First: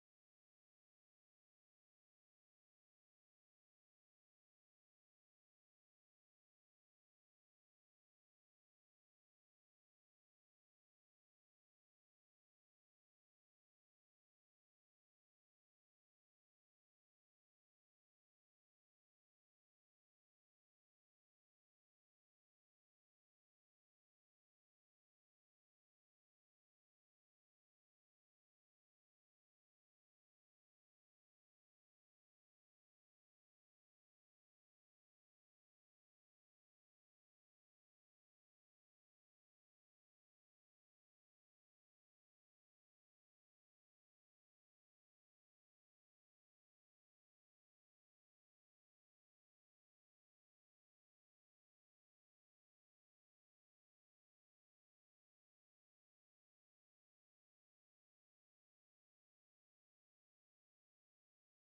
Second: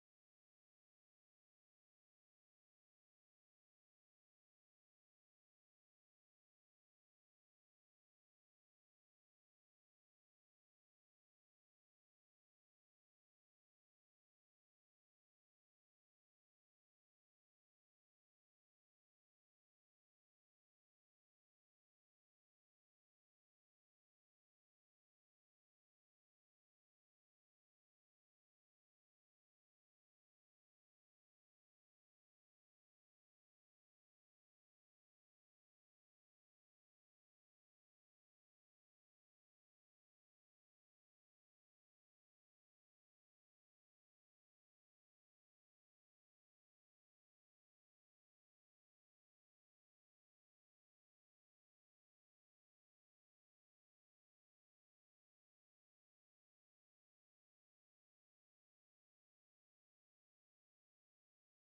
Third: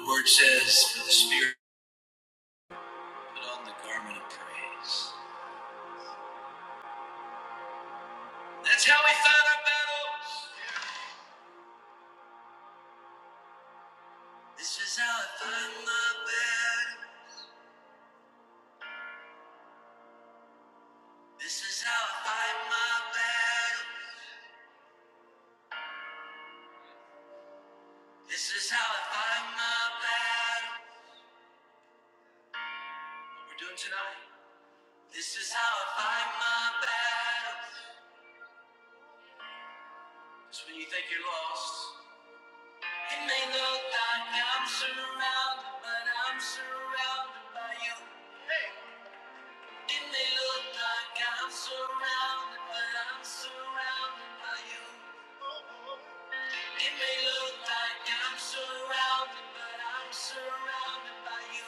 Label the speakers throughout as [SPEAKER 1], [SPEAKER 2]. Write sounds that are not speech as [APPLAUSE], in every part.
[SPEAKER 1] The word says, For the Spirit put on the garment of praise. That's how we fight our battles. This is how I fight my battle. This is how I fight my battle. This is how I fight my battle. What we're doing tonight. This is how I fight my battle. It's when you think you're lost. It may look like I'm surrounded, but I'm surrounded by you. It may look like I'm surrounded, but I'm surrounded by you. It may look like I'm surrounded, but I'm surrounded by you.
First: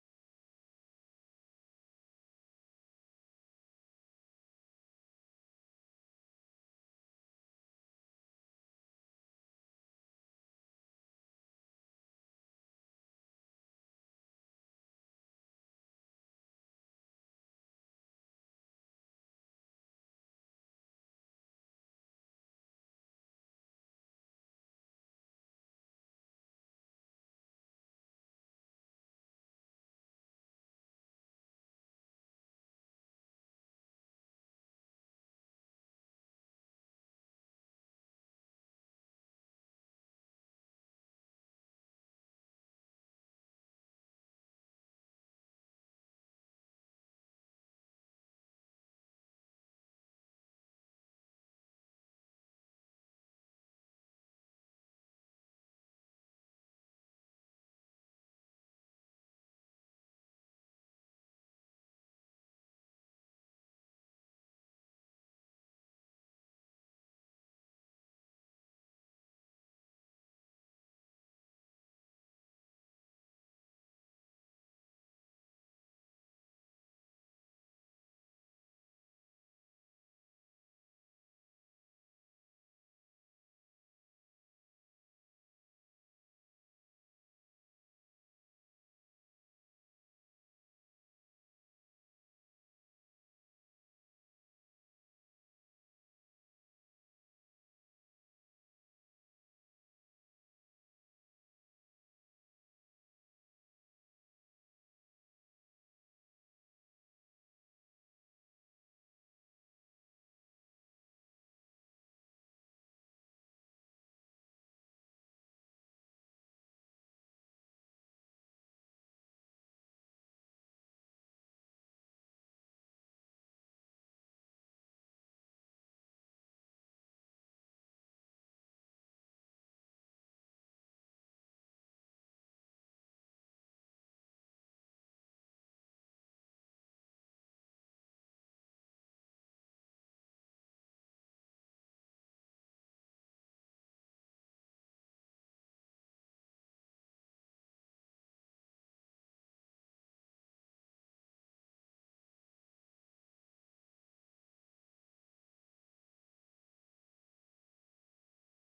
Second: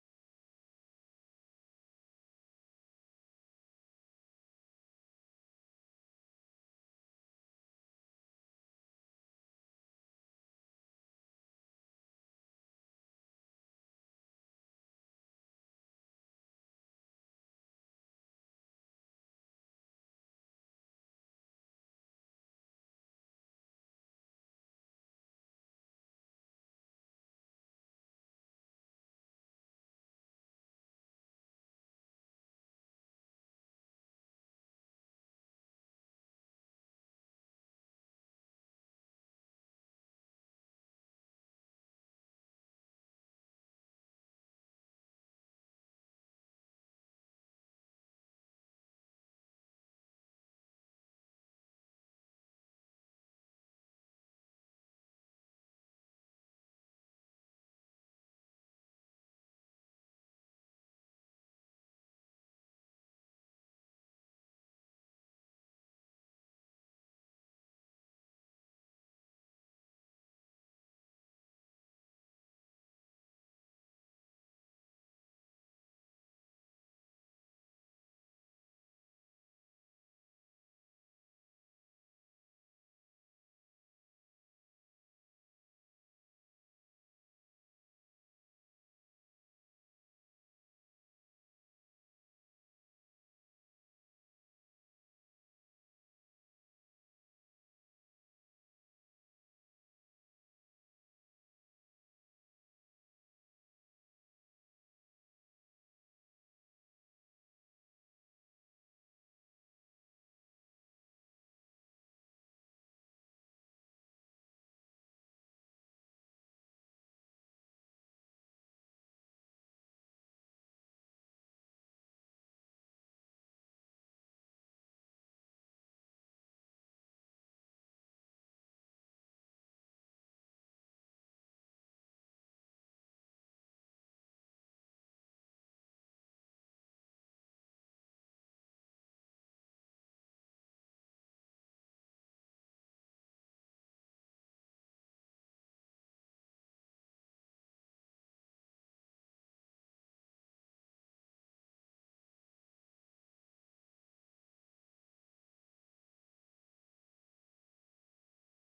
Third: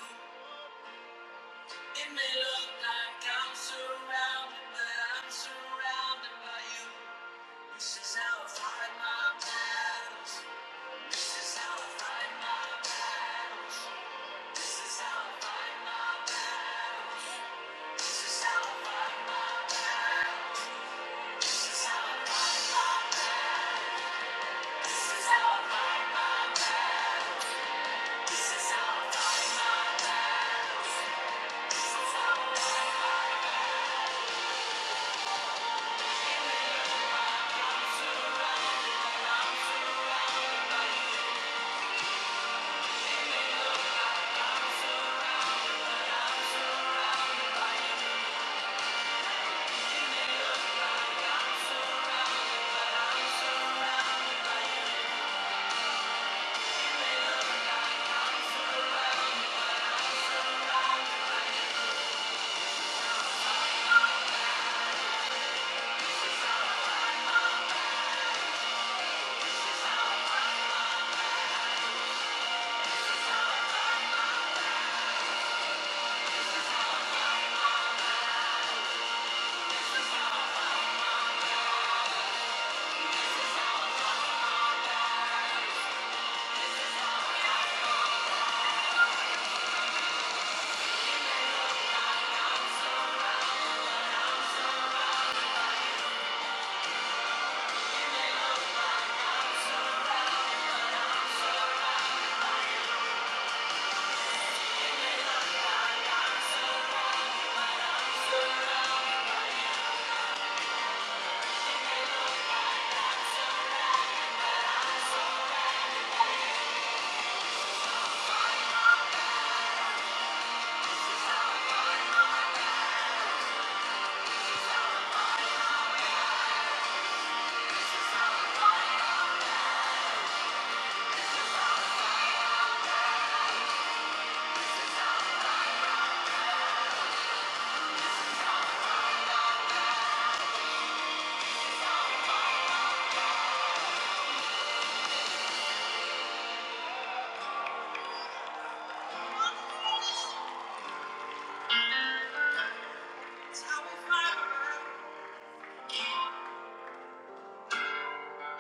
[SPEAKER 1] It may look like I'm surrounded, but I'm surrounded by you. This is how I fight my battles. This is how I fight. This is how I fight.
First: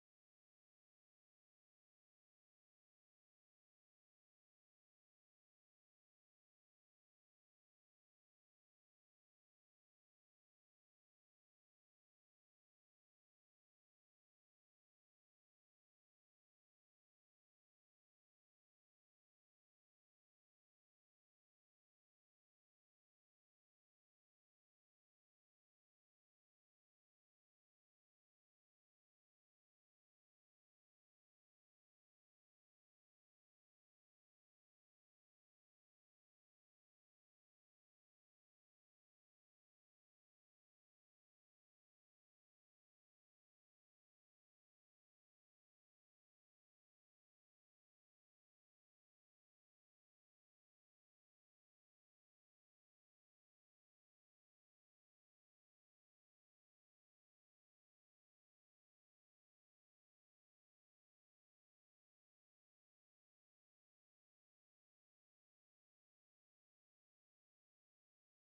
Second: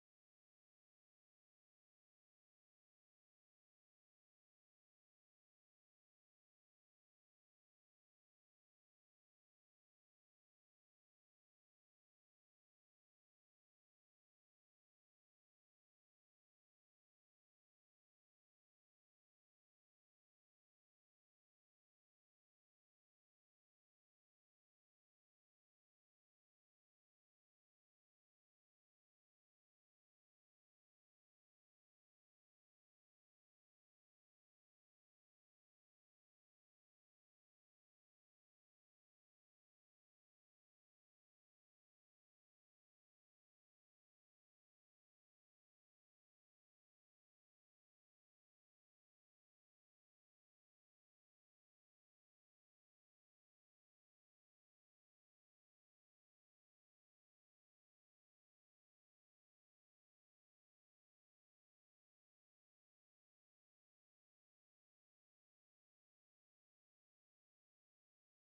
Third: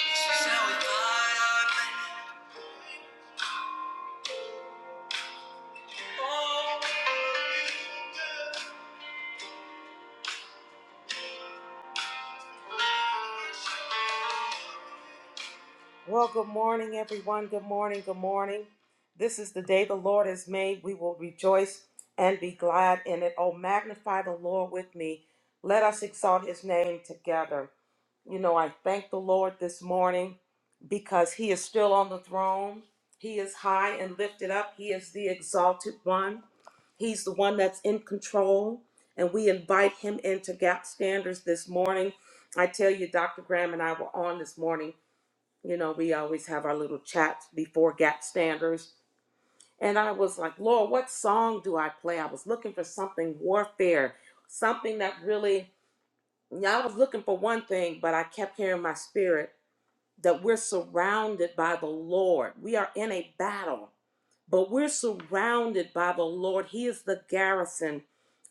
[SPEAKER 1] This is how I fight. Oh. Well, good morning, everyone. Good morning. Good morning. This is the day the Lord has made. We will rejoice and be glad in it. Oh, magnify the Lord with me. Let us exalt his name together. You know, I thank the Lord this morning because he is still on the throne. He is high and lifted up. He is the exalted one. He's the one that's in control. And we invite him into Gap Standards this morning. I tell you, Dr. Graham and I were on this morning you know, we always have our little chats before Gap Standards. And I was like, Lord, what song do I play? I was looking for something warfare, something that really, yeah, I was looking for one thing, but I kept hearing in my spirit that we're surrounded by the Lord. We are in a battle, but we're surrounded by the Lord. He is the garrison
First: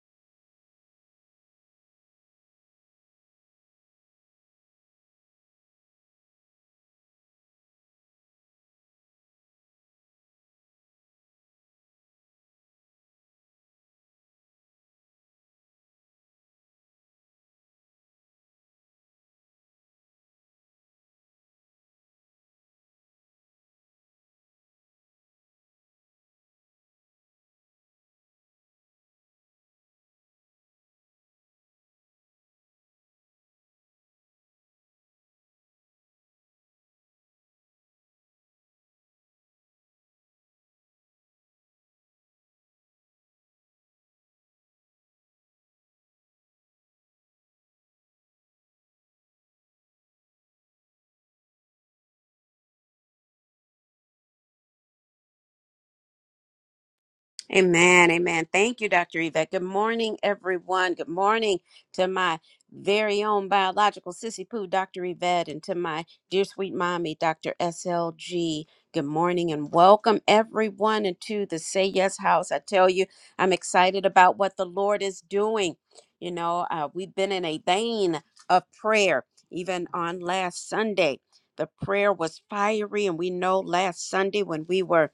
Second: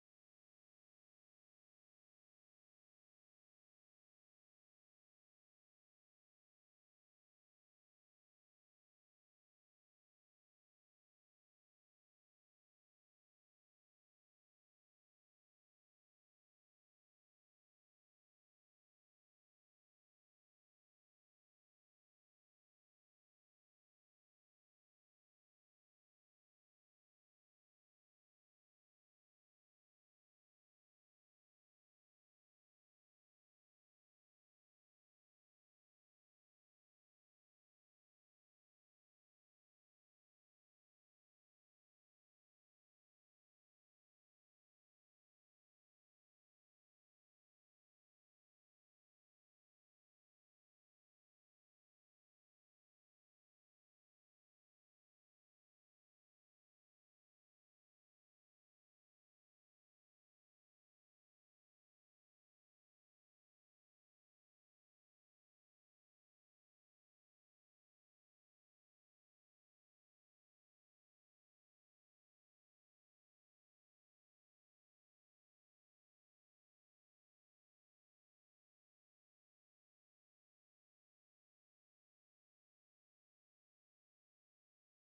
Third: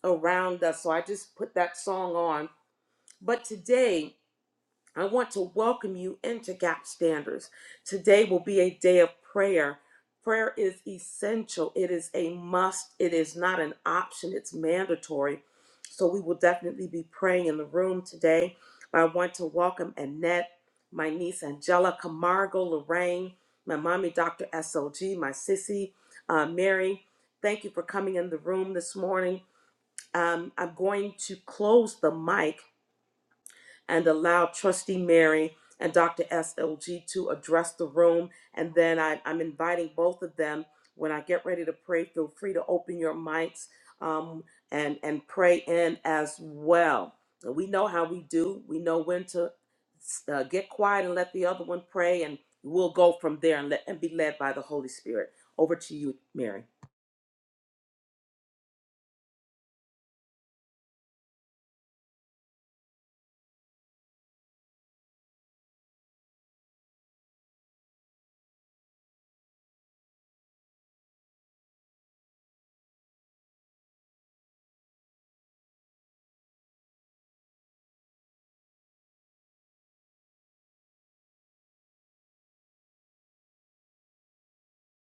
[SPEAKER 1] around us. So I just put that song on. But today, I want to welcome you into Gap Standards. Today will be a day of prayer. Prayer is essential, it is a must, it is not an option, it's mandatory. So we will definitely be praying in the room today. I want to welcome Annette, my niece Angela, Camargo, Lorraine, my mommy, Dr. SLG, my sissy, uh, Mary. Thank you for coming in the room this morning. Um, I'm going to close the mic and allow Trustee Mary and Dr. SLG to address the room. And then I, I'm inviting both of them. When I get ready to pray, feel free to open your mics um, and, and pray in as well. We know how we do, we know when to uh, get quiet and let the other one pray, and we'll go from there and, let, and be led by the Holy Spirit. Over to you, Mary.
[SPEAKER 2] Amen. Amen. Thank you, Dr. Yvette. Good morning, everyone. Good morning to my very own biological sissy poo, Dr. Yvette, and to my dear sweet mommy, Dr. SLG. Good morning and welcome everyone into the Say Yes House. I tell you, I'm excited about what the Lord is doing. You know, uh, we've been in a vein of prayer, even on last Sunday. The prayer was fiery, and we know last Sunday when we were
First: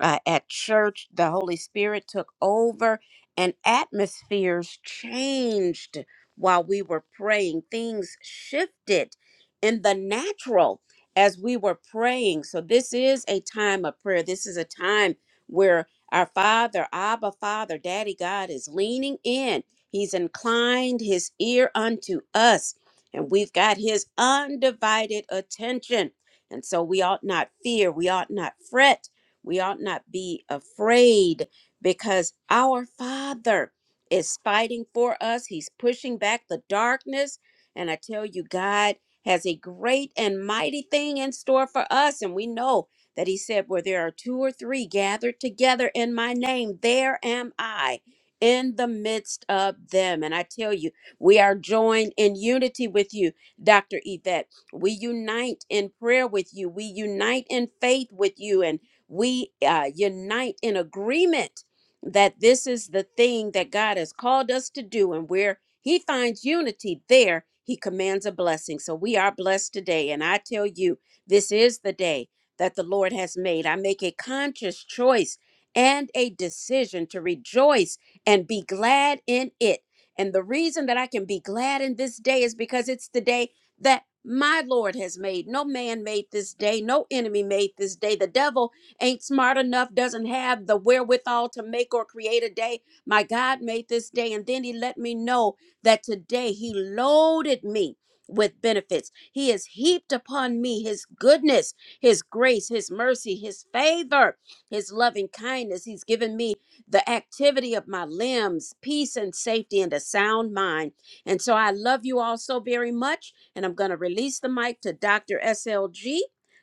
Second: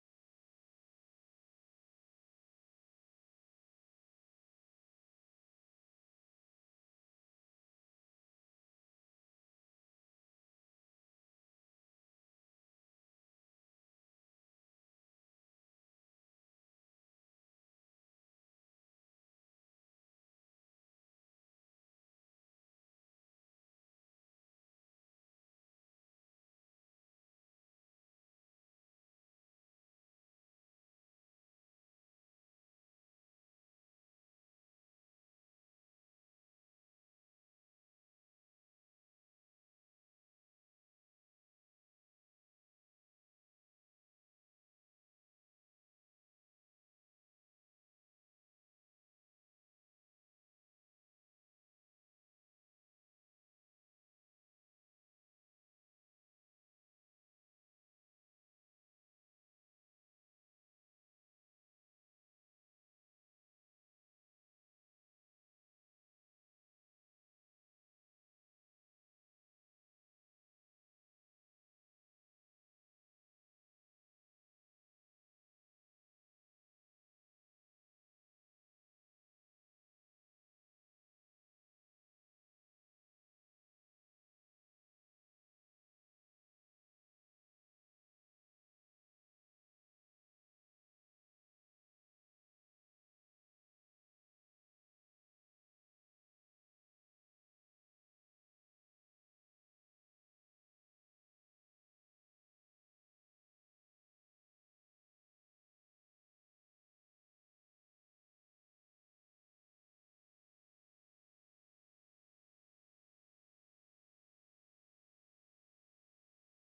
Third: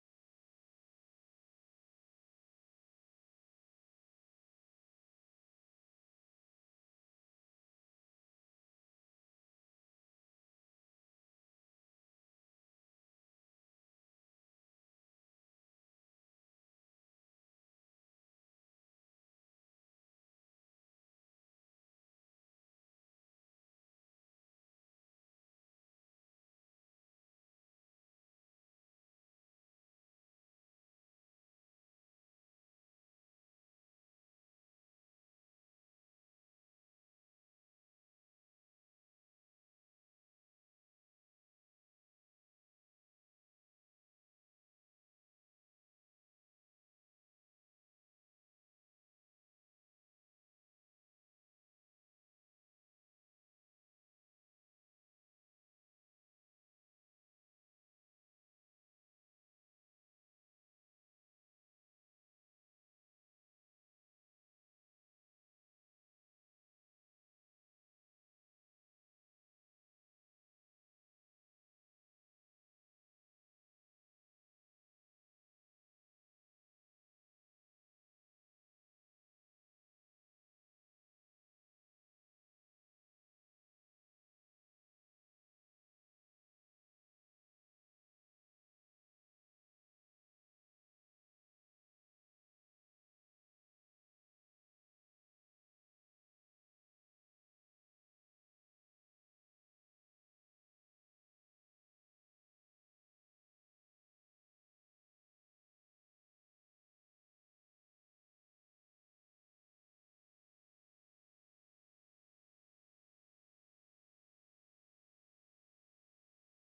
[SPEAKER 2] uh, at church. The Holy Spirit took over, and atmospheres changed while we were praying. Things shifted in the natural as we were praying. So, this is a time of prayer. This is a time where our Father, Abba, Father, Daddy God is leaning in. He's inclined his ear unto us, and we've got his undivided attention. And so we ought not fear, we ought not fret we ought not be afraid because our Father is fighting for us. He's pushing back the darkness. And I tell you, God has a great and mighty thing in store for us. And we know that He said, Where there are two or three gathered together in my name, there am I in the midst of them. And I tell you, we are joined in unity with you, Dr. Yvette. We unite in prayer with you. We unite in faith with you. And we uh, unite in agreement that this is the thing that God has called us to do. And where He finds unity, there He commands a blessing. So we are blessed today. And I tell you, this is the day that the Lord has made. I make a conscious choice and a decision to rejoice and be glad in it. And the reason that I can be glad in this day is because it's the day that my Lord has made. No man made this day. No enemy made this day. The devil ain't smart enough, doesn't have the wherewithal to make or create a day. My God made this day. And then he let me know that today he loaded me with benefits. He has heaped upon me his goodness, his grace, his mercy, his favor, his loving kindness. He's given me the activity of my limbs, peace and safety, and a sound mind. And so I love you all so very much. And I'm going to release the mic to Dr. SLG.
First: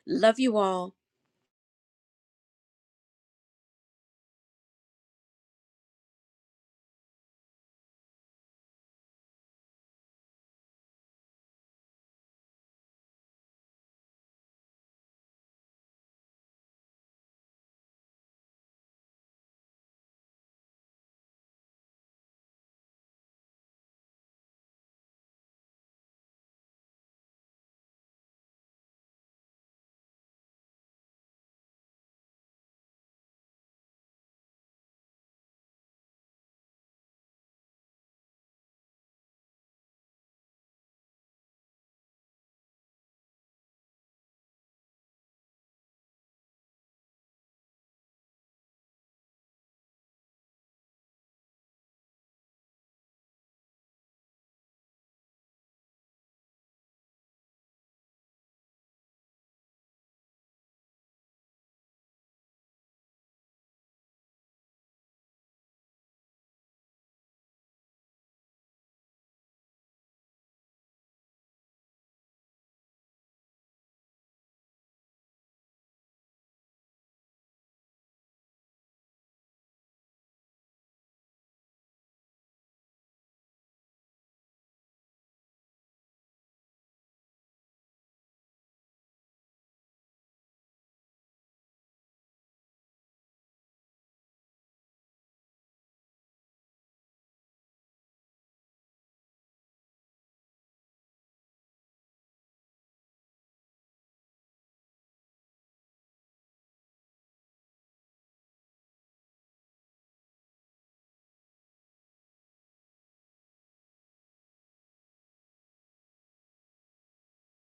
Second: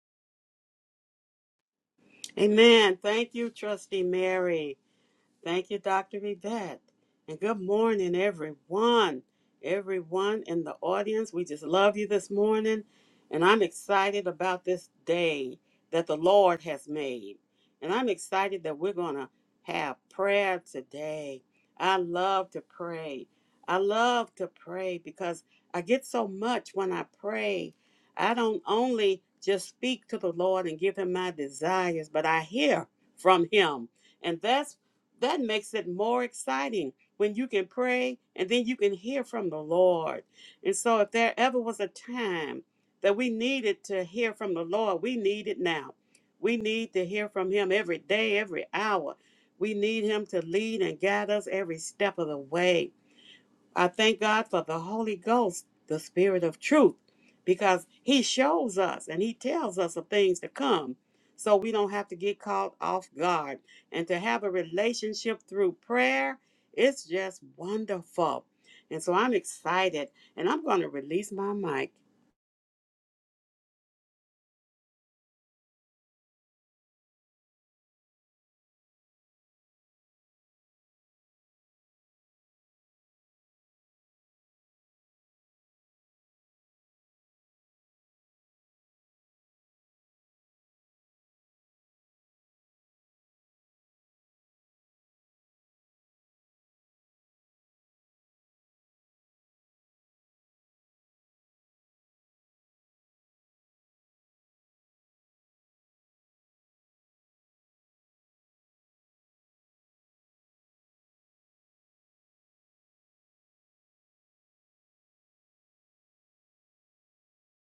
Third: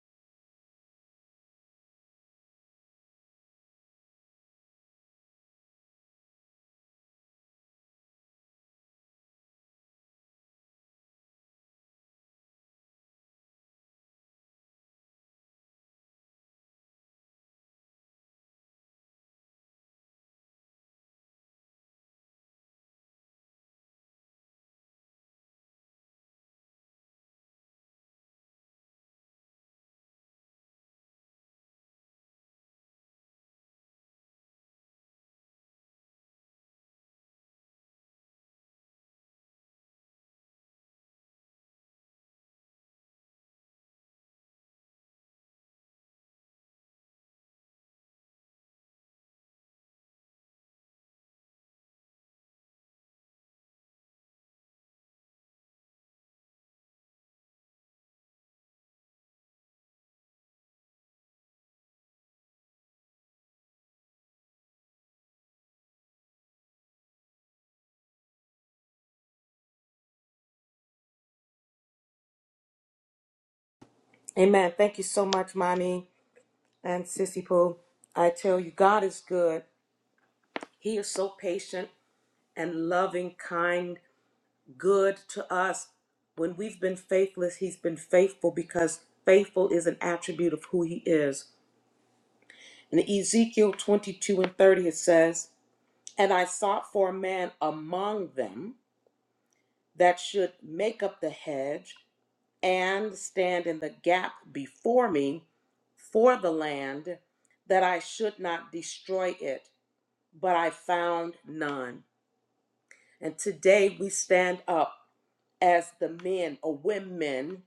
[SPEAKER 2] Love you all.
[SPEAKER 3] Amen. Thank you, Trustee Mary. Thank you, Dr. Yvette. And good morning, everyone. Everyone in the audience, we just love you this morning. And I'm excited about this day that the Lord has made. And I'm excited that we're going to have prayer today. I love to pray. I love to pray because I get so much when I pray. I don't only just speak to the Lord and give him my desires, but I hear from him. And that's that makes it more exciting when you can pray and then you can hear from the Lord. And so, if there ever was a time that we needed to hear from the Lord, we need it now. We need to hear from Him every day, every hour. We need Him to lead and guide us every step of the way. I thank God for the Holy Ghost, the Spirit of truth, because He shows us and He tells us of things to come so we don't have to get caught off guard. And to have a relationship through prayer, it's just wonderful. And so I'm excited and I'm going to release my mic.
[SPEAKER 1] Amen. Thank you so much, Mommy and Sissy Pooh. I tell you, God is good. He is so patient. and loving, kind, good to us. When we've been faithless, he's been faithful because faithful is an attribute of who he is. In Ezekiel 22 and 30, it says, And I sought for a man among them that should make up the hedge and stand in the gap before me for the land, that I should not destroy it. But I found none. And today we stand up as the men or women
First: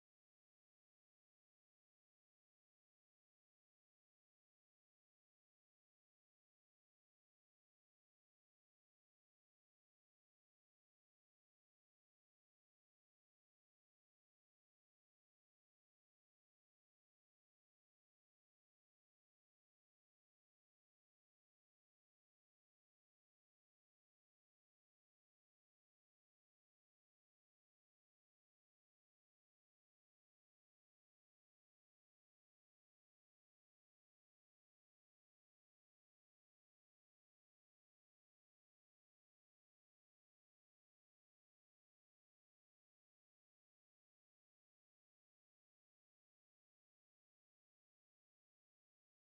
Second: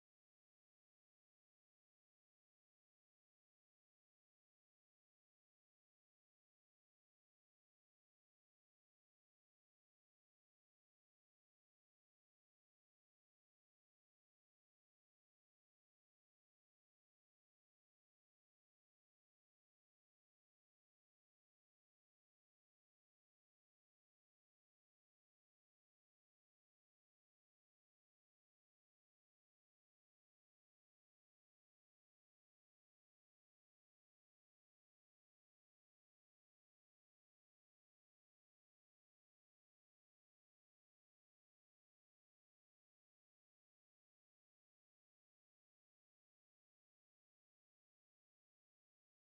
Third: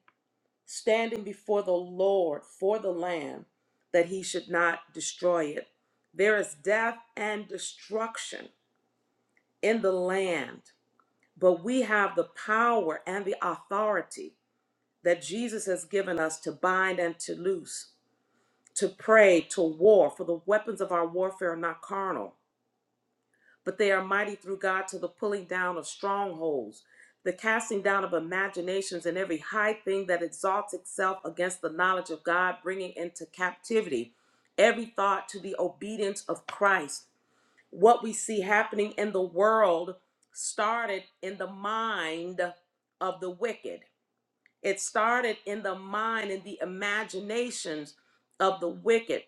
[SPEAKER 1] standing before the Lord for the land, that he should not destroy it. There is death and destruction in the land, but we have the power and the authority that Jesus has given us to bind and to loose, to pray, to war, for the weapons of our warfare are not carnal but they are mighty through God to the pulling down of strongholds, the casting down of imaginations and every high thing that exalts itself against the knowledge of God, bringing into captivity every thought to the obedience of Christ. What we see happening in the world started in the mind of the wicked. It started in the mind and the imaginations of the wicked.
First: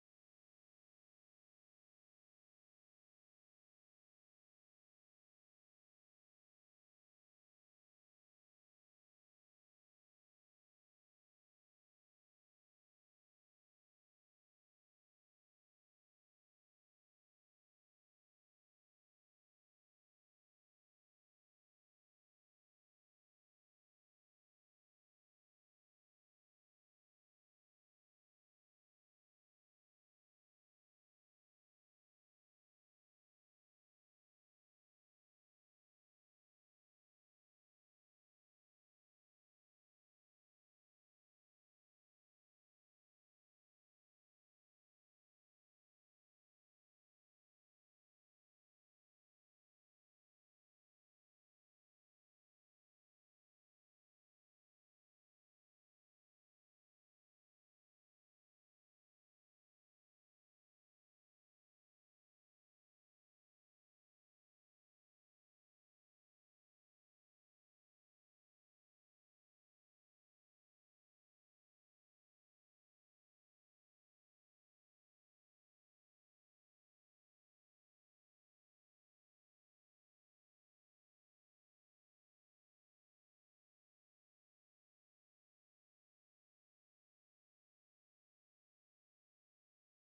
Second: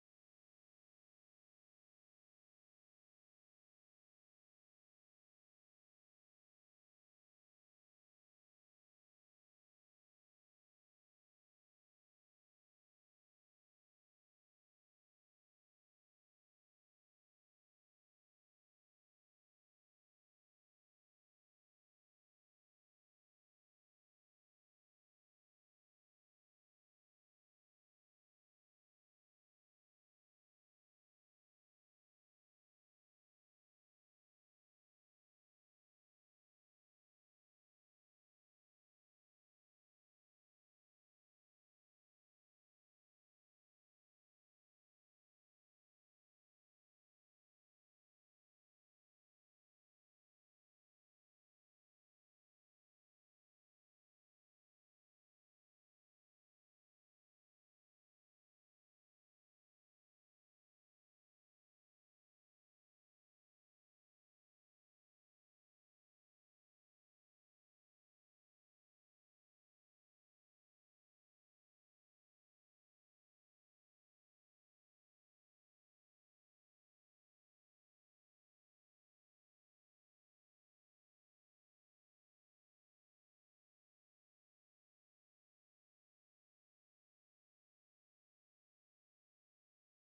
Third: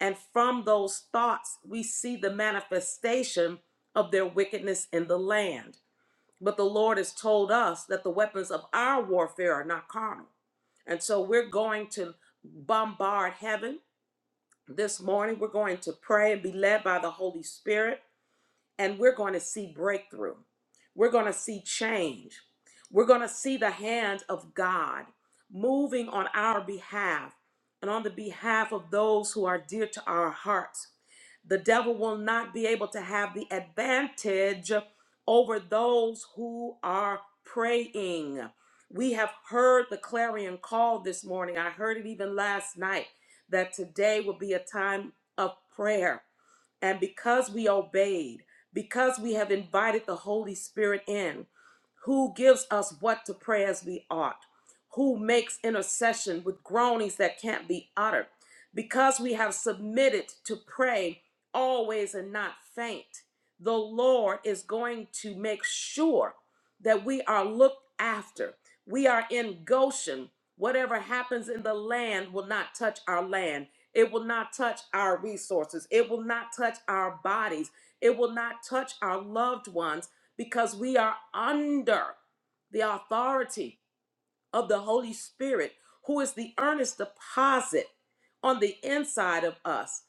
[SPEAKER 1] And from those thoughts, we see the manifestation of their wickedness in the land. But the Lord has told us that the weapons of our warfare are not carnal. And so we're going to bombard heaven this morning. We're going to pray and be led by the Holy Spirit and we're going to see breakthrough. We're going to see change. We're going to see the hand of God moving on our behalf and on the behalf of those who are dear to our hearts. The devil will not be able to have the advantage over those who are praying. We have heard the clarion call this morning. I heard it even last night that today will be a time of prayer and because we obeyed, because we have invited the Holy Spirit in, who gives us what to pray as we ought, who makes intercession with groanings that can't be uttered, because we have submitted to pray always and not faint, the Lord is going to make sure that we are looked after. We are in Goshen. Whatever happens in the land will not touch our land it will not touch our resources. It will not touch our bodies. It will not touch our loved ones because we are under the authority of the Holy Spirit, who is the earnest deposit on the inside of us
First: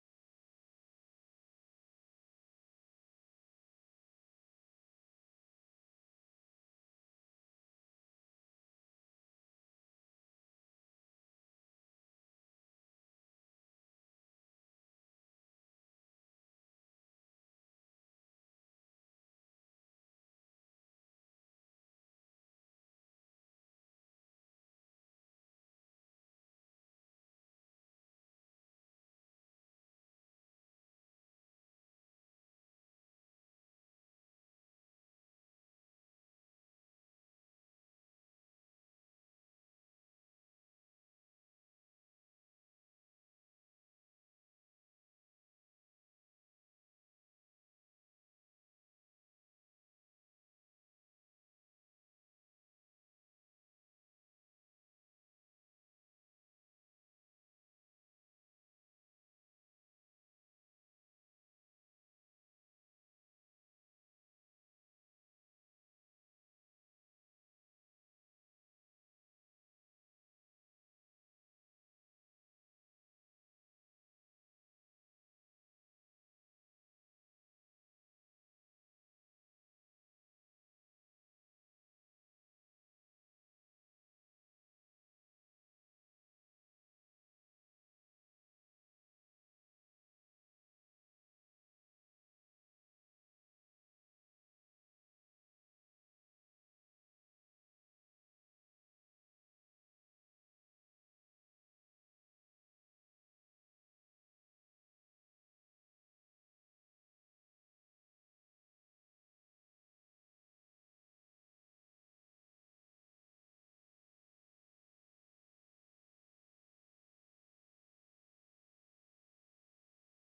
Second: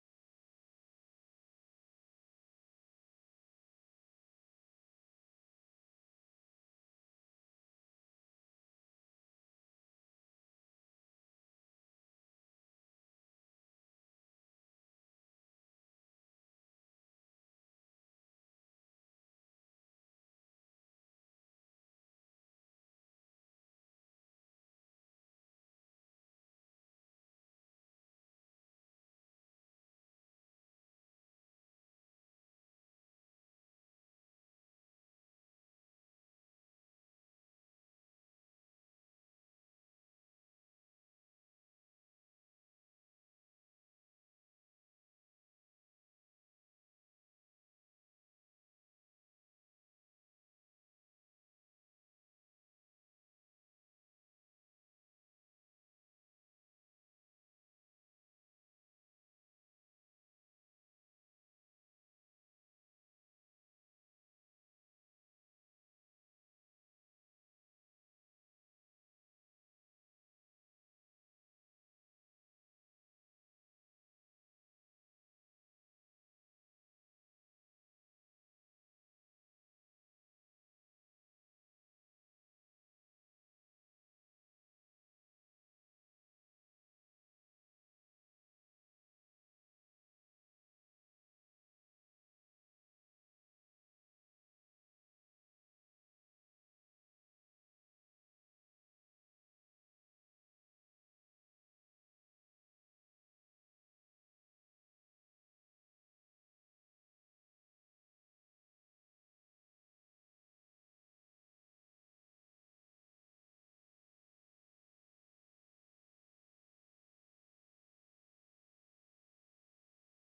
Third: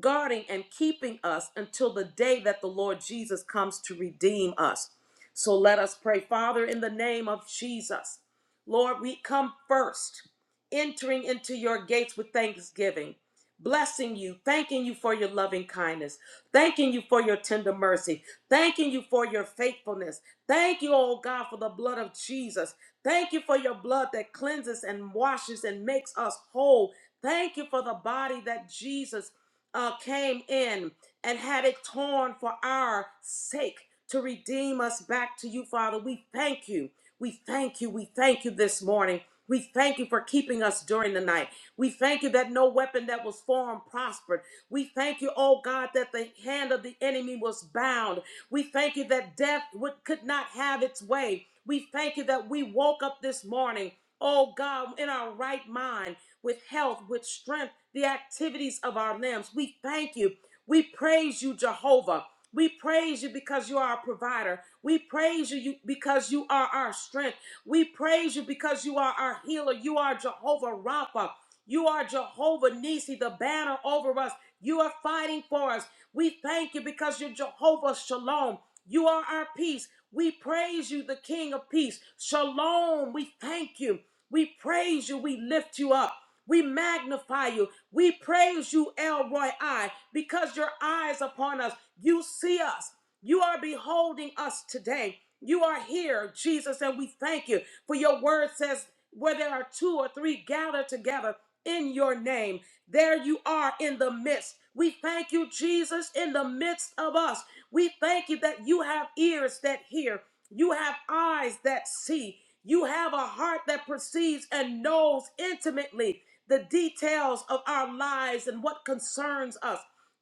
[SPEAKER 1] guarding and keeping us until the day that the Lord Jesus comes to redeem us. So let us pray, Father, in the name of Jesus. Lord, we come first, entering into your gates with thanksgiving, blessing you, thanking you for your loving kindness, thanking you for your tender mercy, thanking you for your faithfulness. Thank you, oh God, for the blood of Jesus. Thank you for your blood that cleanses and washes and makes us whole. Thank you for the body that Jesus uh, came in and had it torn for our sake to redeem us back to you, Father. We thank you. We thank you. We thank you this morning. We thank you for keeping us during the night. We thank you that no weapon that was formed prospered. We thank you, oh God, that the hand of the enemy was bound. We thank you that death would, could not have its way. We thank you that we woke up this morning, oh God, in our right mind with health, with strength, the activities of our limbs. We thank you. We praise you, Jehovah. We praise you because you are our provider. We praise you because you are our strength. We praise you because you are our healer. You are Jehovah Rapha. You are Jehovah Nisi, the banner over us. You are fighting for us. We thank you because you're Jehovah Shalom. You are our peace. We praise you, the King of Peace. Shalom. We thank you. We praise you. We lift you up. We magnify you. We praise you, Elroy I, because your eyes upon us. You see us. You are beholding us today. You are here, Jesus, and we thank you. For your word says, where there are two or three gathered together in your name, there you are in the midst. We thank you, Jesus, in the midst of us. We thank you that you have ears that hear, you have eyes that see, you have a heart that perceives and knows intimately the details of our lives and what concerns us.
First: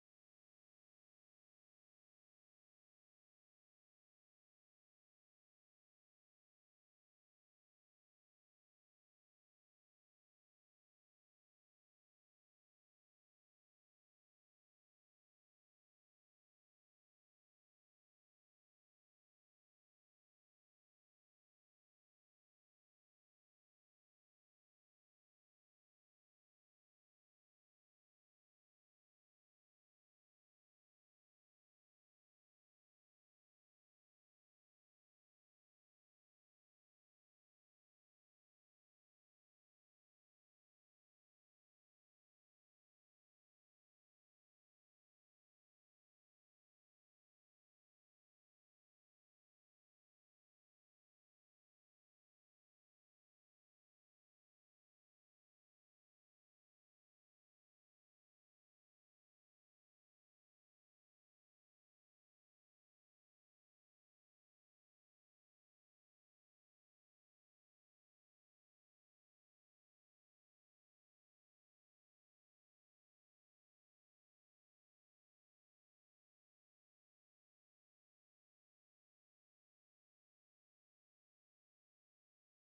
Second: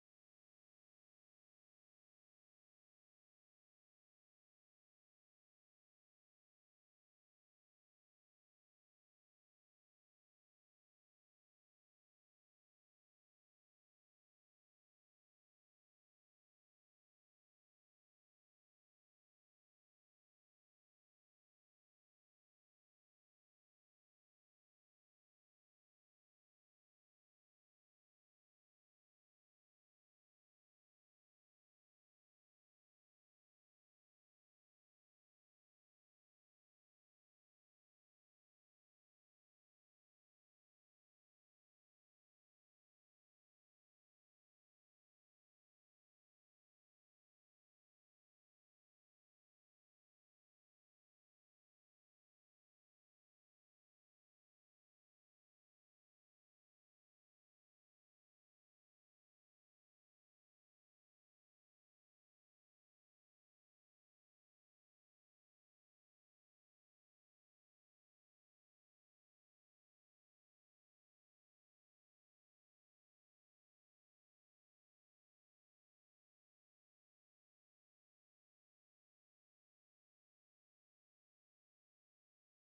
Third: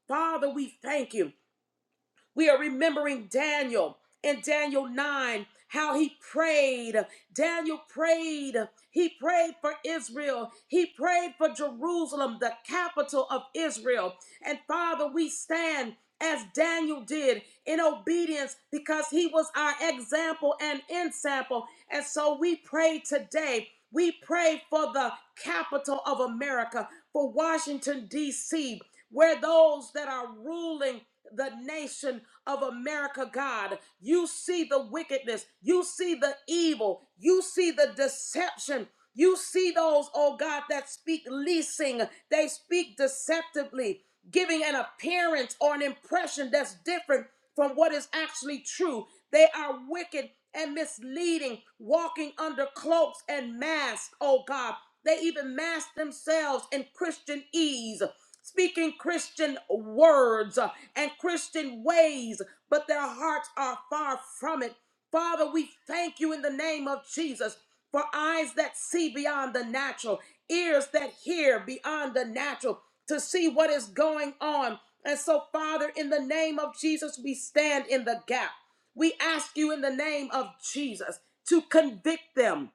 [SPEAKER 1] Father, we thank you. We are remembering Daniel in Daniel 9, how he prayed. Daniel prayed. He prayed for Israel. He prayed for Jerusalem, the capital of Israel. And Father, we stand as Daniel did in obedience because he was our example and ensample. And so we pray today. We pray for the capital of America, for Washington, D.C., where those that are ruling the nation of America, God. You see the wickedness, you see the evil, you see the deception. You see those, oh God, that speak leasing. They speak deceptively giving an appearance or an impression that's different from what is actually true. They are wicked and misleading, walking under cloaks and masks, oh God. They even mask themselves in Christian ease, speaking Christian words uh, and Christian ways, but their hearts are far from it. Father, we thank you in the name of Jesus for eyes that see beyond the natural, ears that hear beyond the natural to see what is going on. And so, Father, in the name of Jesus, we stand in the gap. We ask you in the name of Jesus to convict them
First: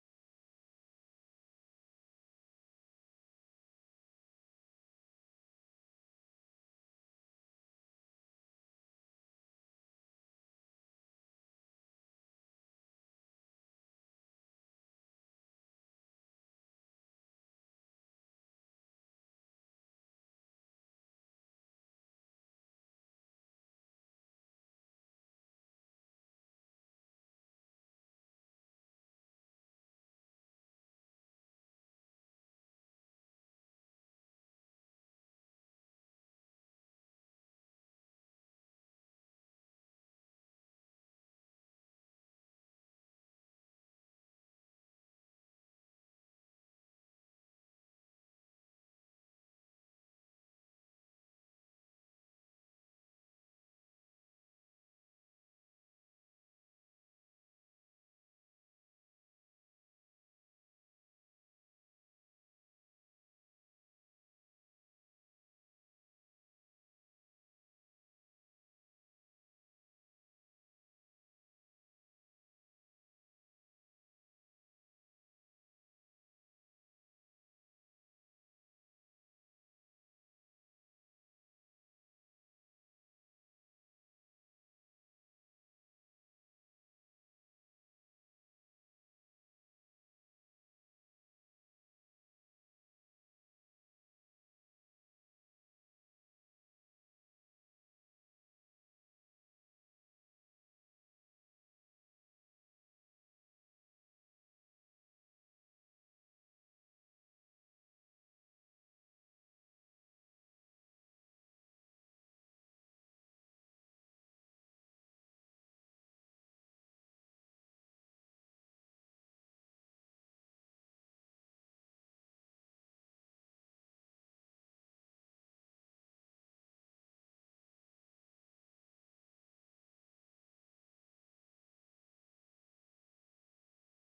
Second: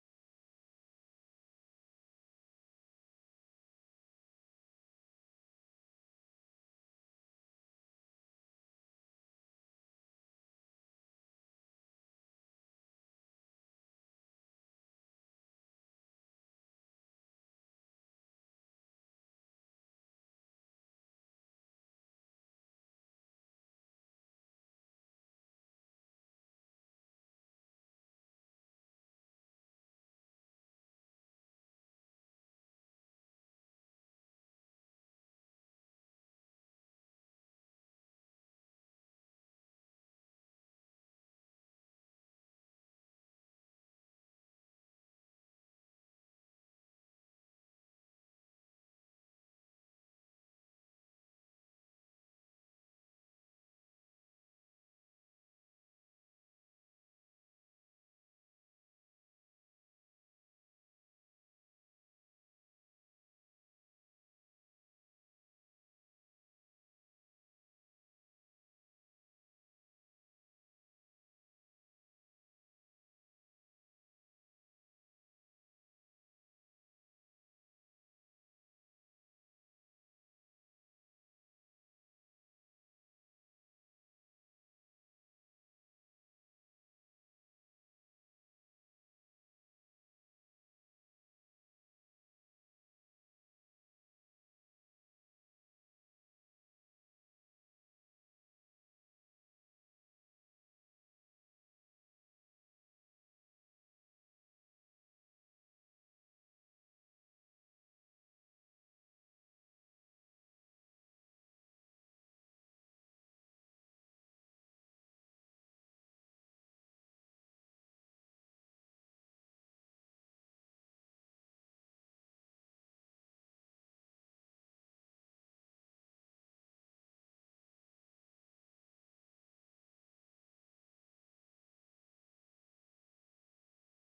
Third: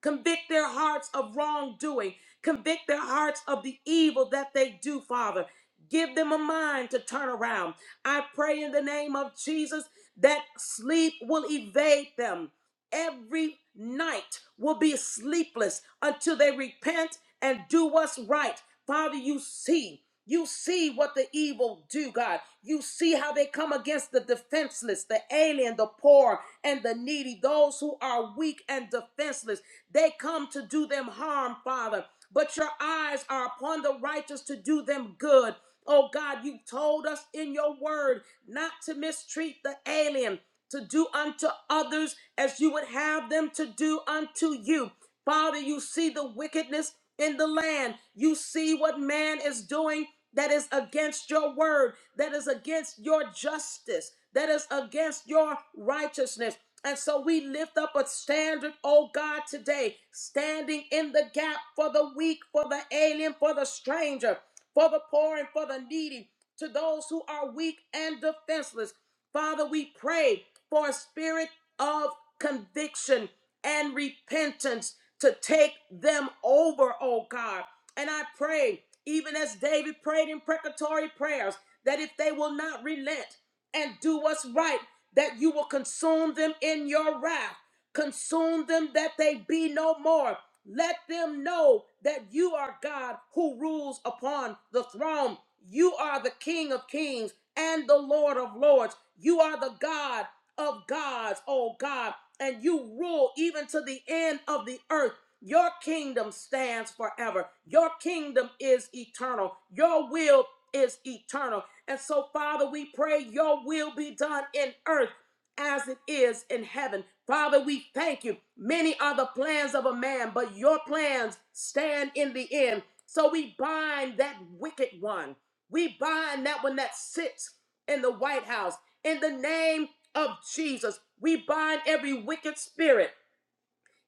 [SPEAKER 1] Convict their hearts of wrongdoing. Convict their hearts of the evil that they do, Father. Give them a mind to turn around. I pray in the name of Jesus that sleep will evade them. Every night will be sleepless until they repent and do what's right. Father, you see. You see what the evil do, God. You see how they come against the defenseless, the alien, the poor, and the needy, those who are weak and defenseless. They come to do them harm, Father, but your eyes are upon the righteous to do them good. Oh God, you told us in your word not to mistreat the alien, to do unto others as you would have them to do unto you. Father, you see the wickedness in the land. You see what man is doing that is against your word, that is against your justice, that is against your righteousness. And so we lift up a standard, oh God, today, standing in the gap for the weak, for the alien, for the stranger, for the poor, and for the needy, to those who are weak and defenseless. Father, we pray for a spirit of conviction and repentance to take them over, oh God. And I pray, even as David prayed in precatory prayers, that if they will not relent, and do what's right, that you will consume them in your wrath. Consume them that they be no more. Let them know that you are God who rules upon the throne. You are the King of kings and the Lord of lords. You are the God of gods, O God, and you rule even to the end of the earth. Your kingdom stands forever. Your kingdom is eternal. Your will is eternal. And so, Father, we pray your will be done in earth as it is in heaven. Father, we thank you. Many are the plans of a man, but your plans stand in the end. So we bind that wicked one. We bind that one that sits in the White House. In the name of Jesus, we bind every wicked spirit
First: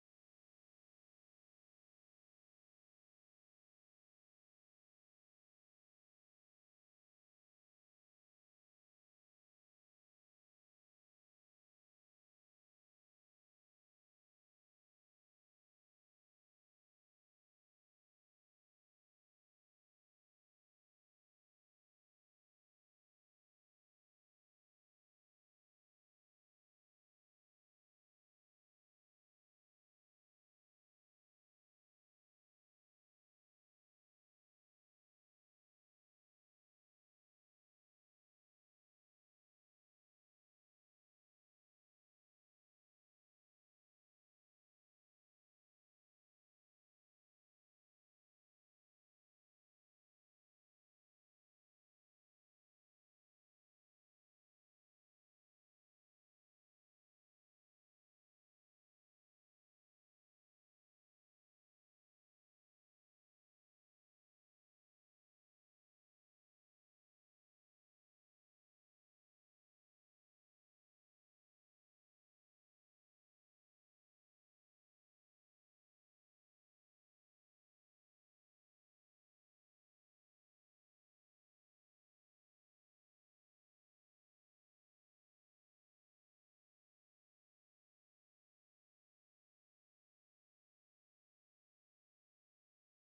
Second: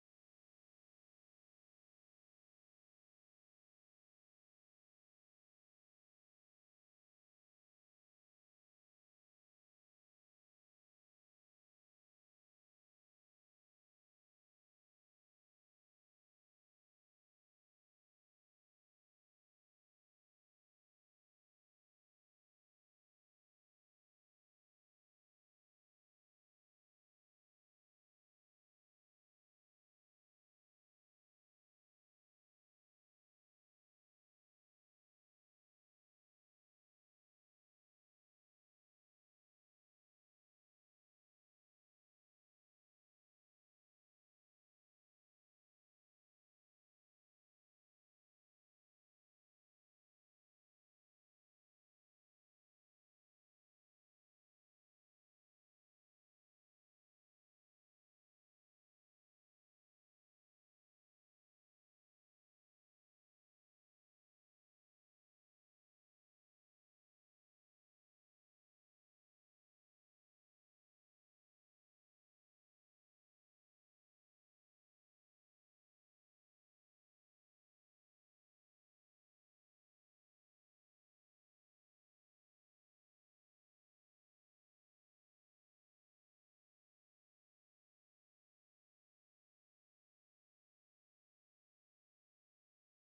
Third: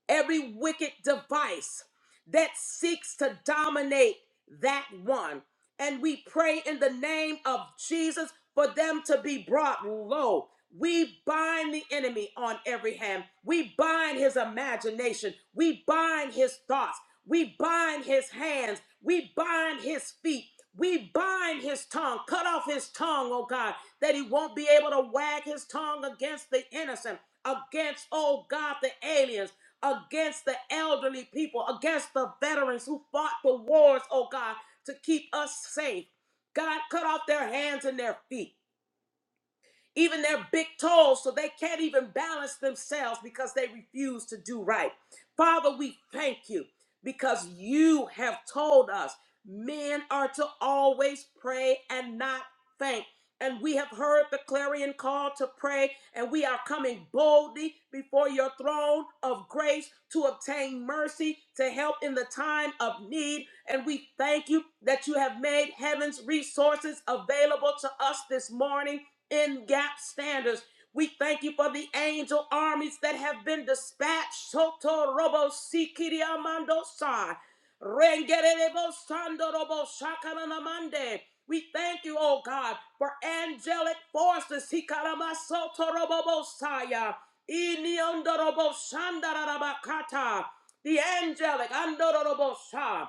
[SPEAKER 1] every wicked device that seeks to dominate that one. And we pray in the name of Jesus for them to be brought low. We bind the enemy on every hand. We bind his imagination. We bind his thoughts. We bind his hands. We bind his feet. We bind his tongue. Cut off his tongue, oh God, that he won't be able to wag his tongue against the innocent, against, oh God, the aliens against the elderly people, against the veterans who fought the wars, oh God, to keep us safe. God, cut off their hands and their feet even their big toes, so they can't even balance themselves because they refuse to do right. Father, we thank you because you have told us men are to always pray and not faint. And we have heard the clarion call to pray, and we are coming boldly before your throne of grace to obtain mercy to help in the time of need. And we thank you that you have made heaven's resources available to us this morning in gap standards. We thank you for the angel armies that have been dispatched. Soto robo sikiri amando sa. Rengerebo sando robo shakalanamande. We thank you, oh God, for angelic forces. Hikarama soto robo bosaya. Iniondo robo shandarabakata. The angelic andorobo sa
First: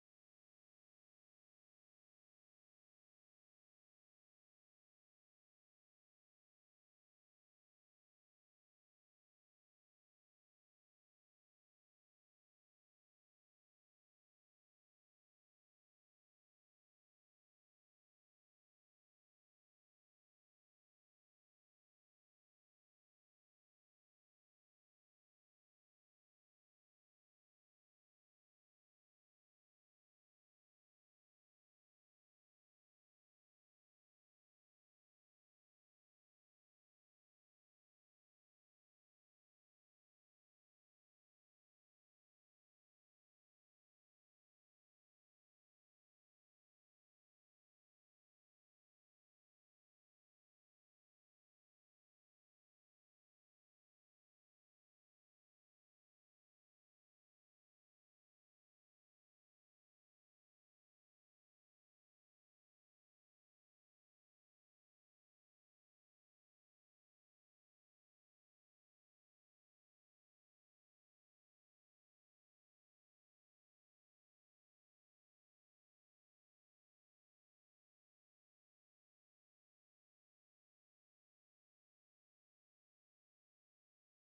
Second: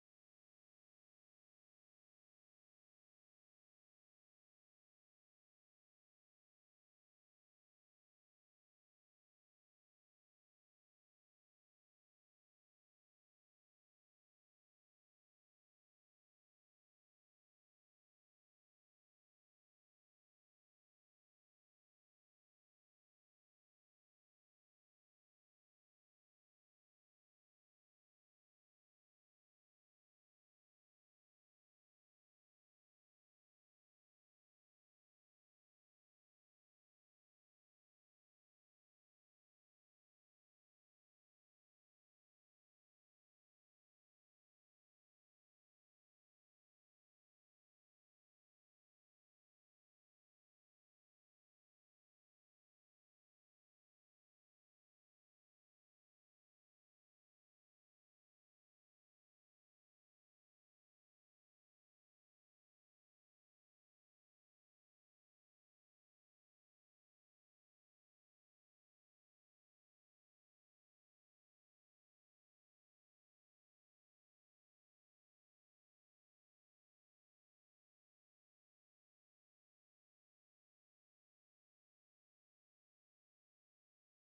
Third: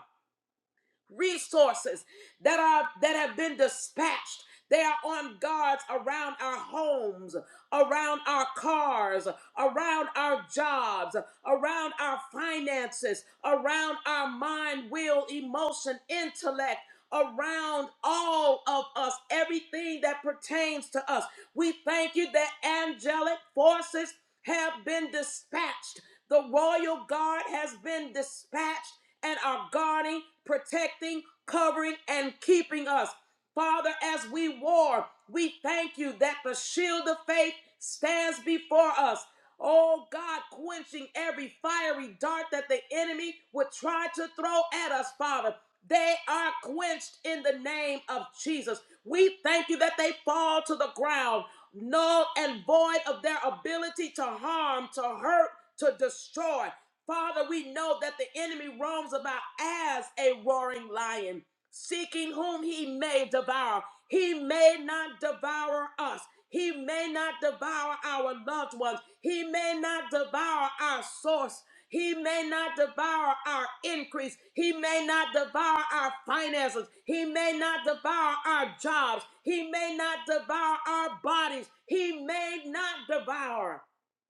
[SPEAKER 1] resources that are that have been dispatched they are on guards around our homes around our cars around our jobs around our finances around our mind will emotion intellect around all of us everything that pertains to us we thank you that angelic forces have been dispatched the royal guard has been dispatched and are guarding, protecting, covering, and keeping us. Father, as we war, we thank you that the shield of faith stands before us. Oh God, quenching every fiery dart that the enemy would try to throw at us, Father. They are quenched in the name of Jesus. We thank you that they fall to the ground, null and void of their ability to harm, to hurt, to destroy. Father, we know that the enemy roams about as a roaring lion, seeking whom he may devour. He may not devour us. He may not devour our loved ones. He may not devour our source. He may not devour our increase. He may not devour our finances. He may not devour our jobs. He may not devour our bodies. He may not devour.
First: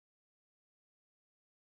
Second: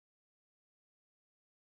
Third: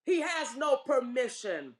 [SPEAKER 1] He has no permission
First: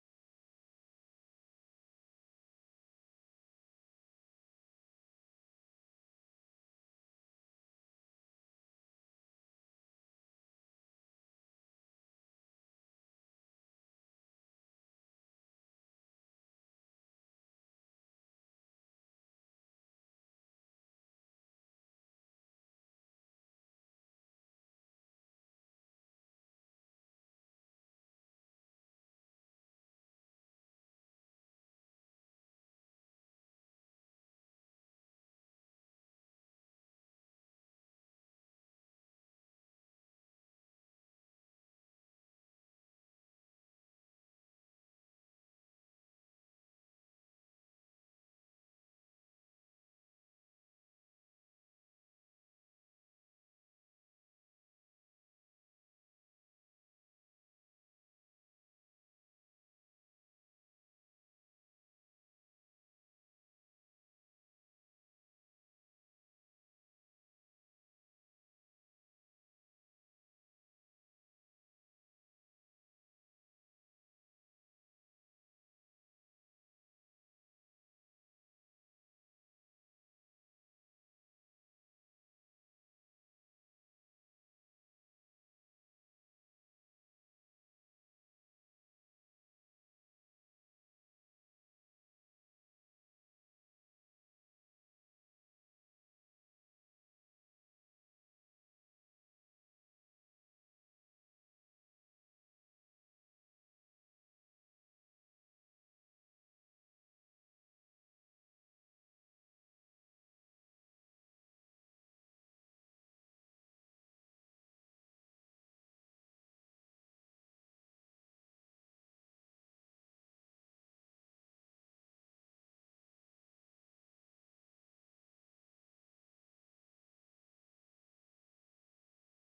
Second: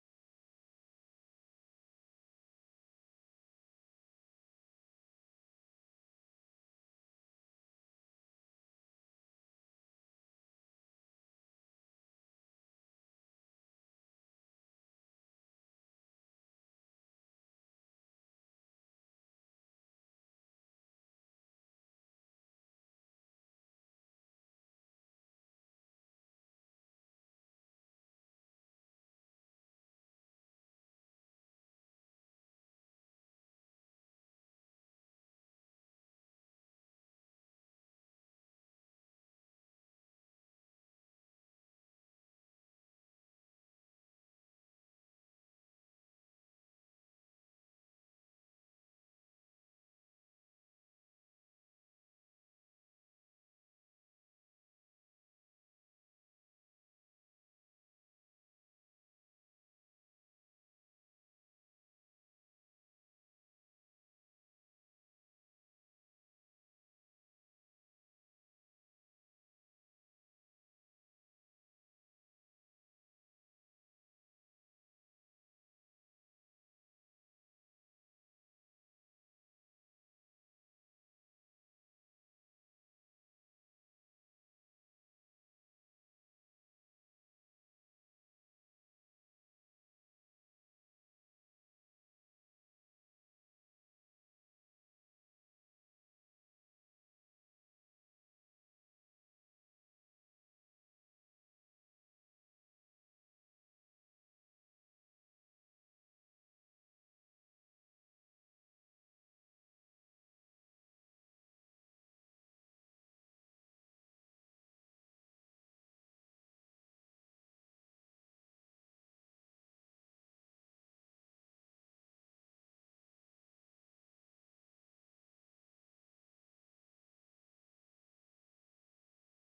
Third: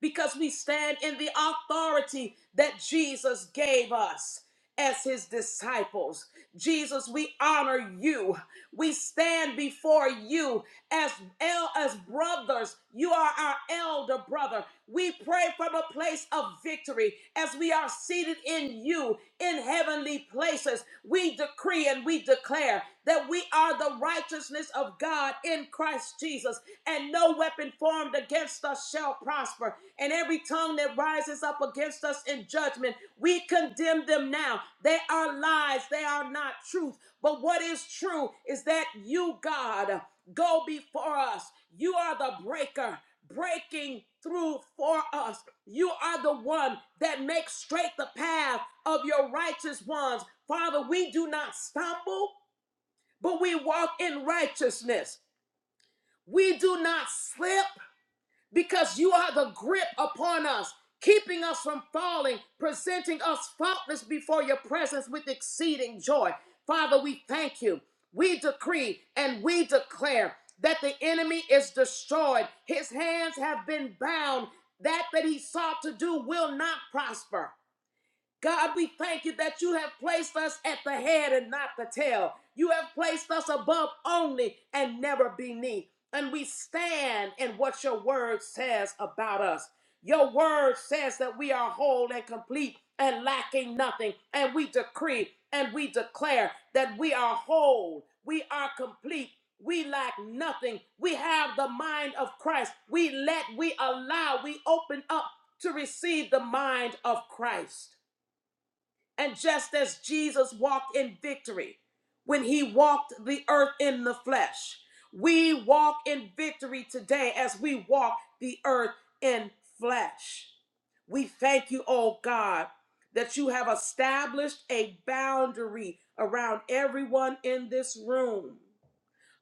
[SPEAKER 1] because we stand in the authority that Jesus gave us as his disciples. Jesus, we honor you. We stand before you as el- as brothers. You are our elder brother. We pray from a place of victory as we are seated in you in heavenly places. We decree and we declare that we are the righteousness of God in Christ Jesus, and no weapon formed against us shall prosper. And every tongue that rises up against us in judgment, we condemn them now. They are lies, they are not truth but what is true is that you, God, go before us. You are the breaker, breaking through for us. You are the one that makes straight the path of your righteous ones. Father, we do not stumble, but we walk in righteousness. We do not slip, because you are the grip upon us, keeping us from falling, presenting us faultless before your presence with exceeding joy. Father, we thank you. We decree and we declare that the enemy is destroyed. His hands have been bound. That that he sought to do will not prosper. God, we thank you that you have placed us at the head and not the tail. You have placed us above only and never beneath. And we stand in what your word says about us. Your word says that we are whole and complete and lacking nothing. And we decree and we declare that we are whole, we are complete. We lack nothing. We have the mind of Christ. We let, we allow, we open up to receive the mind of Christ. And just as Jesus walked in victory when he walked the earth in the flesh, we walk in victory today as we walk the earth in flesh. We thank you, oh God, that you have established a boundary around everyone in this room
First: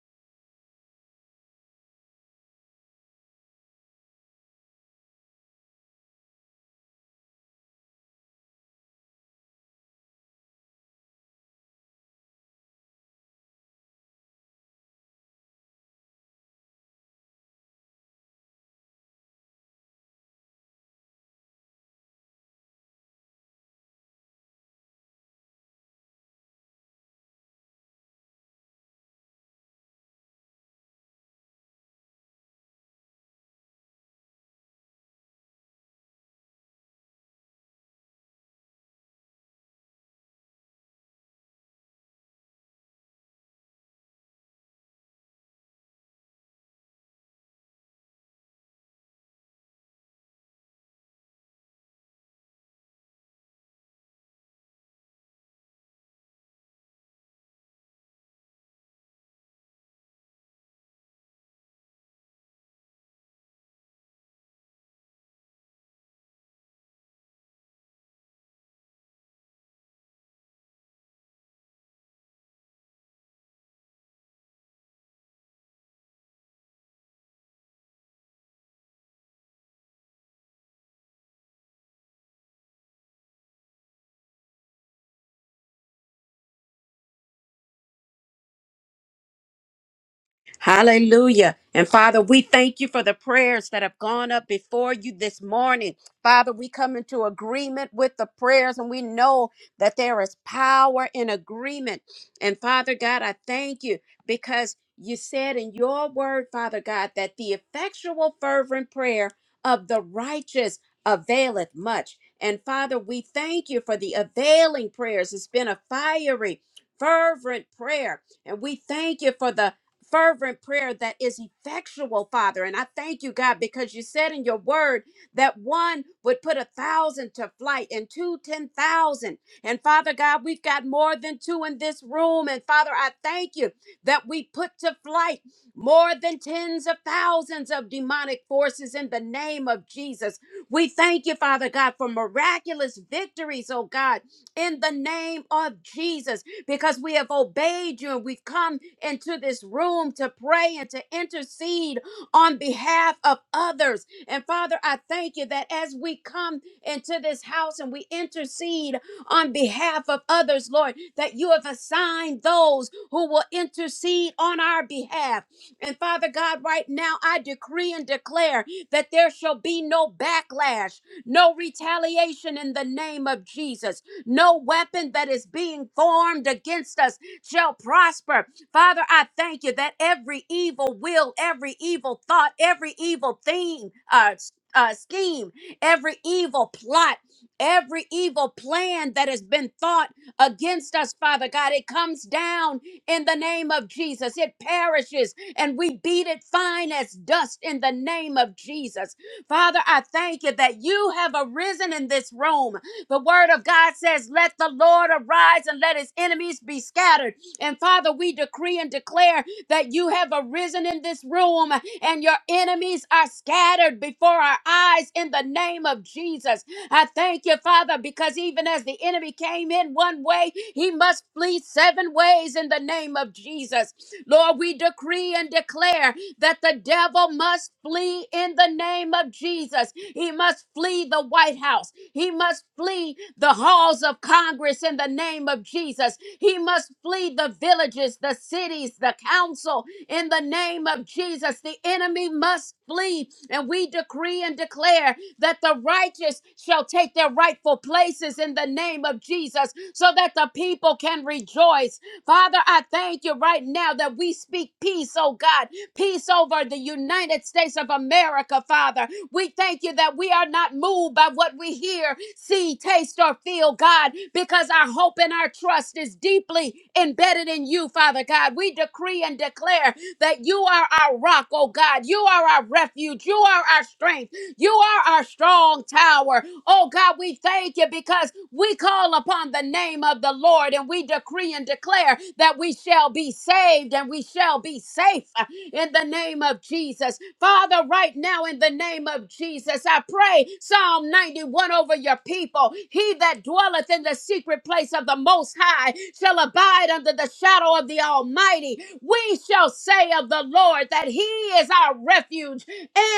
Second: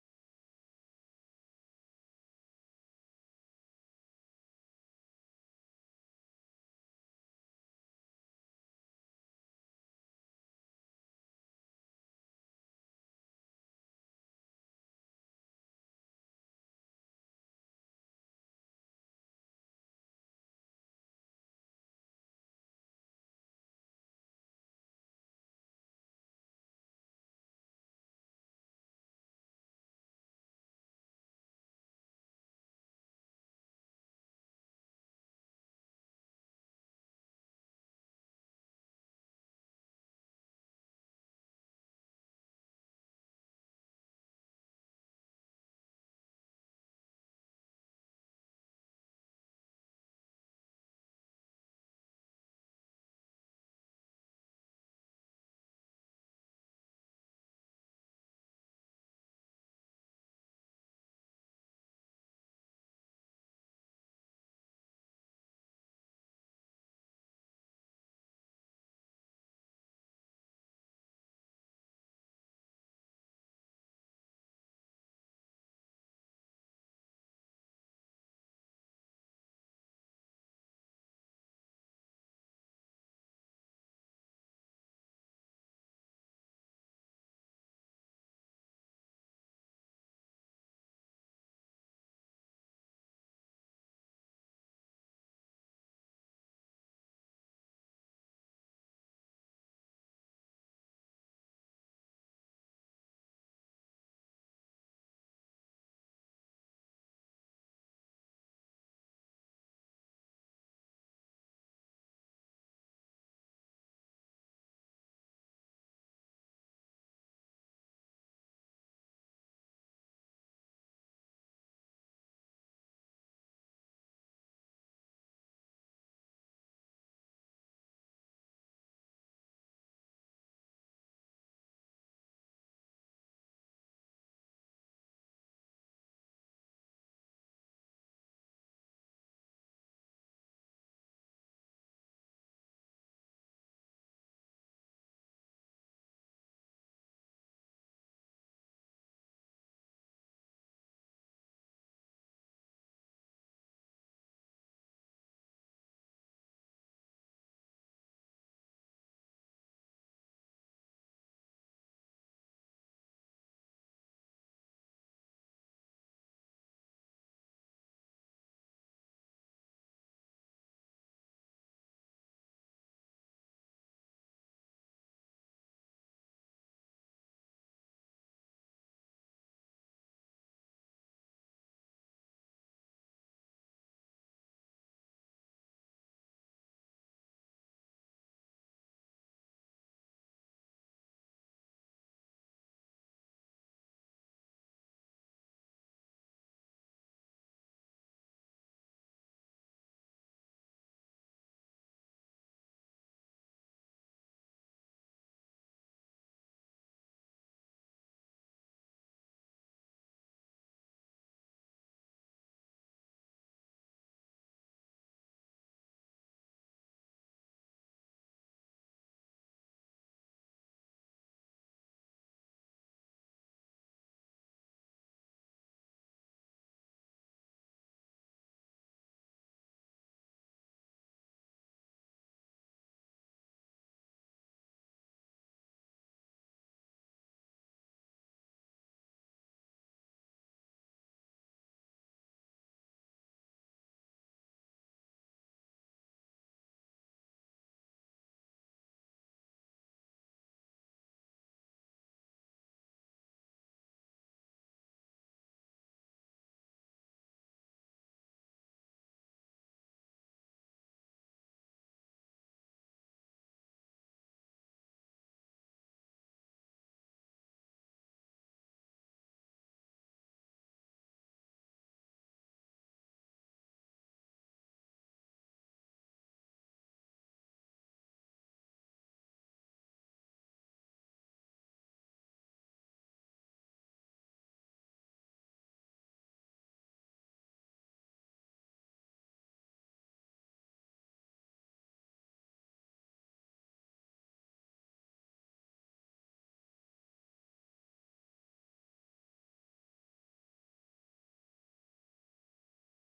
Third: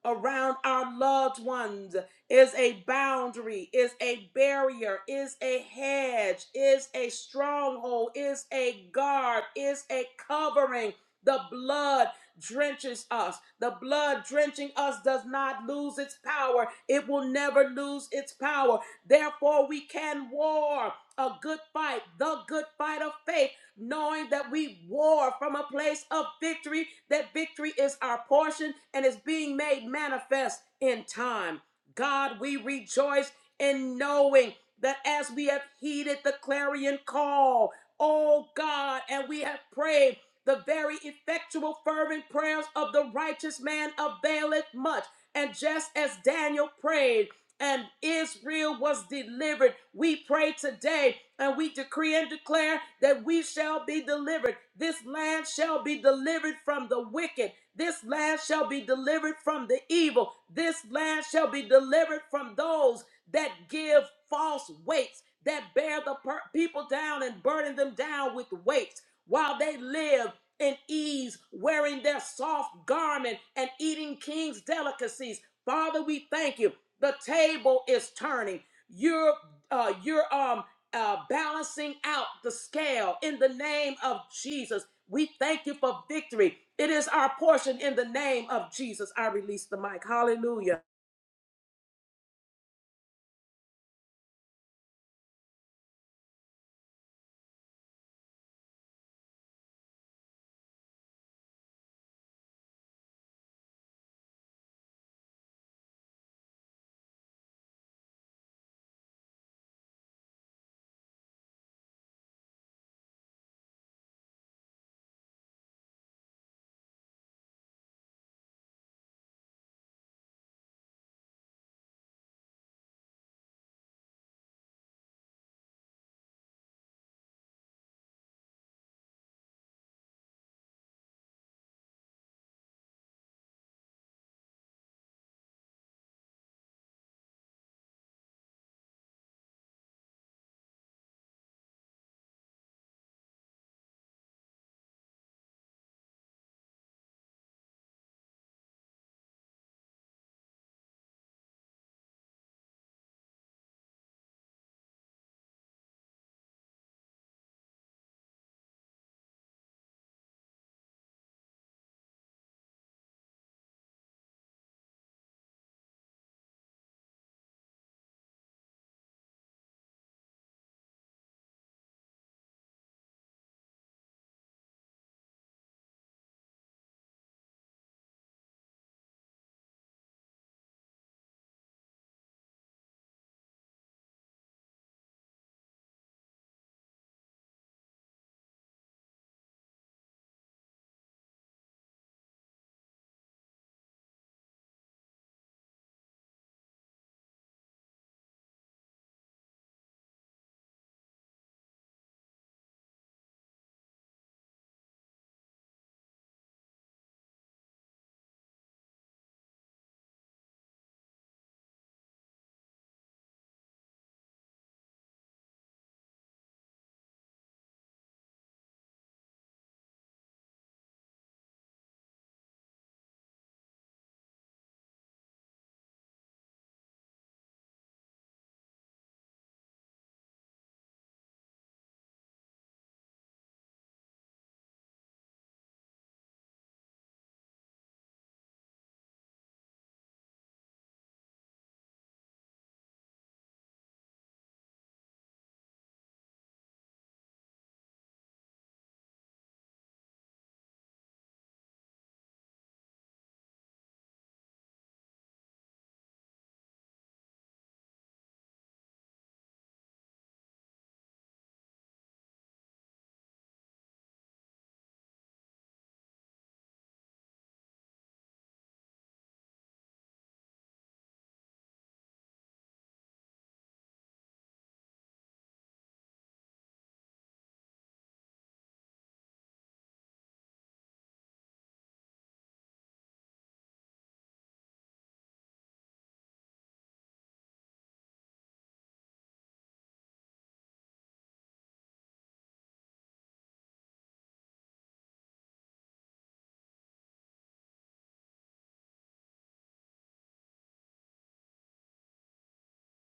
[SPEAKER 1] around our loved ones is a boundary, is a barrier, is a hedge, is a stronghold, is a guard, is a covering. The blood drenches us. The blood drenching us does not lose its power. It will never lose its power. Therefore, we can war a good fight, the good fight of faith knowing that we war from a place of victory, that victory is our portion and is being made manifest in time. God, we rejoice in knowing that as we have heeded the clarion call, oh God, and we have prayed the very effectual, fervent prayers of the righteous man availeth much. And just as Daniel prayed, and Israel was delivered. We pray today and we decree and declare that we shall be delivered. This land shall be delivered from the wicked. This land shall be delivered from the evil. This land shall be delivered from those that give false weights, that bear the per- people down and burden them down with weights while they live in ease, wearing their soft garment and eating king's delicacies. Father, we thank you. The table is turning. You're uh, you're um uh, balancing out the scale in the name of Jesus. We thank you for victory. It is our portion in the name of Jesus. I release the mic. Hallelujah.
[SPEAKER 2] Hallelujah. And Father, we thank you for the prayers that have gone up before you this morning. Father, we come into agreement with the prayers and we know that there is power in agreement. And Father God, I thank you because you said in your word, Father God, that the effectual, fervent prayer of the righteous availeth much. And Father, we thank you for the availing prayers. It's been a fiery, fervent prayer. And we thank you for the fervent prayer that is effectual, Father. And I thank you, God, because you said in your word that one would put a thousand to flight and two, ten thousand. And Father God, we've got more than two in this room. And Father, I thank you that we put to flight more than tens of thousands of demonic forces in the name of Jesus. We thank you, Father God, for miraculous victories, oh God, in the name of Jesus, because we have obeyed you and we've come into this room to pray and to intercede on behalf of others. And Father, I thank you that as we come into this house and we intercede on behalf of others, Lord, that you have assigned those who will intercede on our behalf. And Father God, right now I decree and declare that there shall be no backlash, no retaliation in the name of Jesus. No weapon that is being formed against us shall prosper Father, I thank you that every evil will, every evil thought, every evil thing, uh, s- uh, scheme, every evil plot, every evil plan that has been thought against us, Father God, it comes down in the name of Jesus. It perishes and we beat it fine as dust in the name of Jesus. Father, I thank you that you have arisen in this room. The word of God says, Let the Lord arise and let his enemies be scattered. And Father, we decree and declare that you have arisen in this room and your enemies are scattered before our eyes in the name of Jesus. I thank you, Father, because even as the enemy came in one way, he must flee seven ways in the name of Jesus. Lord, we decree and declare that the devil must flee in the name of Jesus. He must flee the White House. He must flee the halls of Congress in the name of Jesus. He must flee the villages, the cities, the council in the name of Jesus. The enemy must flee. And we decree and declare that the righteous shall take their rightful places in the name of Jesus so that the people can rejoice. Father, I thank you right now that we speak peace, oh God, peace over the United States of America, Father. We thank you that we are not moved by what we hear, see, taste, or feel, God, because our hope and our trust is deeply embedded in you, Father God. We decree and declare that you are our rock, oh God. You are our refuge. You are our strength. You are our strong tower. Oh God, we thank you because we call upon the name of the Lord and we decree and declare that we shall be saved and we shall be safe uh, in the name of Jesus. Father, right now in the name of Jesus, I pray Psalm 91 over your people. He that dwelleth in the secret place of the Most High shall abide under the shadow of the Almighty. We shall say of the Lord that He is our refuge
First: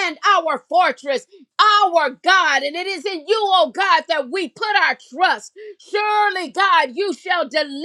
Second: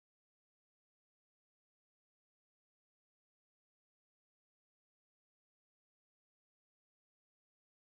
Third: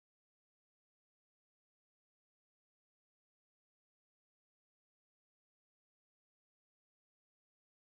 [SPEAKER 2] and our fortress our God, and it is in you, oh God, that we put our trust. Surely, God, you shall deliver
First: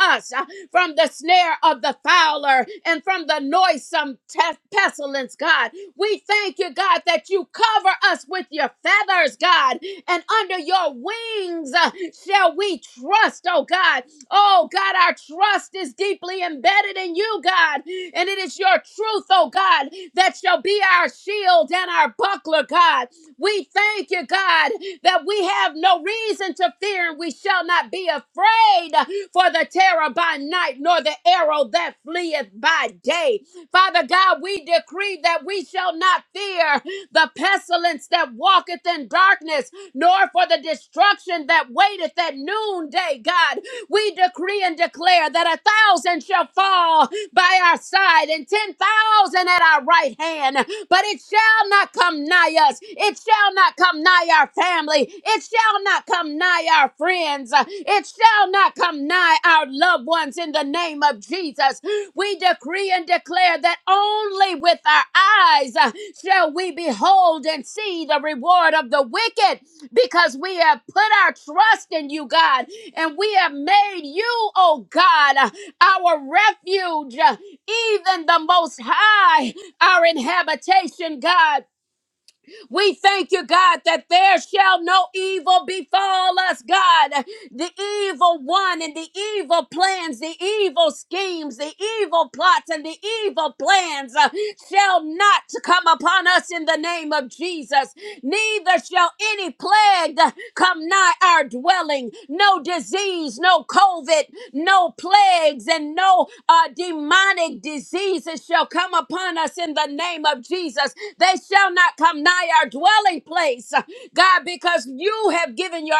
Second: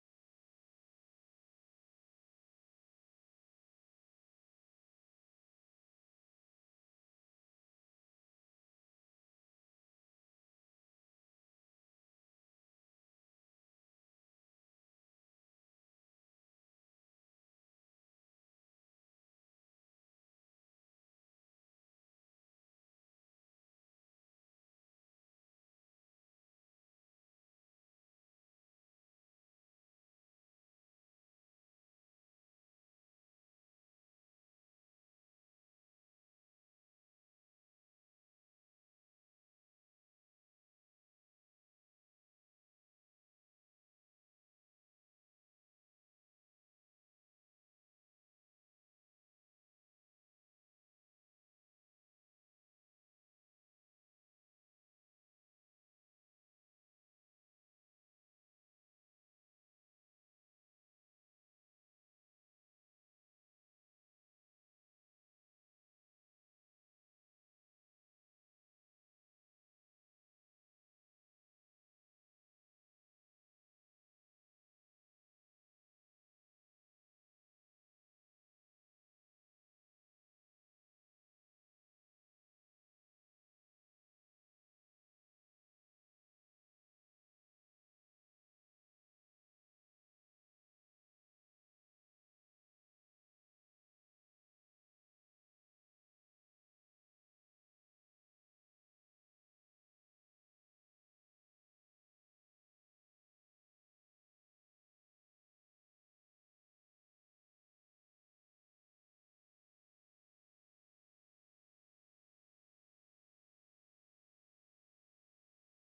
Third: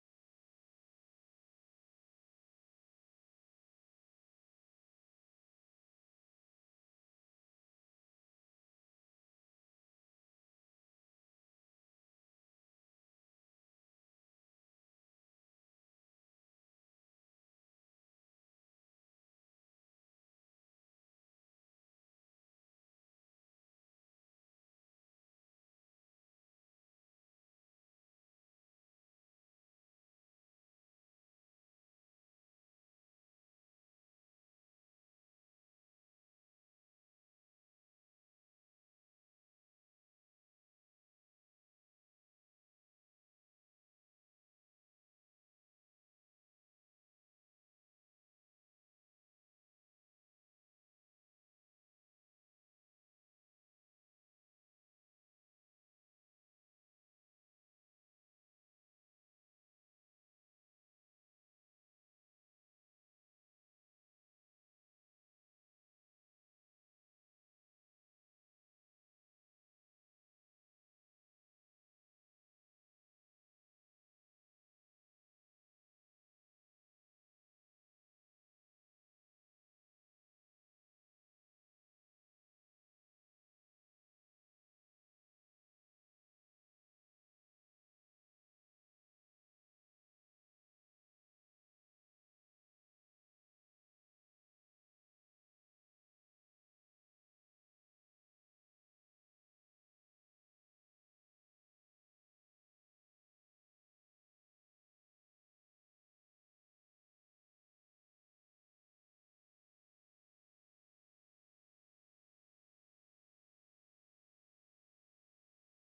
[SPEAKER 2] us uh, from the snare of the fowler and from the noisome te- pestilence, God. We thank you, God, that you cover us with your feathers, God, and under your wings uh, shall we trust, oh God. Oh God, our trust is deeply embedded in you, God, and it is your truth, oh God, that shall be our shield and our buckler, God. We thank you, God, that we have no reason to fear and we shall not be afraid for the terror by night nor the arrow that fleeth by day. Father God, we decree that we shall not fear the pestilence that walketh in darkness nor for the destruction that waiteth at noonday, God. We decree and declare that a thousand shall fall by our side and 10,000 at our right hand, but it shall not come nigh us. It shall not come nigh our family. It shall not come nigh our friends. It shall not come nigh our loved ones in the name of Jesus. We decree and declare that only with our eyes uh, shall we behold and see the reward of the wicked because we have put our trust in you, God and we have made you, oh God, uh, our refuge, uh, even the Most High, our inhabitation, God. We thank you, God, that there shall no evil befall us, God. The evil one and the evil plans, the evil schemes, the evil plots, and the evil plans uh, shall not come upon us in the name of Jesus. Neither shall any plague come nigh our dwelling. No disease, no COVID, no plagues and no uh, demonic diseases shall come upon us in the name of Jesus. They shall not come nigh our dwelling place, uh, God, because you have given your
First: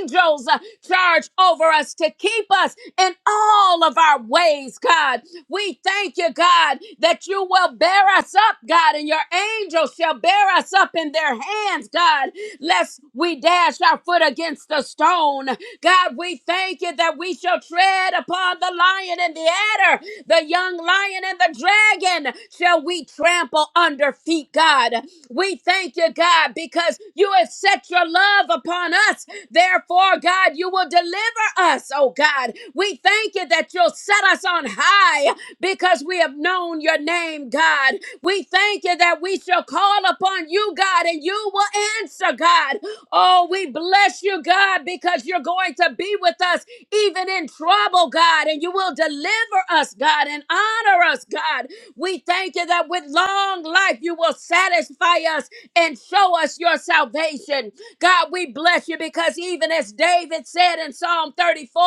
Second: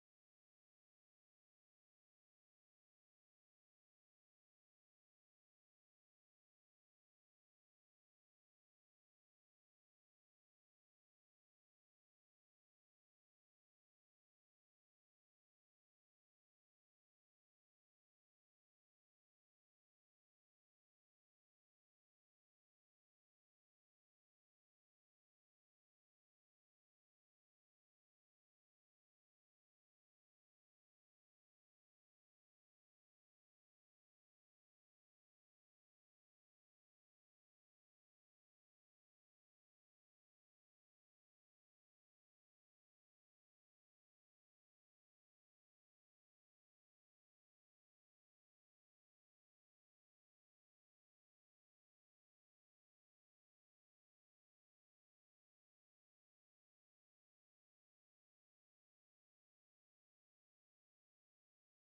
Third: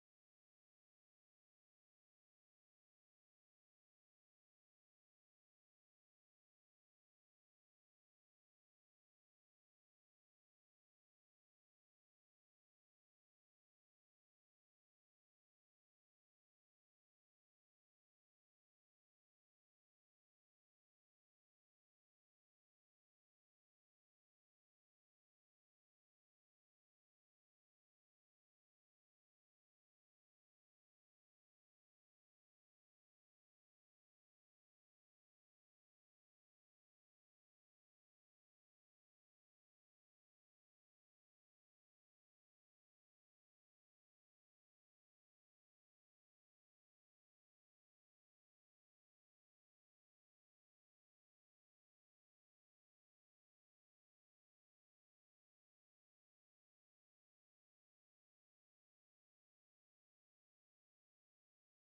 [SPEAKER 2] angels uh, charge over us to keep us in all of our ways, God. We thank you, God, that you will bear us up, God, and your angels shall bear us up in their hands, God, lest we dash our foot against a stone own. God, we thank you that we shall tread upon the lion and the adder, the young lion and the dragon shall we trample under feet, God. We thank you, God, because you have set your love upon us. Therefore, God, you will deliver us, oh God. We thank you that you'll set us on high because we have known your name, God. We thank you that we shall call upon you, God, and you will answer, God. Oh, we bless you, God, because you're going to be with us even in trouble, God, and you will deliver us, God, and honor us, God. We thank you that with long life you will satisfy us and show us your salvation. God, we bless you because even as David said in Psalm 34,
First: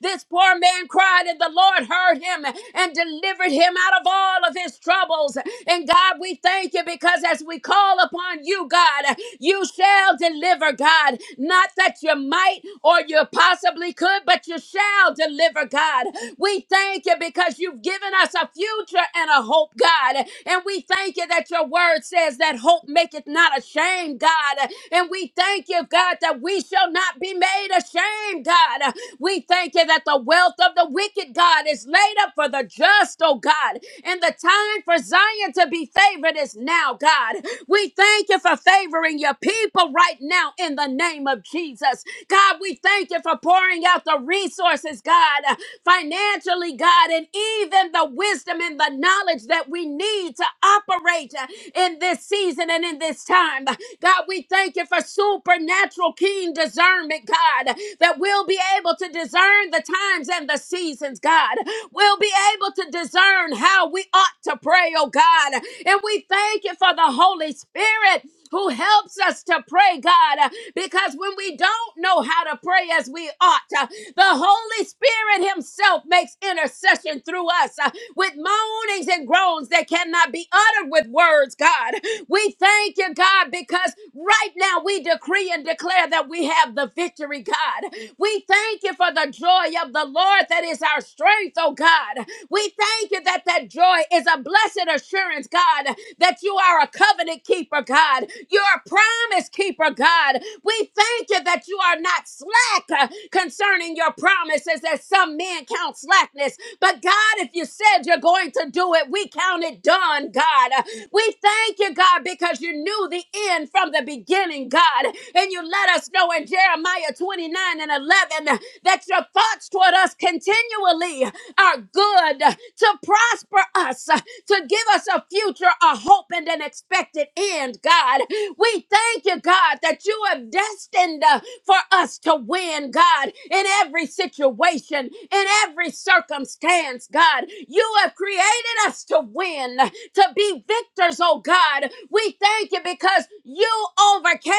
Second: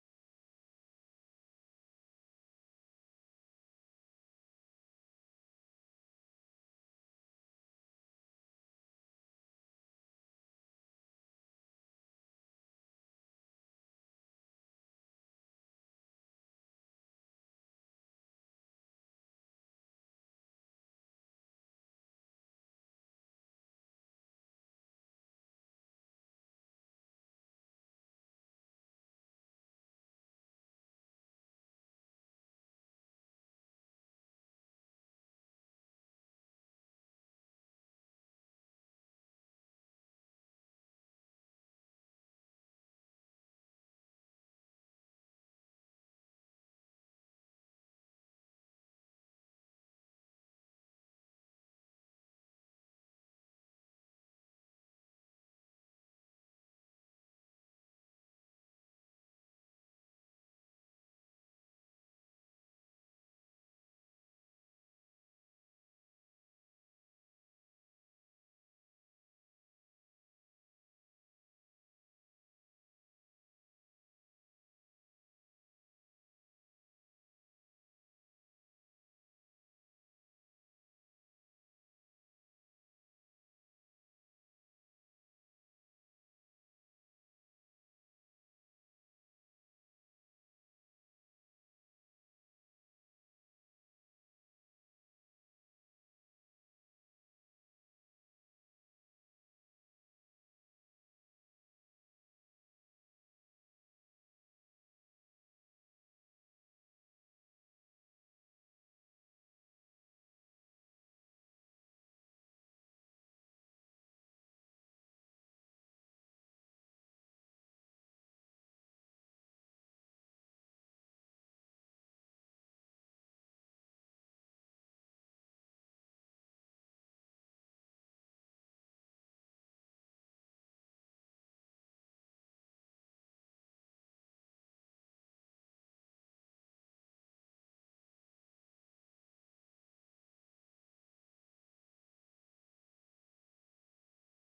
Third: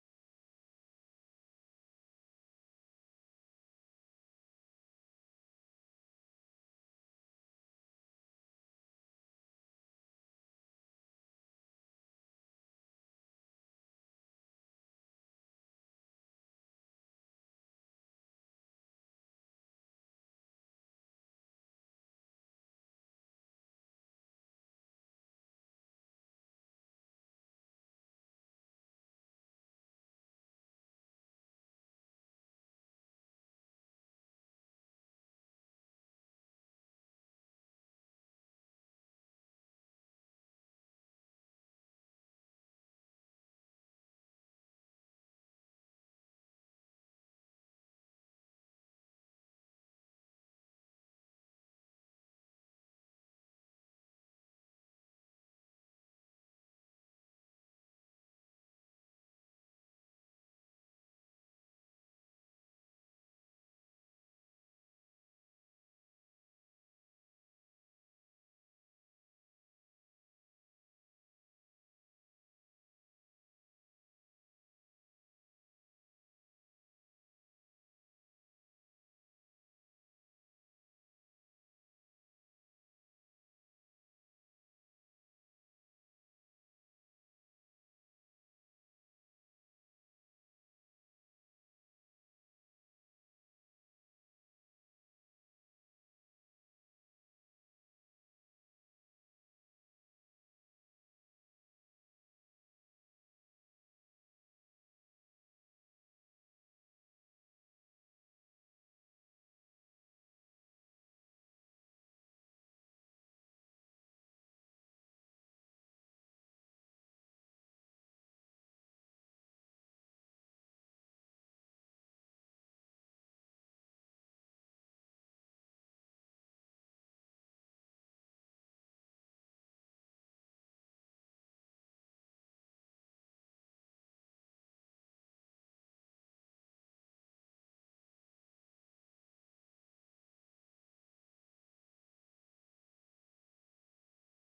[SPEAKER 2] this poor man cried and the Lord heard him and delivered him out of all of his troubles. And God, we thank you because as we call upon you, God, you shall deliver deliver, God. Not that you might or you possibly could, but you shall deliver, God. We thank you because you've given us a future and a hope, God. And we thank you that your word says that hope maketh not ashamed, God. And we thank you, God, that we shall not be made ashamed, God. We thank you that the wealth of the wicked, God, is laid up for the just, oh God. And the time for Zion to be favored is now, God. We thank you for favoring your people right now now in the name of Jesus. God, we thank you for pouring out the resources, God, uh, financially, God, and even the wisdom and the knowledge that we need to operate uh, in this season and in this time. God, we thank you for supernatural keen discernment, God, that we'll be able to discern the times and the seasons, God. We'll be able to discern how we ought to pray, oh God. And we thank you for the Holy Spirit who helps us to pray, God, uh, because when we don't know how to pray as we ought, uh, the Holy Spirit Himself makes intercession through us uh, with moanings and groans that cannot be uttered with words, God. We thank you, God, because right now we decree and declare that we have the victory, God. We thank you for the joy of the Lord that is our strength, oh God. We thank you that that joy is a blessed assurance returns, God, that you are a covenant keeper, God. You're a promise keeper, God. We thank you that you are not slack uh, concerning your promises, as some men count slackness. But God, if you said you're going to do it, we count it done, God. Uh, We thank you, God, because you knew the end from the beginning, God. And you let us know in Jeremiah 29 and 11 uh, that your thoughts toward us continually are good uh, to prosper us, uh, to give us a future, a hope, and an expected end, God. We thank you, God, that you have destined uh, for us to win, God, in every situation, in every circumstance, God. You have created us to win, to be victors, oh God. We thank you because you overcame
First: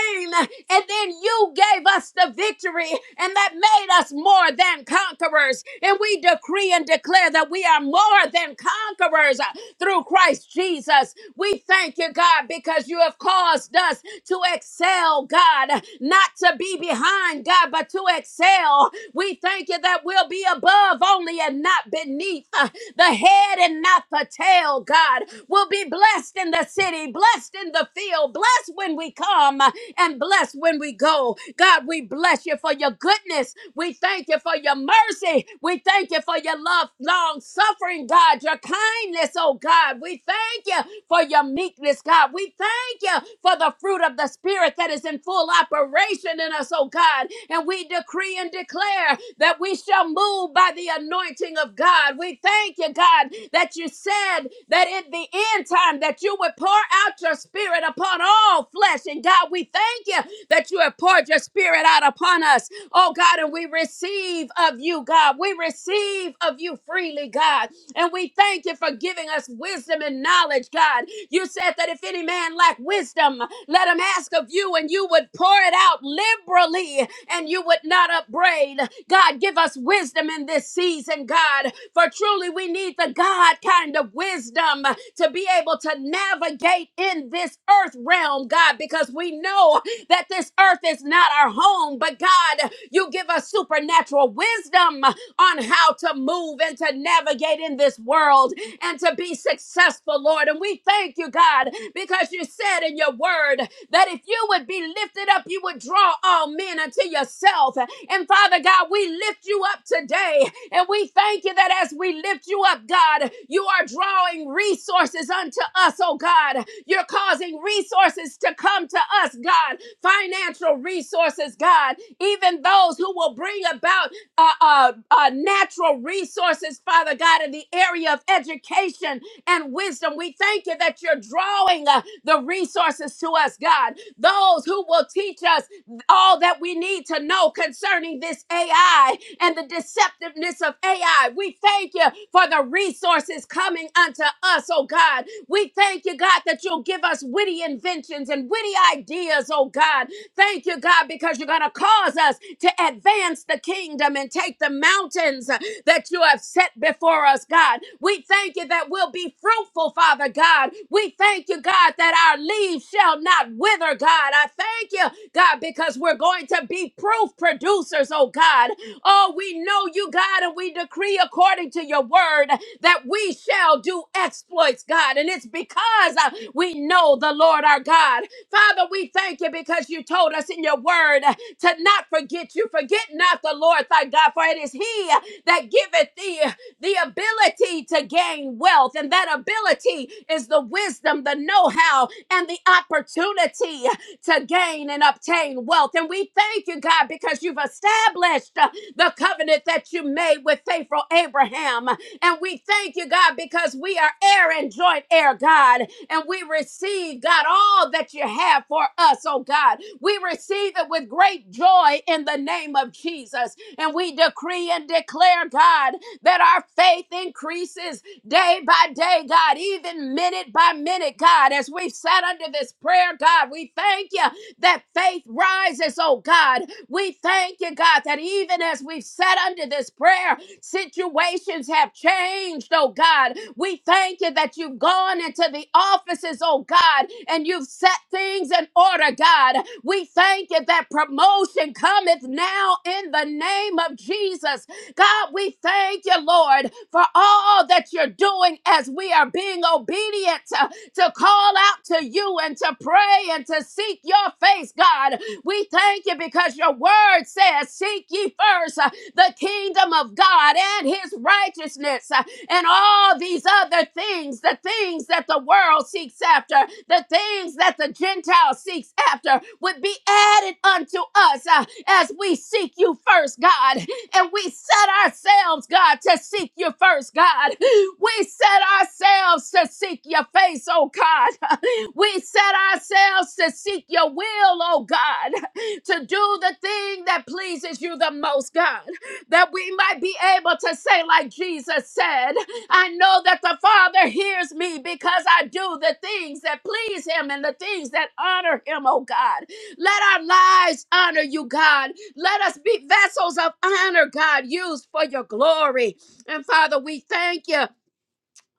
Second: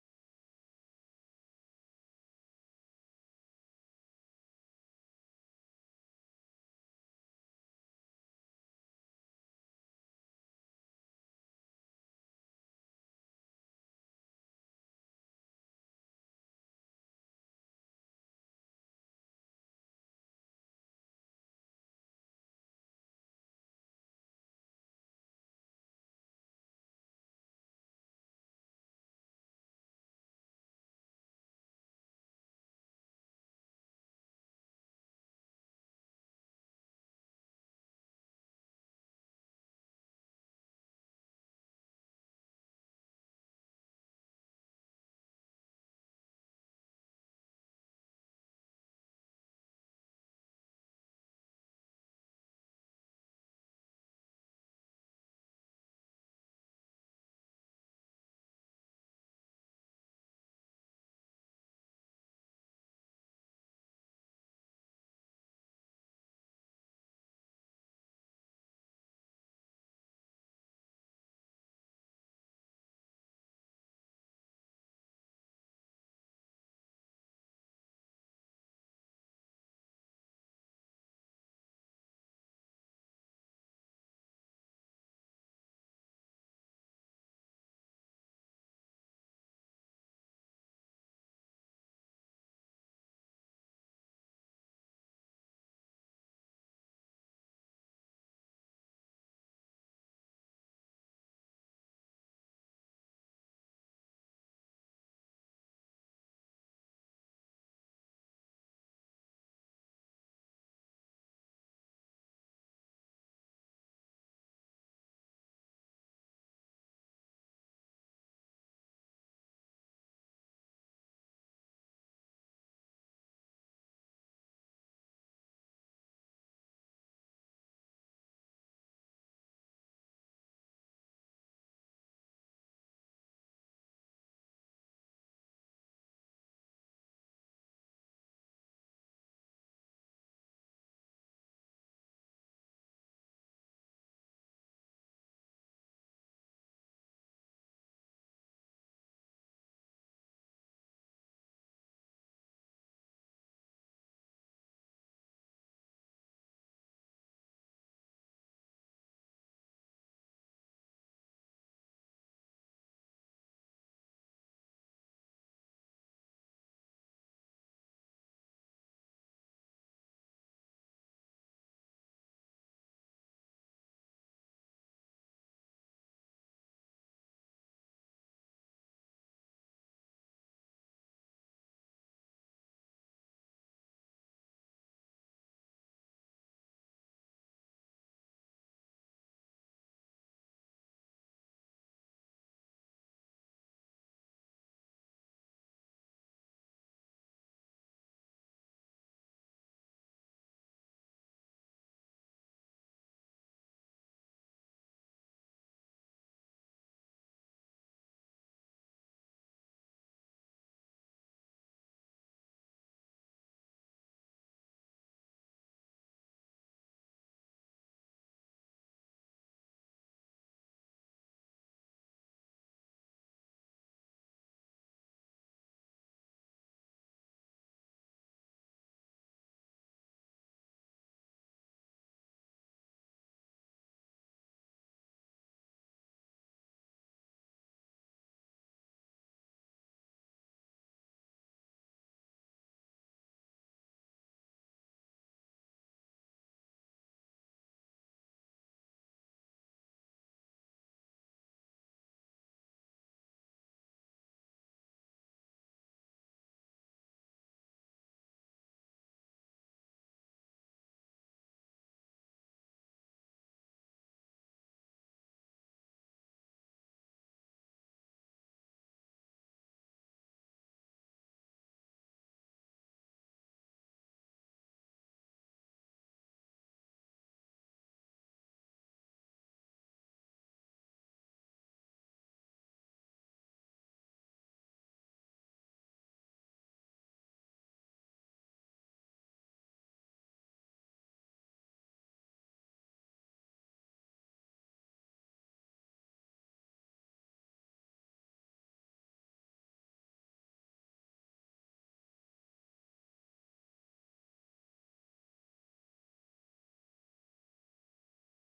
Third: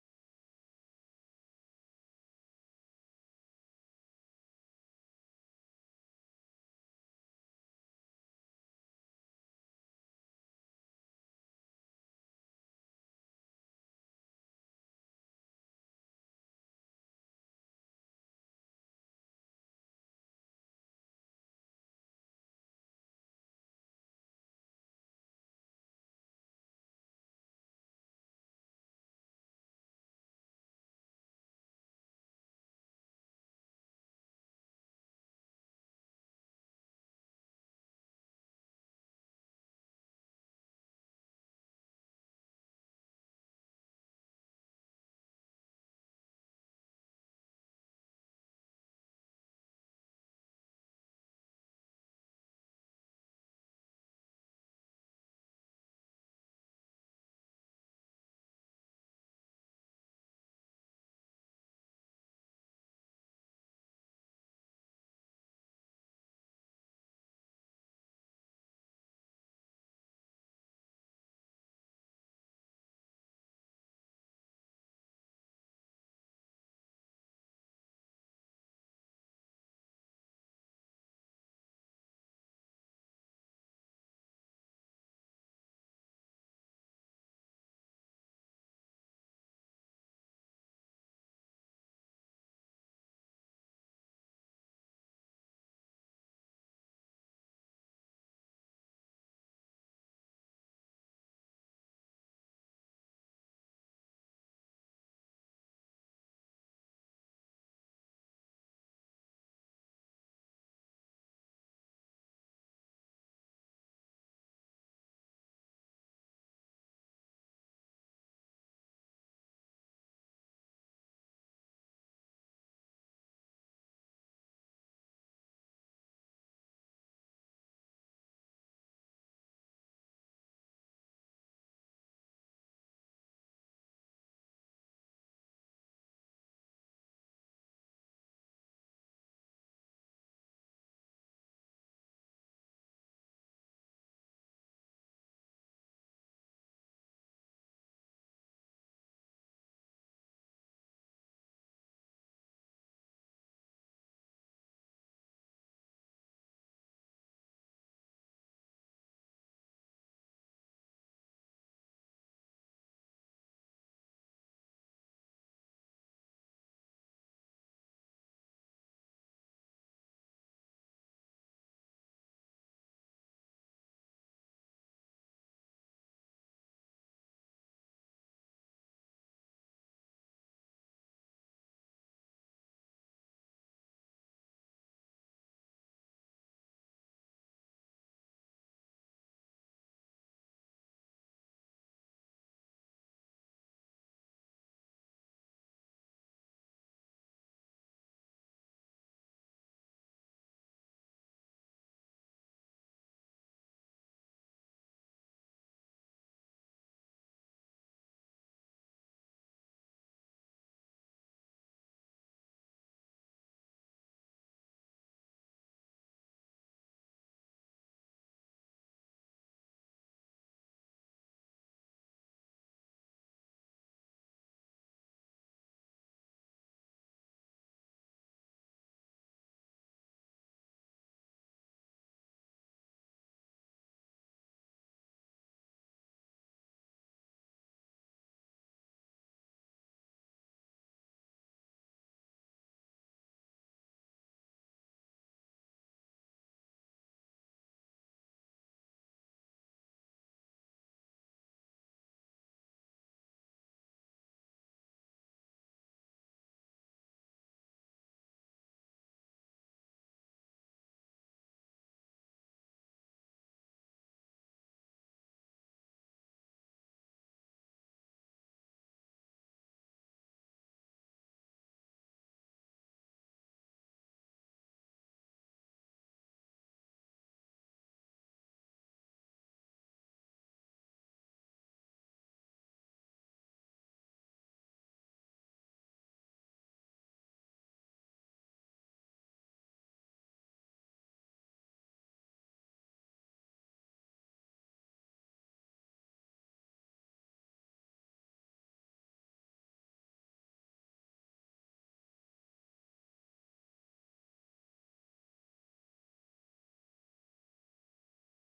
[SPEAKER 2] and then you gave us the victory, and that made us more than than conquerors. And we decree and declare that we are more than conquerors uh, through Christ Jesus. We thank you, God, because you have caused us to excel, God, not to be behind, God, but to excel. We thank you that we'll be above only and not beneath, uh, the head and not the tail, God. We'll be blessed in the city, blessed in the field, blessed when we come, uh, and blessed when we go. God, God, we bless you for your goodness. We thank you for your mercy. We thank you for your love, long suffering, God, your kindness, oh God. We thank you for your meekness, God. We thank you for the fruit of the Spirit that is in full operation in us, oh God. And we decree and declare that we shall move by the anointing of God. We thank you, God, that you said that in the end time that you would pour out your spirit upon all flesh flesh. And God, we thank you that you have poured your spirit out upon us. Oh God, and we receive of you, God. We receive of you freely, God. And we thank you for giving us wisdom and knowledge, God. You said that if any man lack wisdom, let him ask of you, and you would pour it out liberally, and you would not upbraid. God, give us wisdom in this season, God. For truly we need the God kind of wisdom to be able to to navigate in this earth realm, God, because we know that this earth is not our home, but God, you give us supernatural wisdom on how to move and to navigate in this world and to be successful, Lord. And we thank you, God, because you said in your word that if you would be lifted up, you would draw all men unto yourself. And Father God, we lift you up today and we thank you that as we lift you up, God. You are drawing resources unto us, oh God. You're causing resources to come to us, God. Financial resources, God. Even those who will bring about uh, uh, uh, natural resources, Father God, in the area of education and wisdom. We thank you that you're drawing uh, the resources to us, God. Those who will teach us all that we need to know concerning this AI and the decisions deceptiveness of AI. We thank you for the resources coming unto us, oh God. We thank you, God, that you'll give us witty inventions and witty ideas, oh God. Thank you, God, because you're going to cause us to advance the kingdom and take the mountains uh, that you have set before us, God. We thank you that we'll be fruitful, Father God. We thank you, God, that our leaves shall not wither, God. I thank you, God, because we're going to be be proof producers, oh God. Oh, we know you, God, and we decree according to your word that we shall do exploits, God. And it's because uh, we know the Lord our God. Father, we thank you because you told us in your word uh, to not forget you. Forget not the Lord thy God, for it is he uh, that giveth thee uh, the ability to gain wealth. And that ability is the wisdom, the know how, and the opportunity to gain and obtain wealth. And we thank you, God, because you've established uh, the covenant that you made with faithful Abraham. And we thank you, God, because we are heir and joint heir, God. And we receive, God, all that you have for us, oh God. We receive it with great joy in the name of Jesus. And we decree and declare, God, that our faith increases, day by day, God, even minute by minute, God, as we've sat under this prayer, God, we thank you that faith rises, oh God. We thank you, God, that even as we've sat under this prayer, situations have changed, oh God. We thank you that you've gone into the offices, oh God, and you've set things in order, God. We thank you that promotion cometh now in the name of Jesus. God, we thank you, Lord, for all that you're doing as we are being obedient to, to call out to you and to pray and to seek your face, God. We thank you because your word says, Seek ye first uh, the kingdom of God and his righteousness, uh, and all these other things, the things that the world seeks after, the things that the Gentile seeks after, would be added unto us uh, as we seek you first, God. And we set ourselves, God, to seek you first, God. We set ourselves to seek your face, oh God. [LAUGHS] We set ourselves to seek your will, oh God, [LAUGHS] to do the thing that pleases you the most, God, that we might be able to say, like Jesus said, I know that the Father hears me because I do the things that please him and the things that honor him, oh God. Let our lives honor you, God. Let us be vessels of honor, God, used for your glory. And Father, we thank you.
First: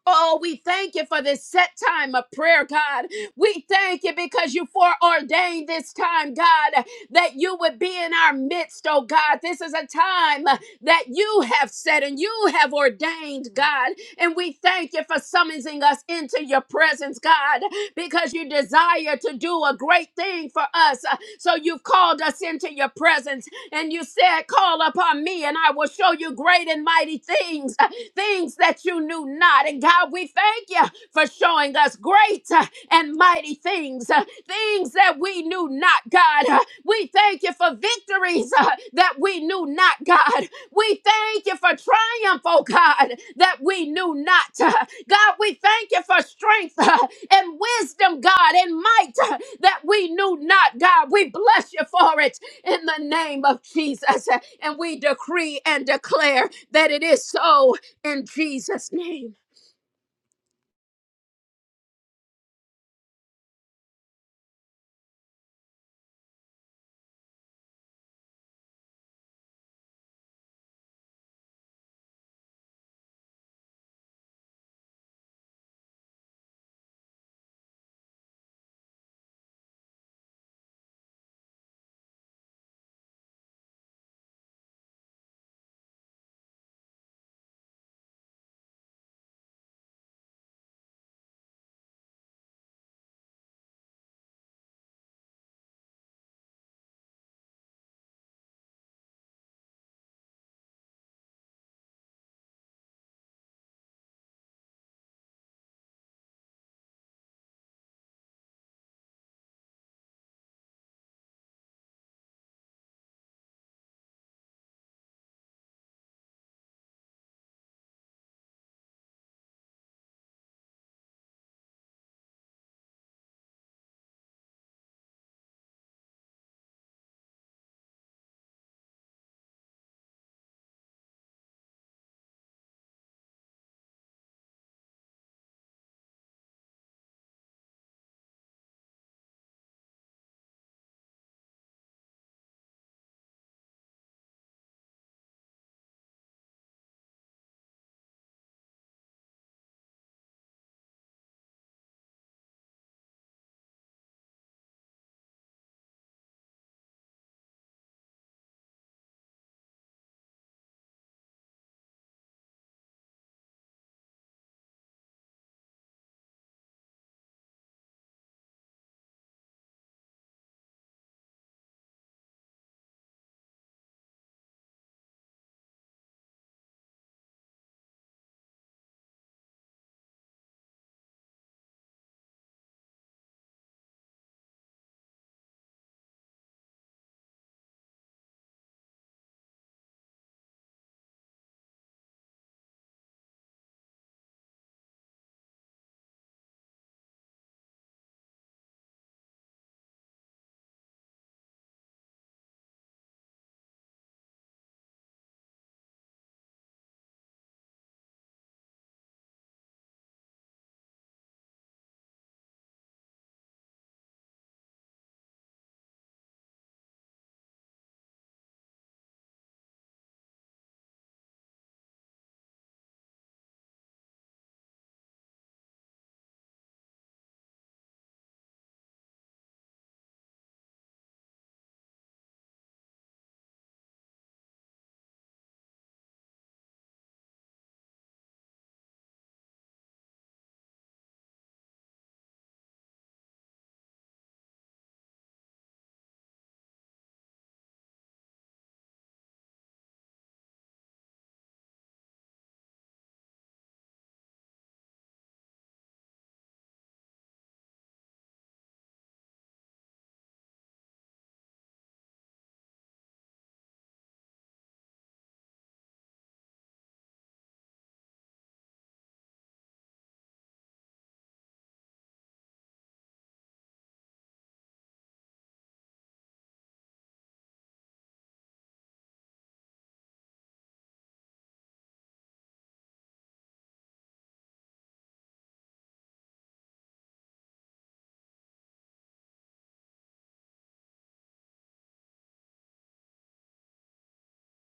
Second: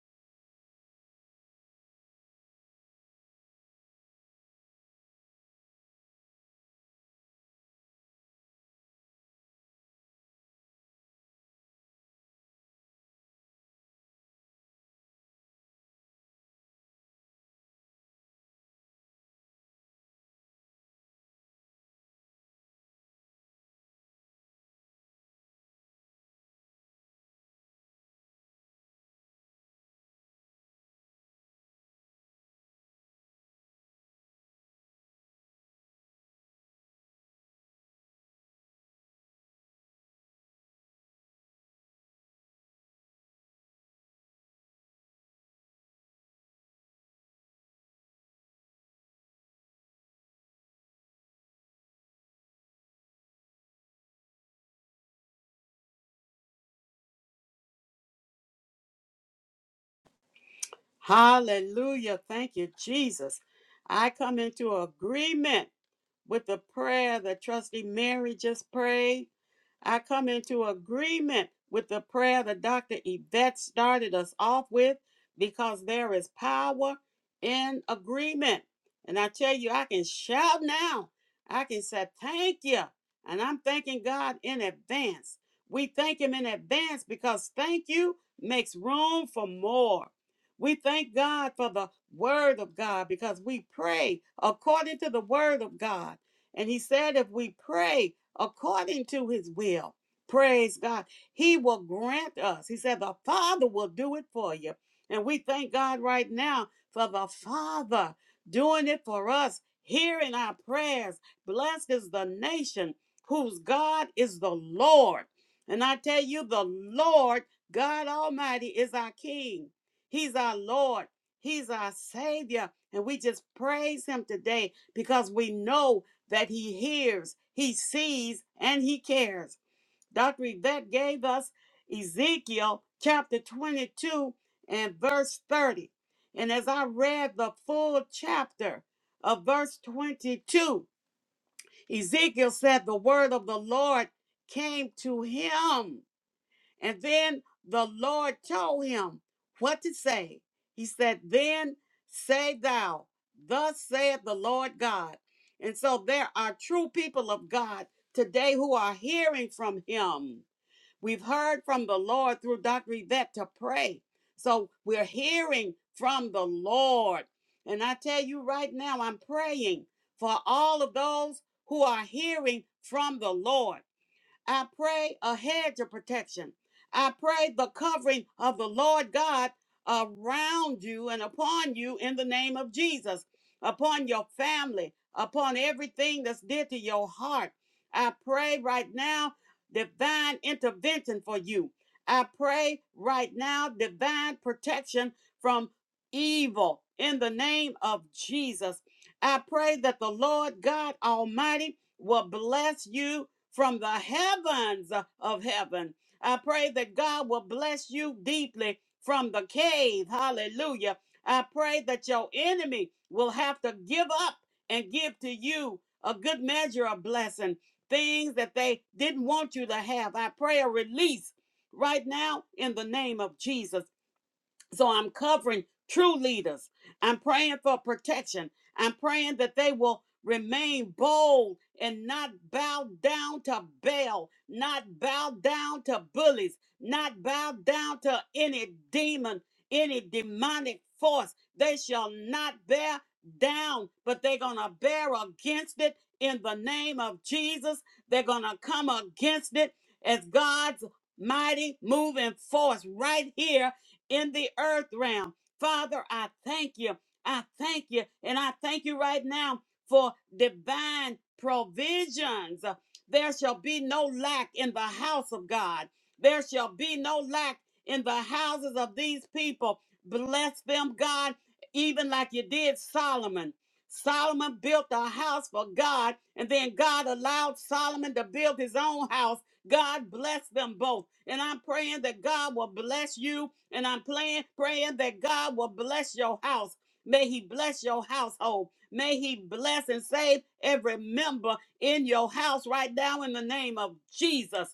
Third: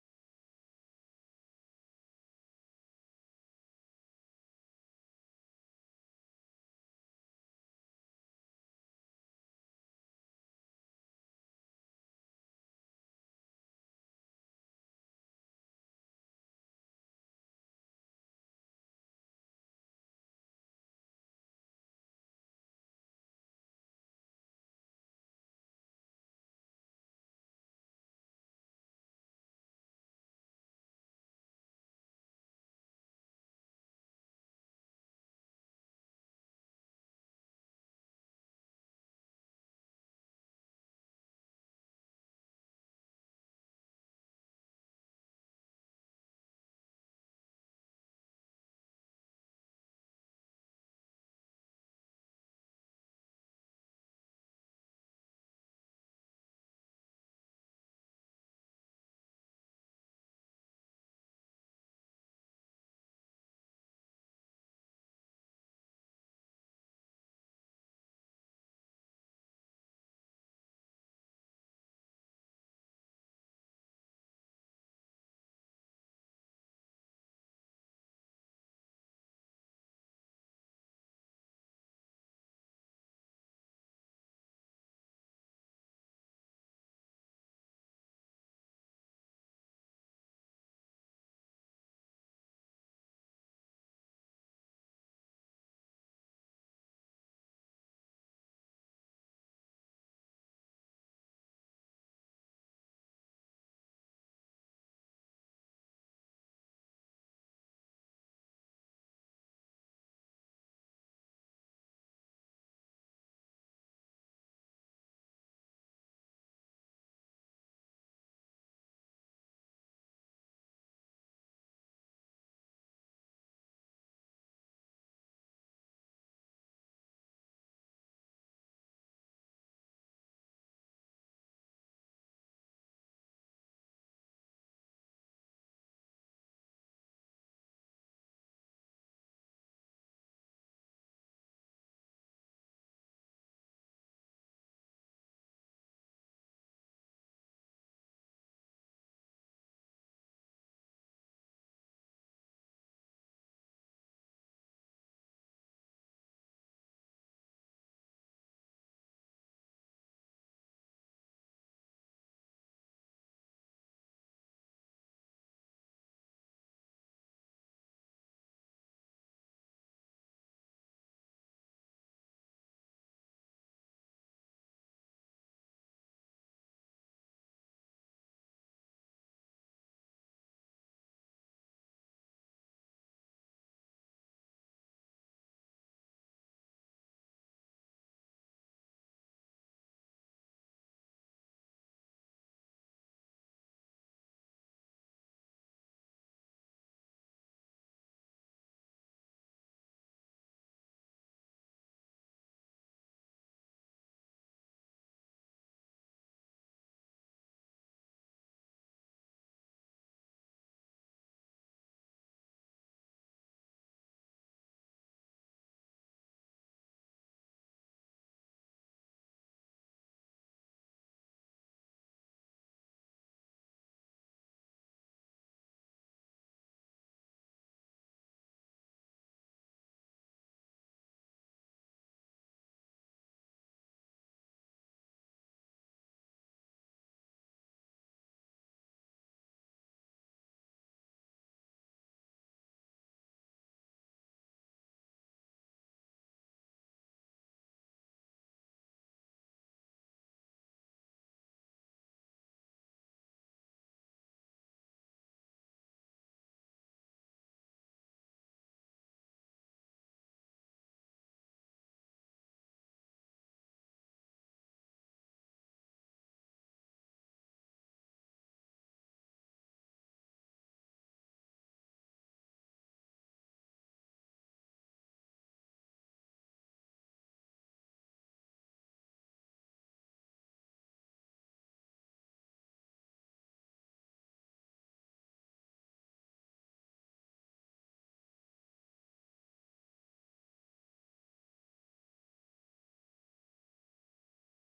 [SPEAKER 2] Oh, we thank you for this set time of prayer, God. We thank you because you foreordained this time, God, that you would be in our midst, oh God. This is a time that you have set and you have ordained, God. And we thank you for summoning us into your presence, God, because you desire to do a great thing for us. So you've called us into your presence and you said, Call upon me, and I will show you great and mighty things, uh, things that you knew not. And God, we thank you for showing us great uh, and mighty things, uh, things that we knew not, God. Uh, We thank you for victories uh, that we knew not, God. We thank you for triumph, oh God, that we knew not. Uh, God, we thank you for strength uh, and wisdom, God, and might uh, that we knew not, God. We bless you for it in the name of Jesus. And we decree and declare that it is so in Jesus' name.
[SPEAKER 3] Hallelujah. Thank you, Jesus. I come into agreement with the prayer that Trustee Mary just prayed. I come into agreement with the prayer that Dr. Yvette started us off with because there is power in agreement. And I tell you, I can shout now. I can say, Thank you. And I'm thanking God in advance. We thank Him in advance because thank you makes room for more. We thank God for the word of God because we pray according to the word of God. And he said, if we pray according to his will, praise God, he will grant us. He said, the Father will do it for you. And we thank God right now for the Father doing it for us, hearing our prayers. Blessed is the nation whose God is the Lord. And I tell you, the Lord God Almighty is our King. He's our Lord. He's our Savior. And we just praise Him today because we know that He hears, He sees, and He cares. Dr. Yvette gave us Ezekiel chapter 22 and verse 30. And as I read the full chapter of verse 22, Ezekiel said, The word of the Lord came to him and then the Lord told him what to say. He said, Then say thou, thus saith the Lord God. And so there are true people of God today who are hearing from him. We've heard from the Lord through Dr. Yvette to pray. So we're hearing from the Lord. And I tell you right now, I'm praying for all of those who are hearing from the Lord. I pray a hedge of protection. I pray the covering of the Lord God around you and upon you in the name of Jesus, upon your family, upon everything that's dear to your heart. I pray right now divine intervention for you. I pray right now divine protection from evil in the name of Jesus. I pray that the Lord God Almighty will bless you from the heavens of heaven. I pray that God will bless you deeply from the cave. Hallelujah. I pray that your enemy will have to give up and give to you a good measure of blessing, things that they didn't want you to have. I pray a release right now in the name of Jesus. So I'm covering true leaders. I'm praying for protection. I'm praying that they will remain bold and not bow down to Baal, not bow down to bullies, not bow down to any demon, any demonic force. They shall not bear down, but they're going to bear against it in the name of Jesus. They're going to come against it as God's mighty moving force right here in the earth realm. Father, I thank you. I thank you. And I thank you right now for divine provisions. There shall be no lack in the house of God. There shall be no lack in the houses of these people. Bless them, God, even like you did Solomon. Solomon built a house for God, and then God allowed Solomon to build his own house God bless them both. And I'm praying that God will bless you. And I'm praying, praying that God will bless your house. May He bless your household. May He bless and save every member in your house right now in the name of Jesus.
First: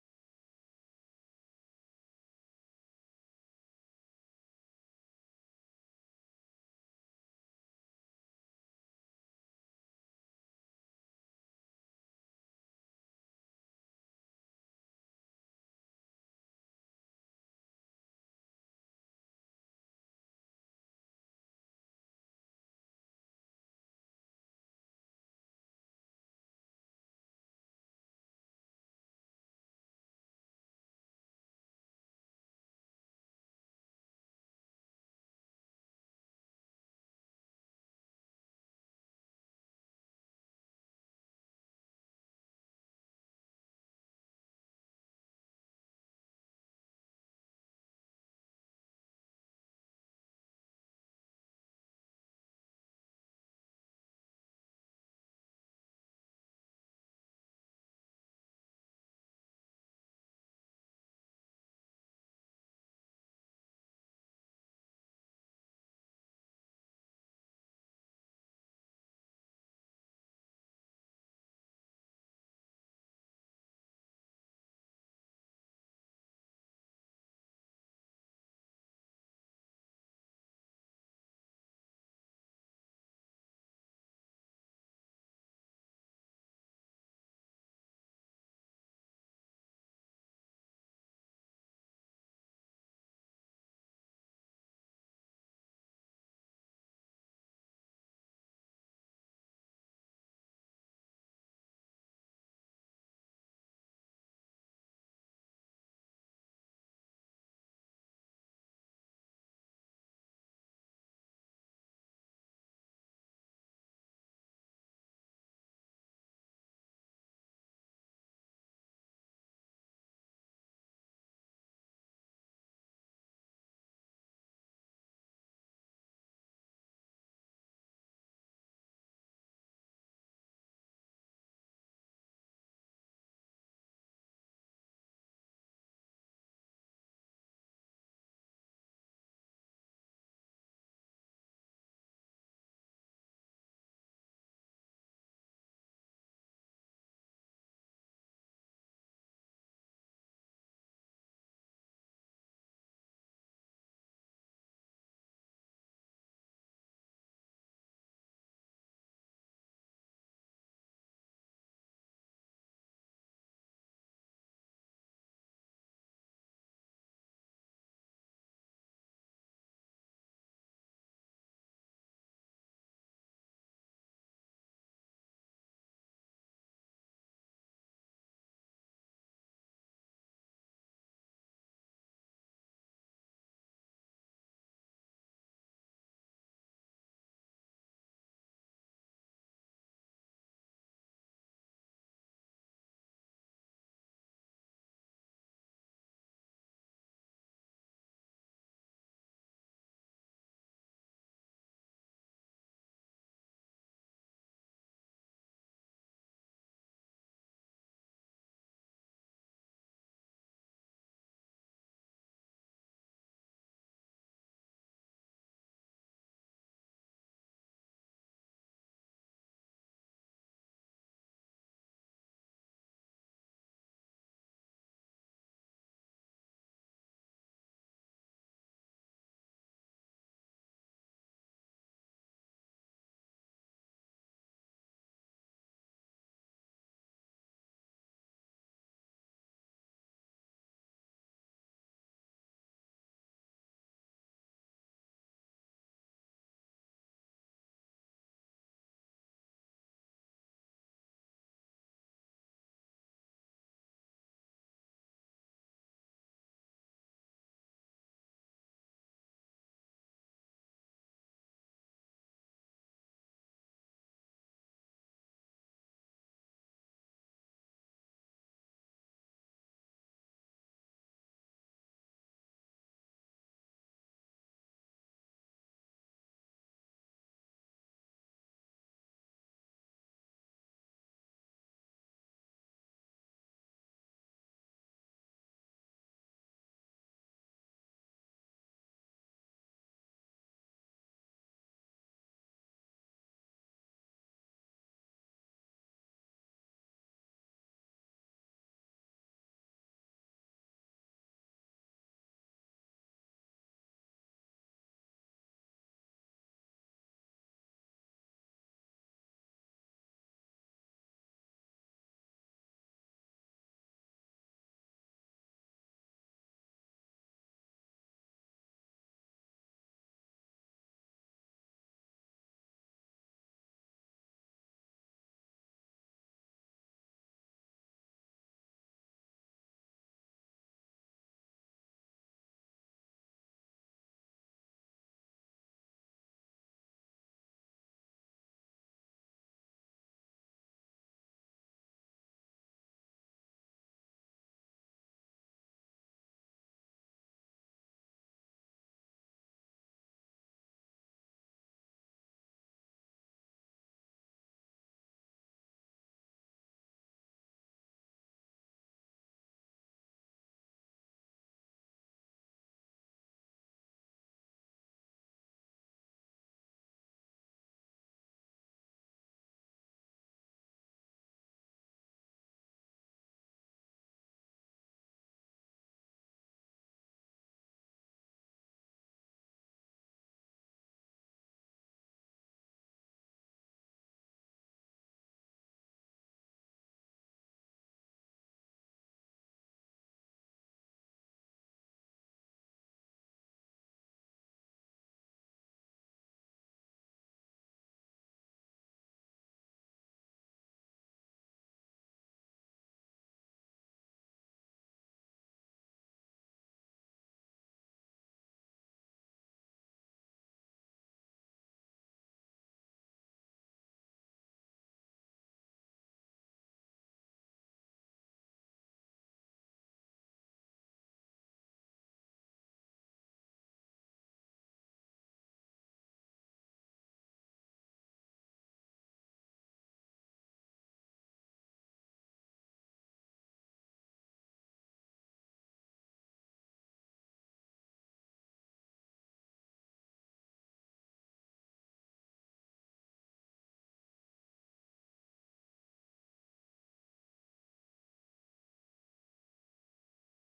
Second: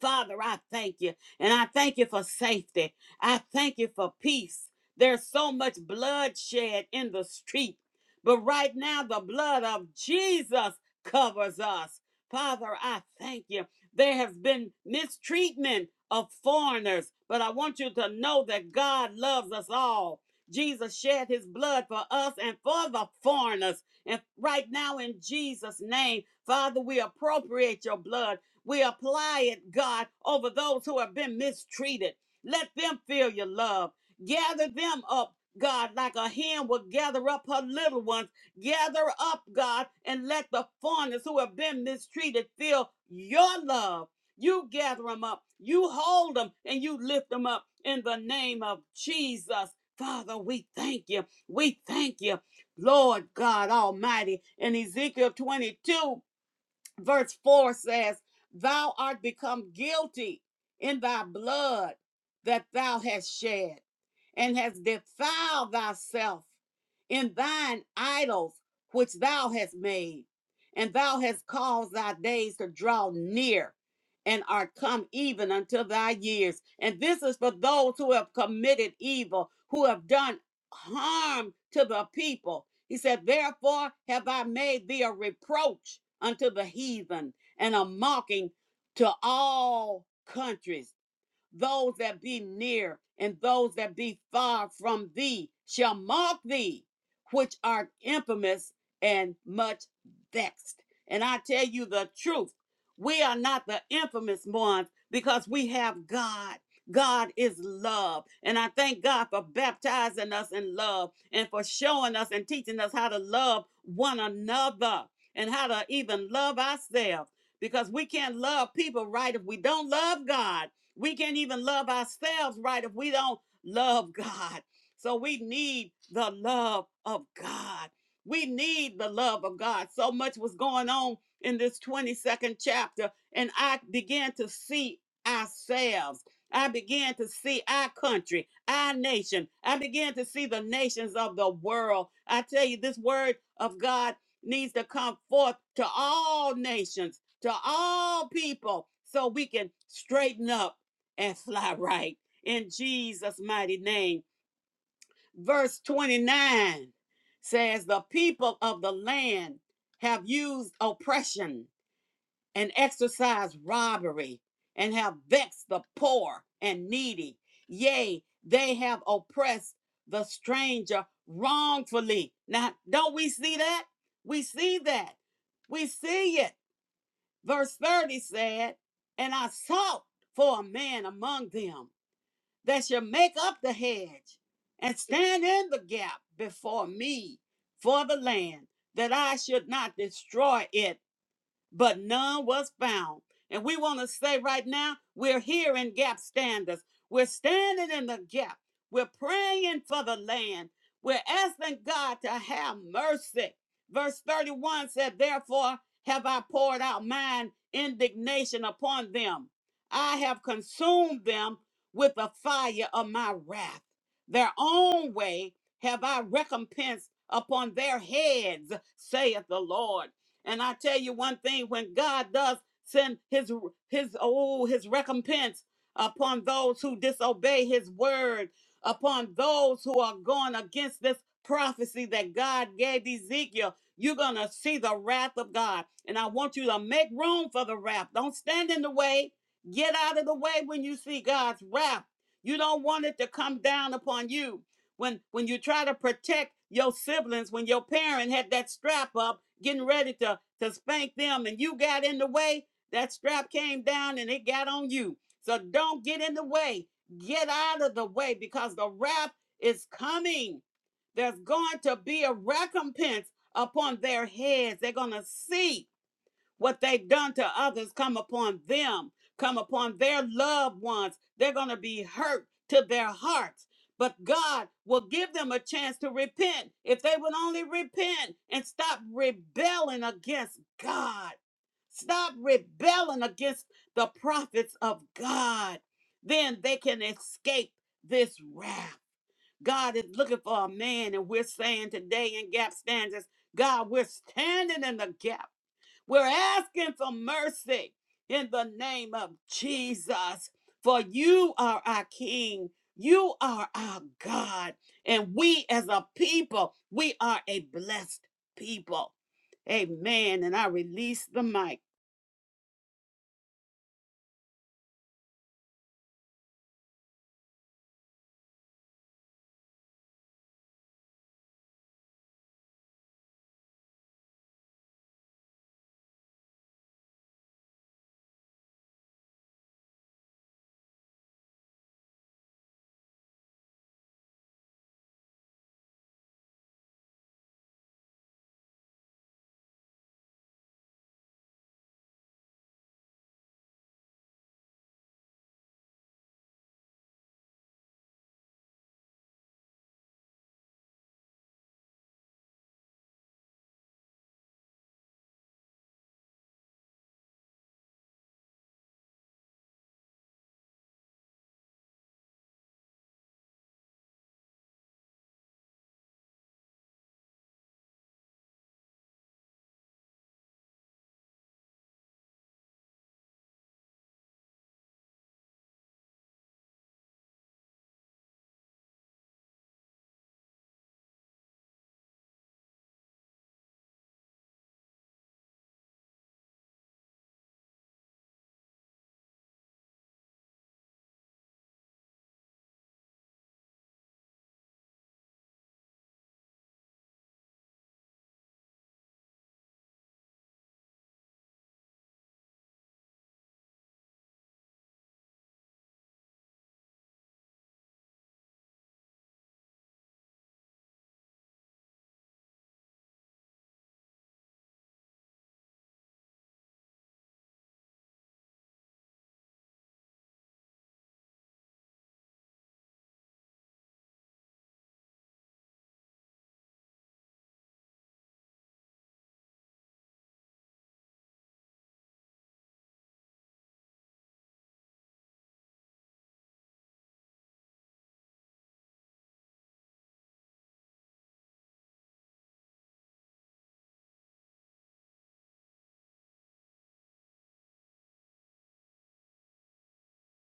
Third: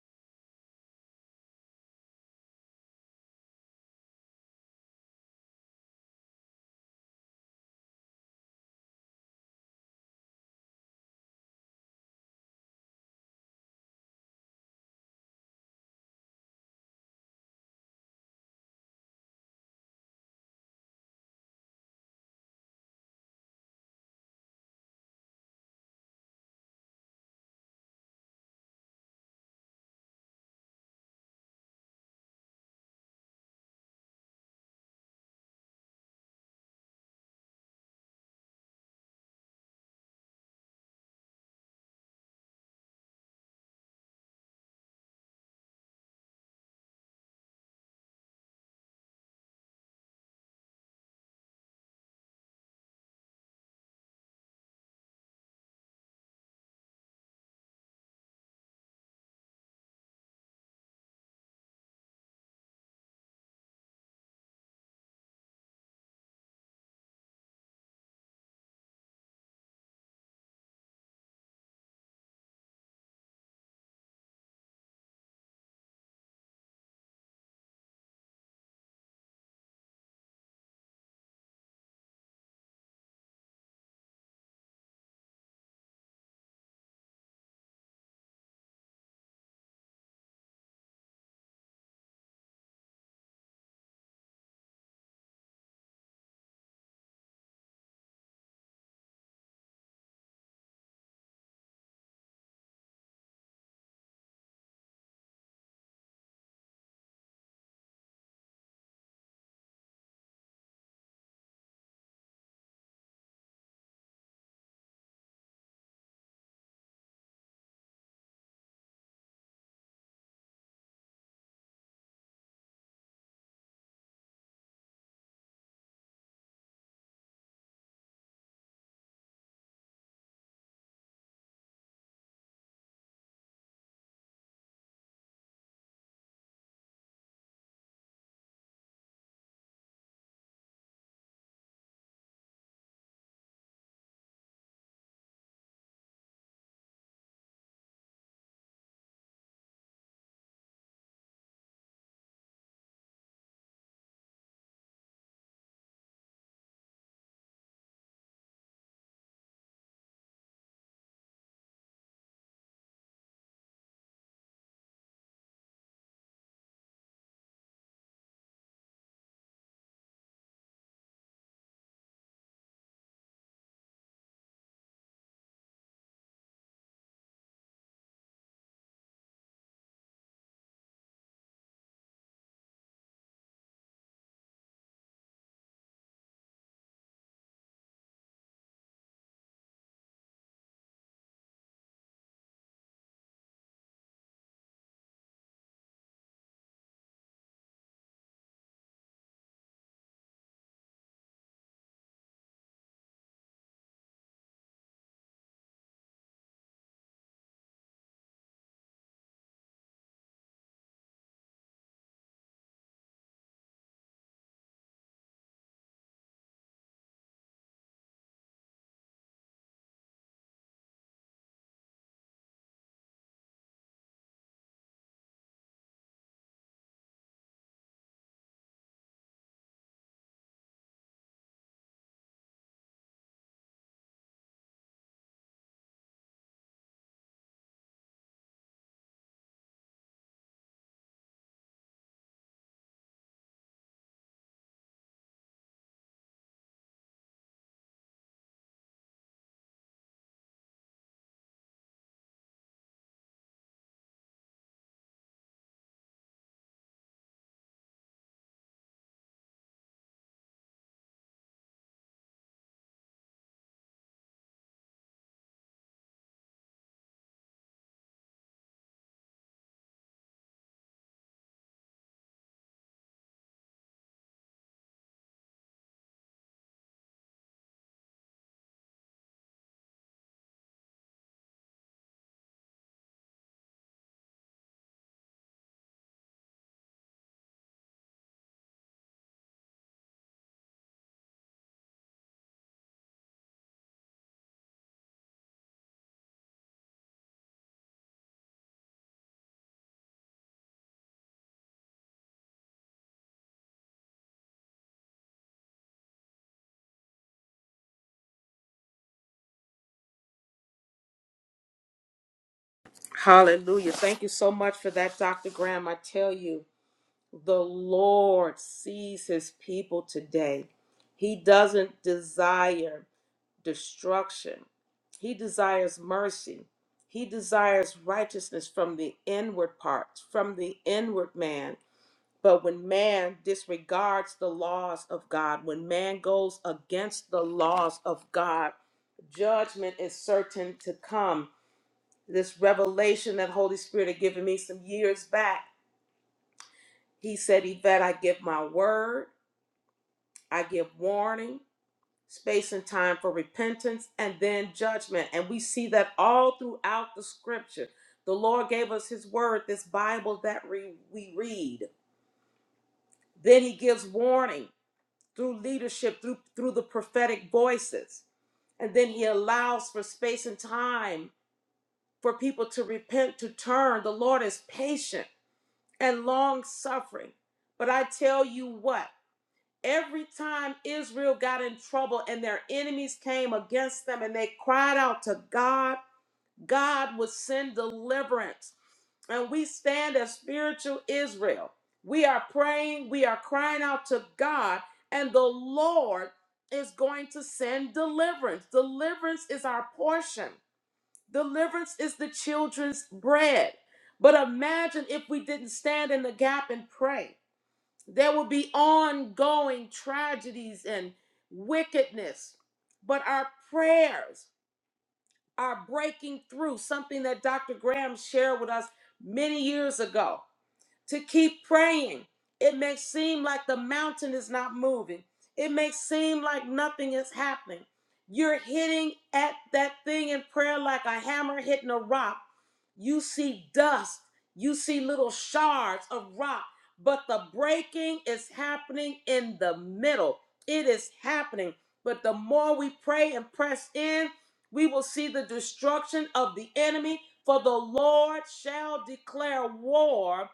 [SPEAKER 3] Father, I thank you. And I thank you for safety. I thank you for peace. There's so much bloodshed in the street. But right now, the blood of Jesus covers us. Father, I thank you. There has been mistreatment of foreigners, but I want you to know that God loves us all. Jesus shed his blood for us and for the foreigners. And right now, in Jesus' name, Father, we appropriate your blood we apply it, God, over those who have been mistreated. Let them feel your love. Gather them up, God, like a hen will gather up her little ones. Gather up, God, and let the foreigners who have been mistreated feel your love. You gather them up, you hold them, and you lift them up in the name of Jesus. Father, we thank you. We thank you, Lord God Almighty. In Ezekiel 22, verse 4 says, Thou art become guilty in thy blood that thou hast shed, and hast defiled thyself in thine idols which thou hast made, and thou hast caused thy days to draw near. And are come even unto thy years. And this is for those who have committed evil, who have done harm to the people, he said, Therefore have I made thee a reproach unto the heathen and a mocking to all countries those that be near and those that be far from thee shall mock thee, which are infamous and much vexed. And I tell you the truth, we are not the infamous ones because we have God. God is love. And I thank God for baptizing us in love and for showing us and teaching us how to love one another and how to even love ourselves because we can't love people right if we don't love God. We can't even love ourselves right if we don't love God. So we need the love of God. We need the love of God. So much was going on in this 22nd chapter, and I began to see ourselves. I began to see our country, our nation. I began to see the nations of the world. I tell you, this word of God needs to come forth to all nations, to all people, so we can straighten up and fly right in Jesus' mighty name. Verse 29 says, The people of the land have used oppression and exercised robbery and have vexed the poor and needy. Yea, they have oppressed the stranger wrongfully. Now, don't we see that? We see that. We see it. Verse 30 said, And I sought for a man among them that shall make up the hedge and stand in the gap before me for the land, that I should not destroy it but none was found. And we want to say right now, we're here in gap Standers, We're standing in the gap. We're praying for the land. We're asking God to have mercy. Verse 31 said, Therefore have I poured out mine indignation upon them. I have consumed them with the fire of my wrath. Their own way have I recompensed upon their heads, saith the Lord. And I tell you one thing, when God does send his his oh his recompense upon those who disobey his word, upon those who are going against this prophecy that God gave Ezekiel, you're gonna see the wrath of God. And I want you to make room for the wrath. Don't stand in the way. Get out of the way when you see God's wrath. You don't want it to come down upon you when when you try to protect your siblings when your parent had that strap up getting ready to to spank them and you got in the way that strap came down and it got on you so don't get in the way get out of the way because the wrath is coming there's going to be a recompense upon their heads they're going to see what they've done to others come upon them, come upon their loved ones. They're going to be hurt to their hearts. But God will give them a chance to repent if they would only repent and stop rebelling against God. Stop rebelling against the prophets of God. Then they can escape this wrath. God is looking for a man, and we're saying today in gap standards, God, we're standing in the gap we're asking for mercy in the name of Jesus, for you are our King, you are our God, and we as a people, we are a blessed people. Amen. And I release the mic.
[SPEAKER 1] Hallelujah. Thank you so much for that, Dr. Graham. I tell you, the Lord sees his people today. He doesn't desire destruction, he desires mercy. He desires righteousness from the inward parts, from the inward man But when man disregards the laws of God, when man goes against the laws of God, judgment is certain to come. This revelation that Holy Spirit had given me some years back, he said, Yvette, I give my word, I give warning, space and time for repentance, and then judgment. And we see that all throughout the scripture. The Lord gave us his word, this Bible that re- we read. Then he gives warning through leadership, through through the prophetic voices. And then he allows for space and time for people to repent, to turn. The Lord is patient and long suffering. But I tell you what, every time Israel got in trouble and their enemies came against them and they cried out to God, God would send deliverance and we stand as spiritual Israel. We are praying, we are crying out to God, and the Lord is going to send deliverance. Deliverance is our portion, deliverance is the children's bread. But imagine if we didn't stand in the gap and pray. There would be ongoing tragedies and wickedness. But our prayers are breaking through, something that Dr. Graham shared with us many years ago to keep praying. It may seem like the mountain is not moving, it may seem like nothing is happening. You're hitting at that thing in prayer like a hammer hitting a rock. You see dust, you see little shards of rock, but the breaking is happening in the middle. It is happening. But the more we pray and press in, we will see the destruction of the enemy. For the Lord shall declare war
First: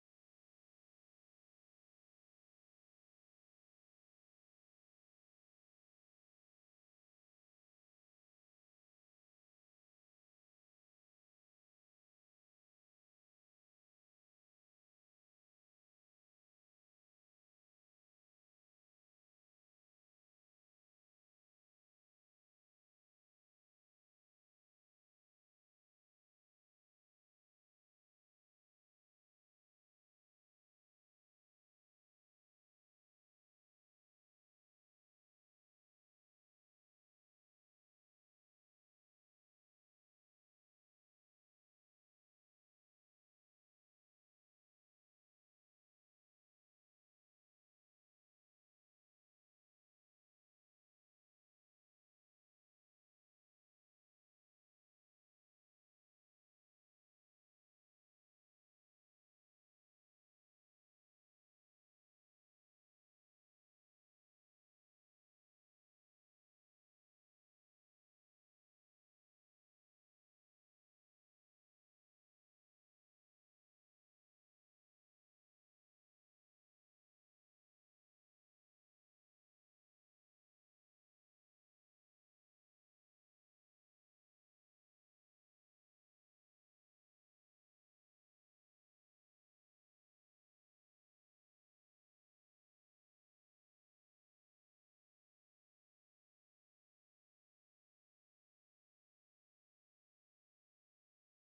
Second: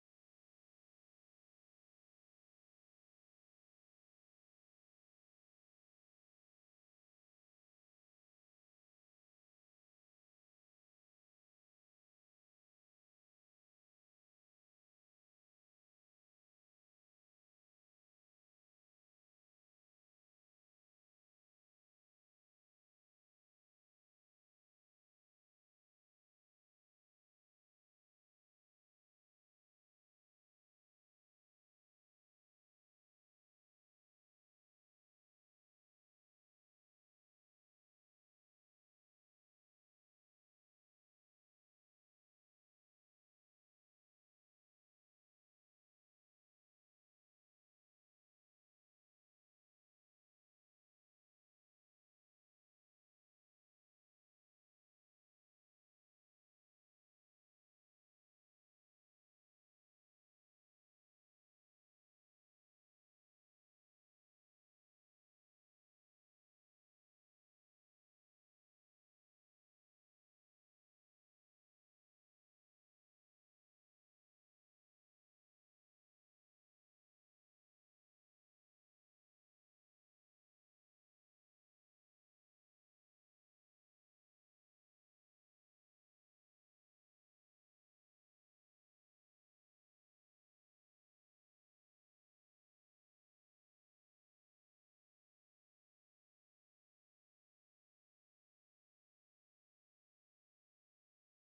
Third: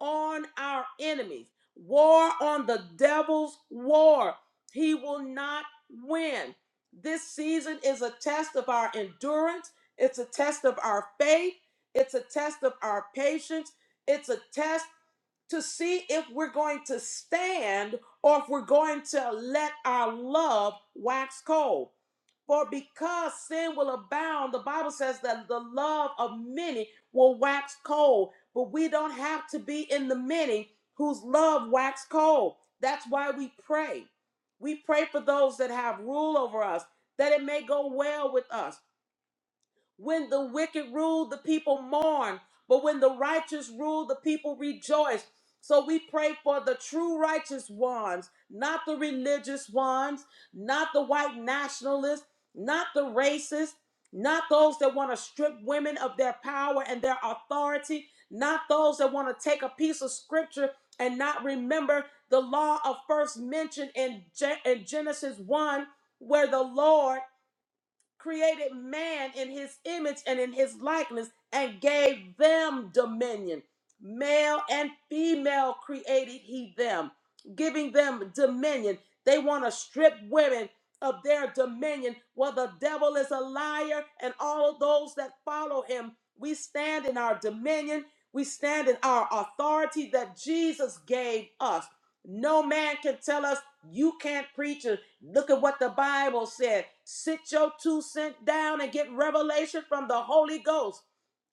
[SPEAKER 1] on our enemies, war on the devil's war. He will not win. This season is a test of our endurance, it's a test of our faith, it's a test of our patience, it's a test to see if we're going to stand or if we're going to let our love wax cold. For because sin will abound, the Bible says that the love of many will wax cold. But we don't have to be in the many whose love wax cold. That's why we pray. We pray for those that have rule over us, that it may go well with us when the wicked rule, the people mourn, but when the righteous rule, the people rejoice. So we pray for the true righteous ones, not the religious ones, not the white nationalists, not the racists, not those that want to strip women of their power and their authority, not those that want to take a piece of scripture and not remember the law of first mention in, Gen- in Genesis 1, where the Lord created man in his image and in his likeness and gave them dominion. Male and female created he them, giving them dominion. They want to strip women of their dominion. Well, the devil is a liar, and all of those that follow him, we stand in our dominion, we stand in our authority that Jesus gave us. No man can tell us you can't preach. Look at what the Bible said. Sit your two cent down and get revelation from the Holy Ghost.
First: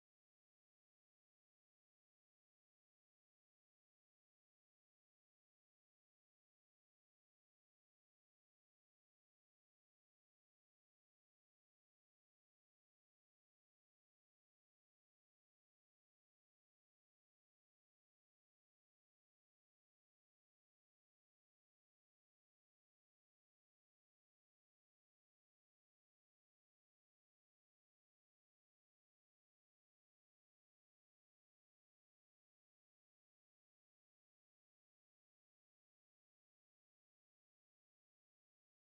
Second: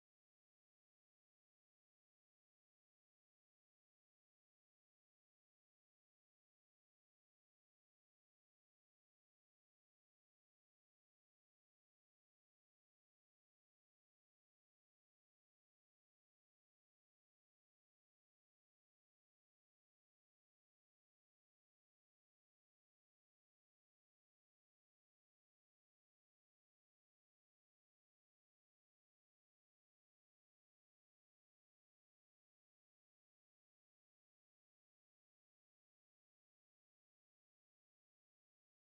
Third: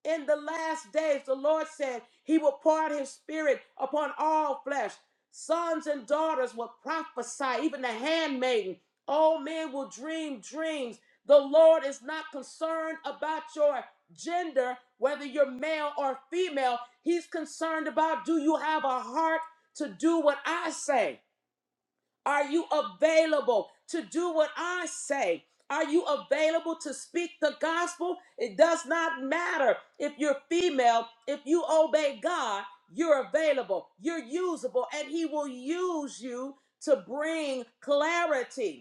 [SPEAKER 1] In the last days, the Lord said he will pour out his spirit upon all flesh. Sons and daughters will prophesy, even the handmaiden. Old men will dream dreams. The Lord is not concerned about your gender, whether you're male or female. He's concerned about do you have a heart to do what I say? Are you available to do what I say? Are you available to speak the gospel? It does not matter if you're female, if you obey God, you're available, you're usable, and He will use you to bring clarity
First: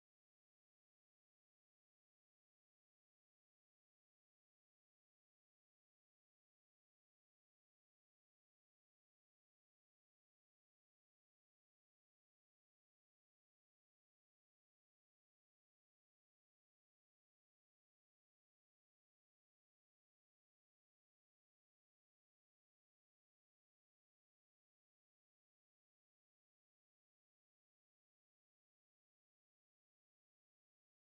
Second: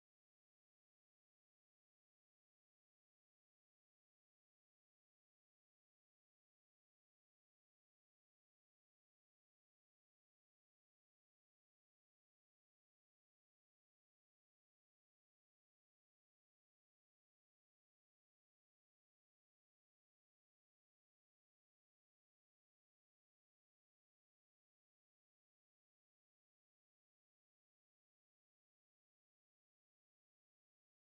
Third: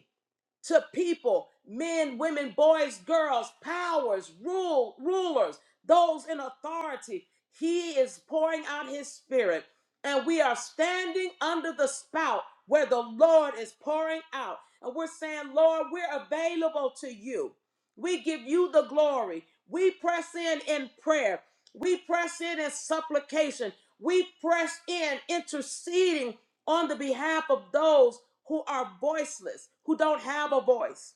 [SPEAKER 1] to people men women boys girls powers rule rulers those in authority he is pouring out his spirit and we are standing under the spout where the lord is pouring out and we're saying lord we're available to you we give you the glory we press in in prayer we press in in supplication we press in interceding on the behalf of those who are voiceless, who don't have a voice.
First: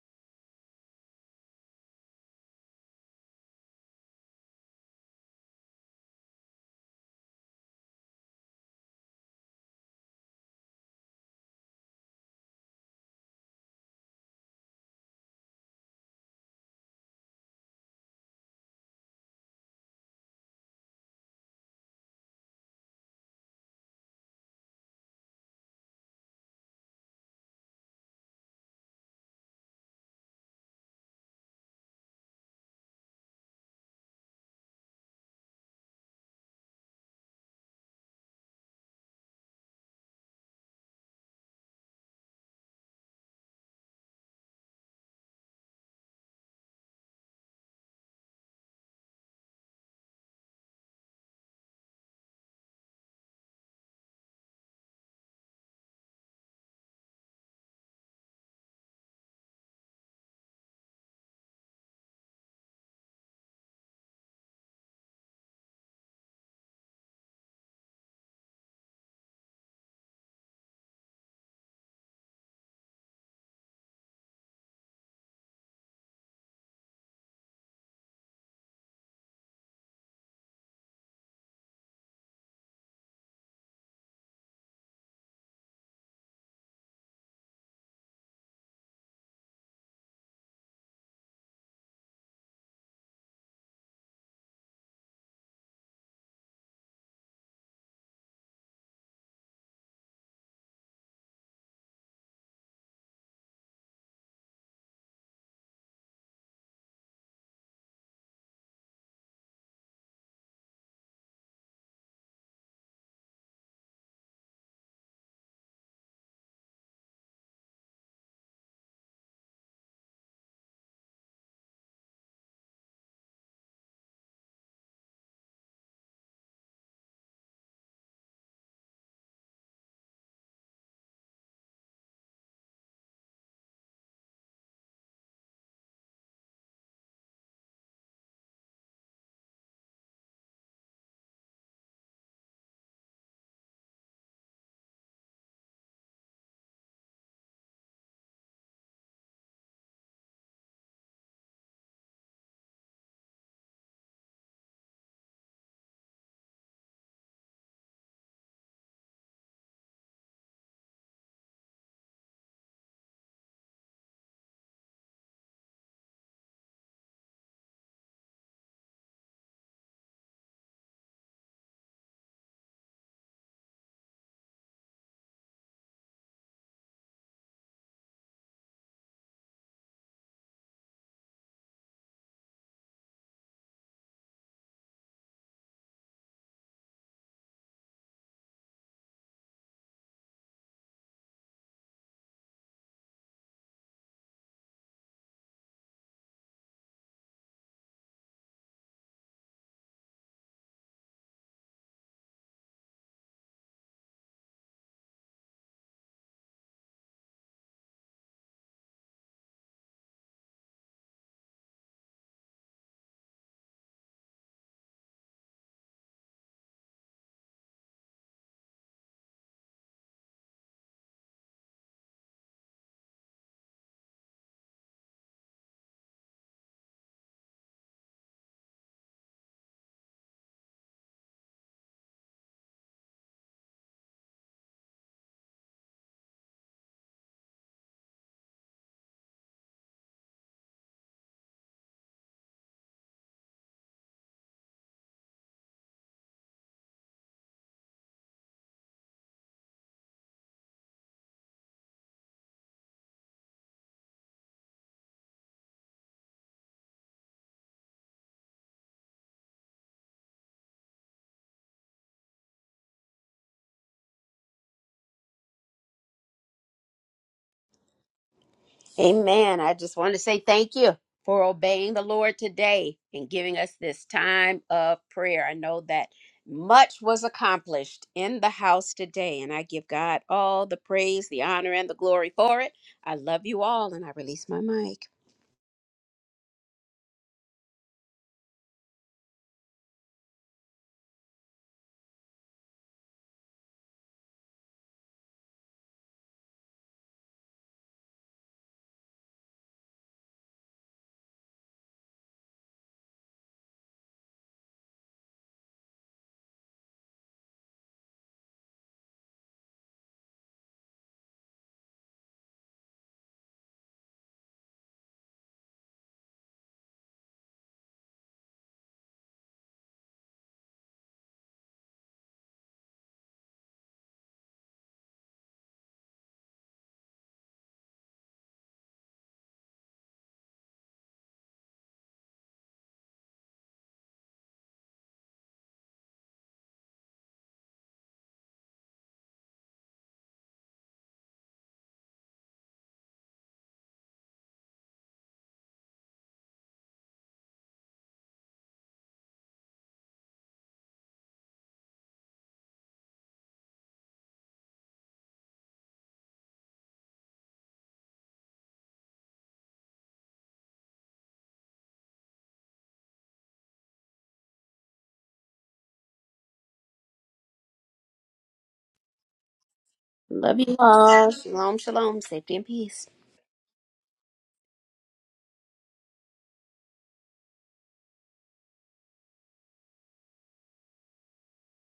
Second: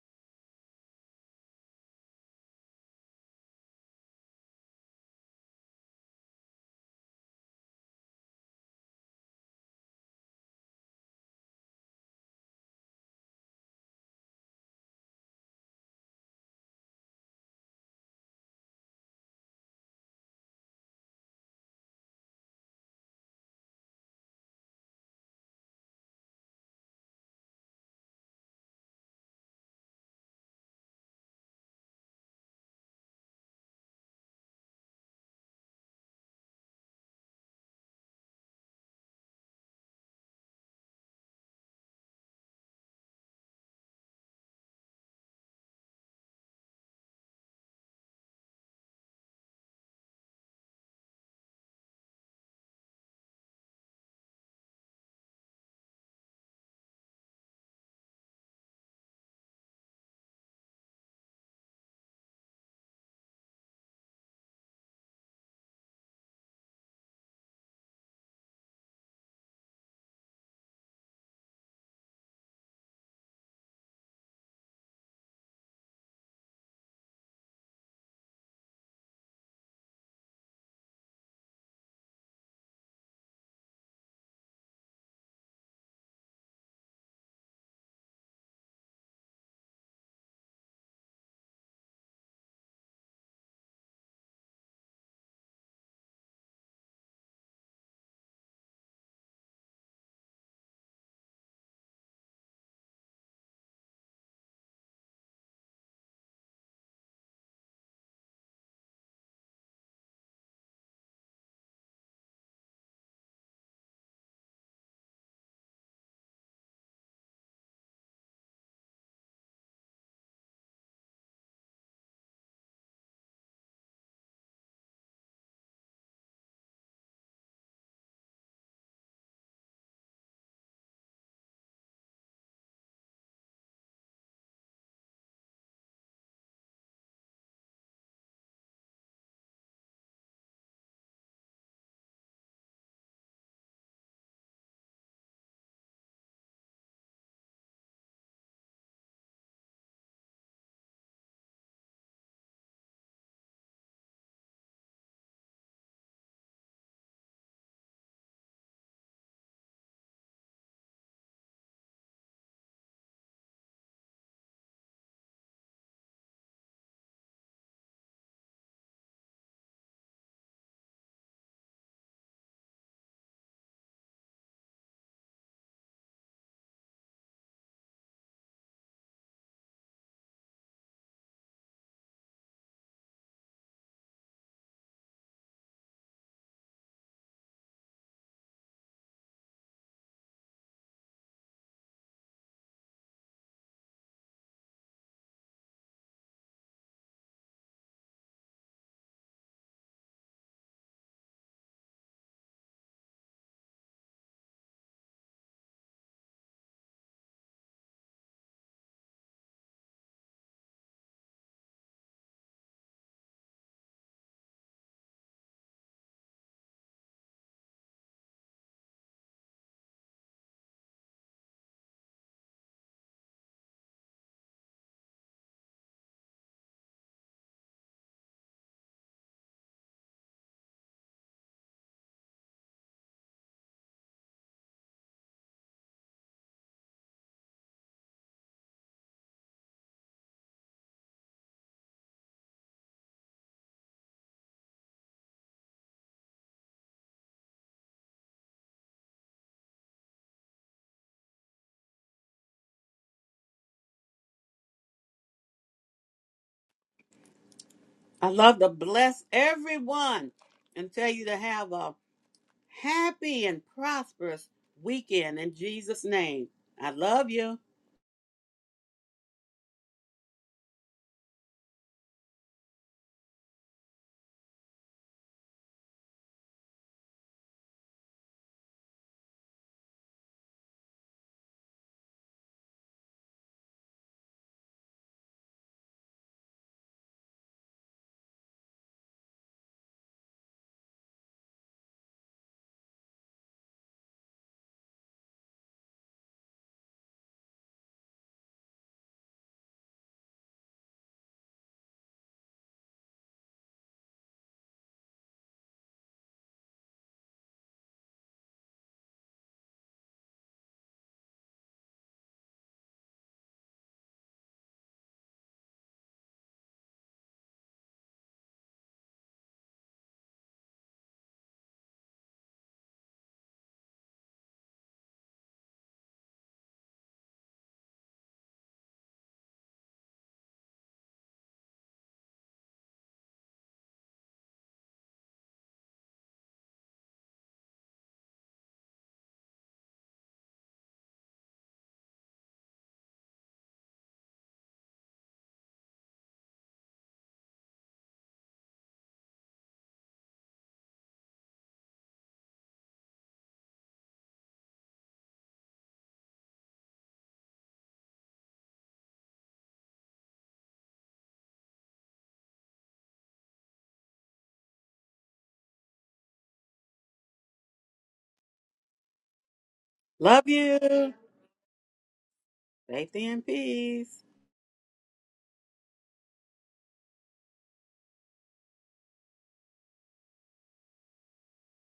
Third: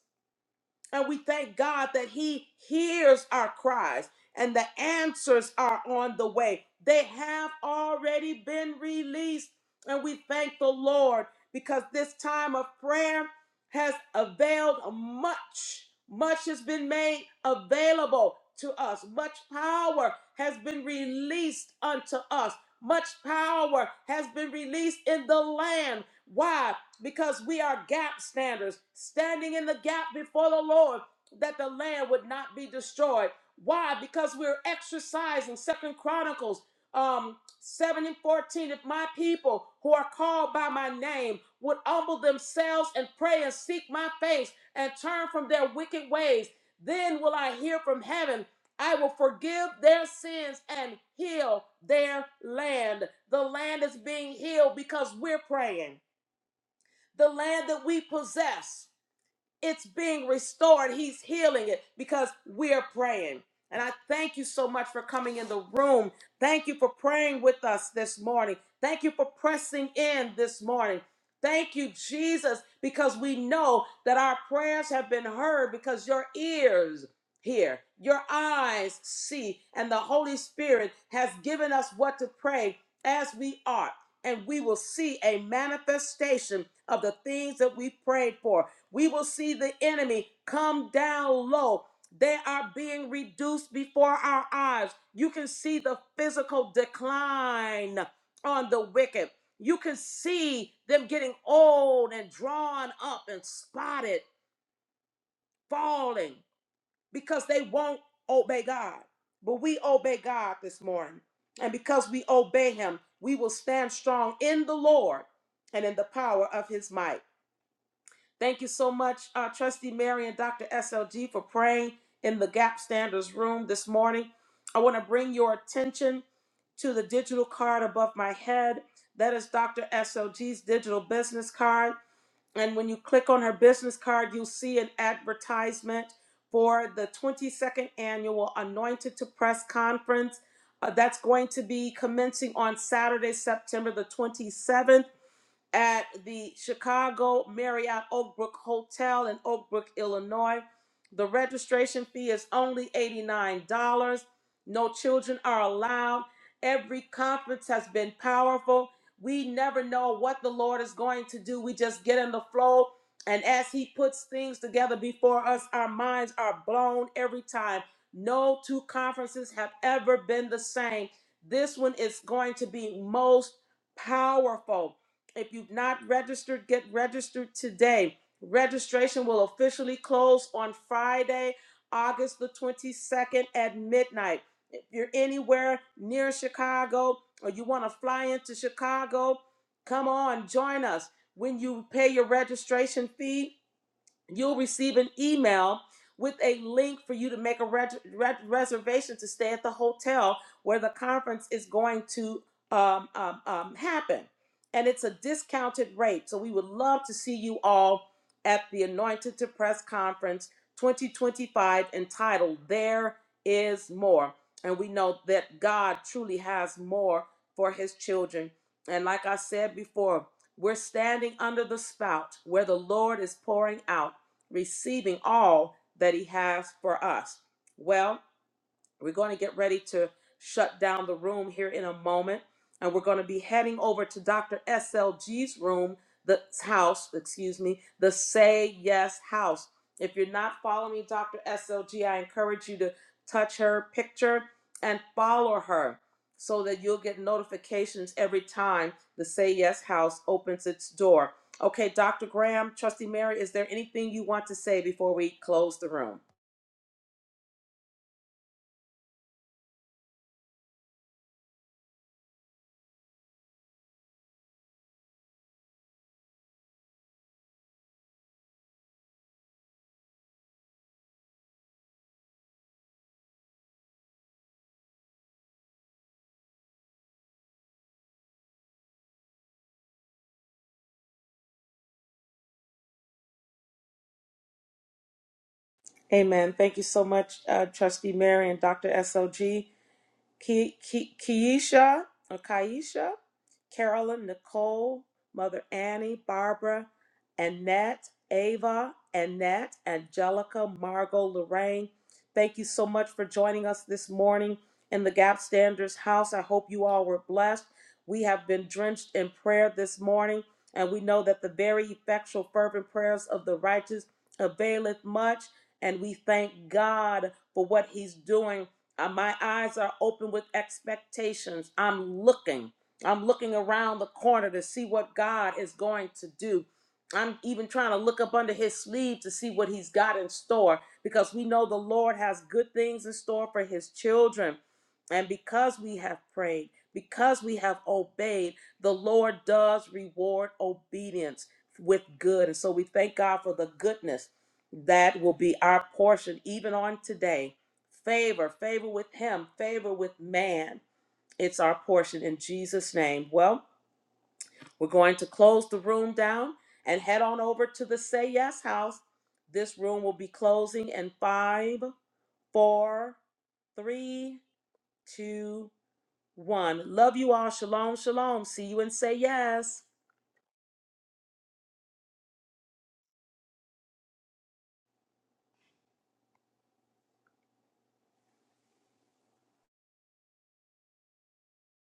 [SPEAKER 1] And we thank God that He hears our cries and the answers are on the way. They have already been released. And we thank the Lord because this time of prayer has availed much. Much has been made available to us. Much power has been released unto us. Much power has been released in the land. Why? because we are gap standers, standing in the gap before the Lord that the land would not be destroyed. Why? Because we're exercising Second Chronicles um, 7 and 14. If my people who are called by my name would humble themselves and pray and seek my face and turn from their wicked ways, then will I hear from heaven. I will forgive their sins and heal their land. The land is being healed because we're praying the land that we possess it's being restored. He's healing it because we're praying. And I thank you so much for coming in the room. Thank you for praying with us this morning. Thank you for pressing in this morning. Thank you, Jesus, because we know that our prayers have been heard because your ears hear, your eyes see, and the Holy Spirit has given us what to pray as we are. And we will see a manifestation of the things that we prayed for we will see the enemy come down low. They are being reduced before our eyes. You can see the physical decline on the wicked. You can see them getting old and drawn up and spotted, falling because they won't obey God. But we obey God this morning. And because we obey Him, we will stand strong in the Lord and in the power of His might. Thank you so much, uh, Trustee Mary and Dr. SLG, for praying in the Gap Standards room this morning. I want to bring your attention to the digital card above my head. That is Dr. SLG's digital business card. And when you click on her business card, you'll see an advertisement for the 22nd annual Anointed to Press conference. Uh, that's going to be commencing on Saturday, September the 27th at the Chicago Marriott Oak Brook Hotel in Oak Brook, Illinois. The registration fee is only $89. No children are allowed. Every conference has been powerful. We never know what the Lord is going to do. We just get in the flow. And as He puts things together before us, our minds are blown every time. No two conferences have ever been the same. This one is going to be most powerful. If you've not registered, get registered today. Registration will officially close on Friday, August the 22nd at midnight. If you're anywhere near Chicago or you want to fly into Chicago, come on, join us. When you pay your registration fee, you'll receive an email with a link for you to make a ret- ret- reservation to stay at the hotel where the conference is going to um, um, um, happen. And it's a discounted rate. So we would love to see you all at the Anointed to Press Conference 2025 entitled There Is More. And we know that God truly has more for his children. And like I said before, we're standing under the spout where the Lord is pouring out receiving all that He has for us. Well, we're going to get ready to shut down the room here in a moment, and we're going to be heading over to Dr. SLG's room, the house, excuse me, the Say Yes house. If you're not following Dr. SLG, I encourage you to touch her picture and follow her so that you'll get notifications every time the Say Yes house opens its door. Okay, Dr. Graham, Trusty Mary, is there anything you want to say before we close the room?
[SPEAKER 3] I love to bless everyone and tell you to have a happy and prosperous weekend in Jesus' name. I love you.
[SPEAKER 2] Amen. I just want to say thank you for obeying the Lord today and giving us this time of prayer. I know that much was accomplished in the house today, and I give God all the praise, the honor, and the glory for it. I love you all, and I release my mic.
[SPEAKER 1] Amen. Thank you so much, uh, Trustee Mary and Dr. SOG. Ke- Ke- Keisha or Kaisha, Carolyn, Nicole, Mother Annie, Barbara, Annette, Ava, Annette, Angelica, Margot, Lorraine. Thank you so much for joining us this morning in the Gap Standards House. I hope you all were blessed. We have been drenched in prayer this morning, and we know that the very effectual, fervent prayers of the righteous availeth much. And we thank God for what He's doing uh, my eyes are open with expectations. I'm looking. I'm looking around the corner to see what God is going to do. I'm even trying to look up under his sleeve to see what he's got in store because we know the Lord has good things in store for his children. And because we have prayed, because we have obeyed, the Lord does reward obedience with good. And so we thank God for the goodness that will be our portion even on today. Favor, favor with him, favor with man. It's our portion in Jesus' name. Well, we're going to close the room down and head on over to the Say Yes house. This room will be closing in five, four, three, two, one. Love you all. Shalom, shalom. See you and say yes.
[SPEAKER 3] Love
[SPEAKER 2] Love you
[SPEAKER 3] you.
[SPEAKER 2] all. Shalom, shalom. Safety and peace.
[SPEAKER 3] Safety and peace.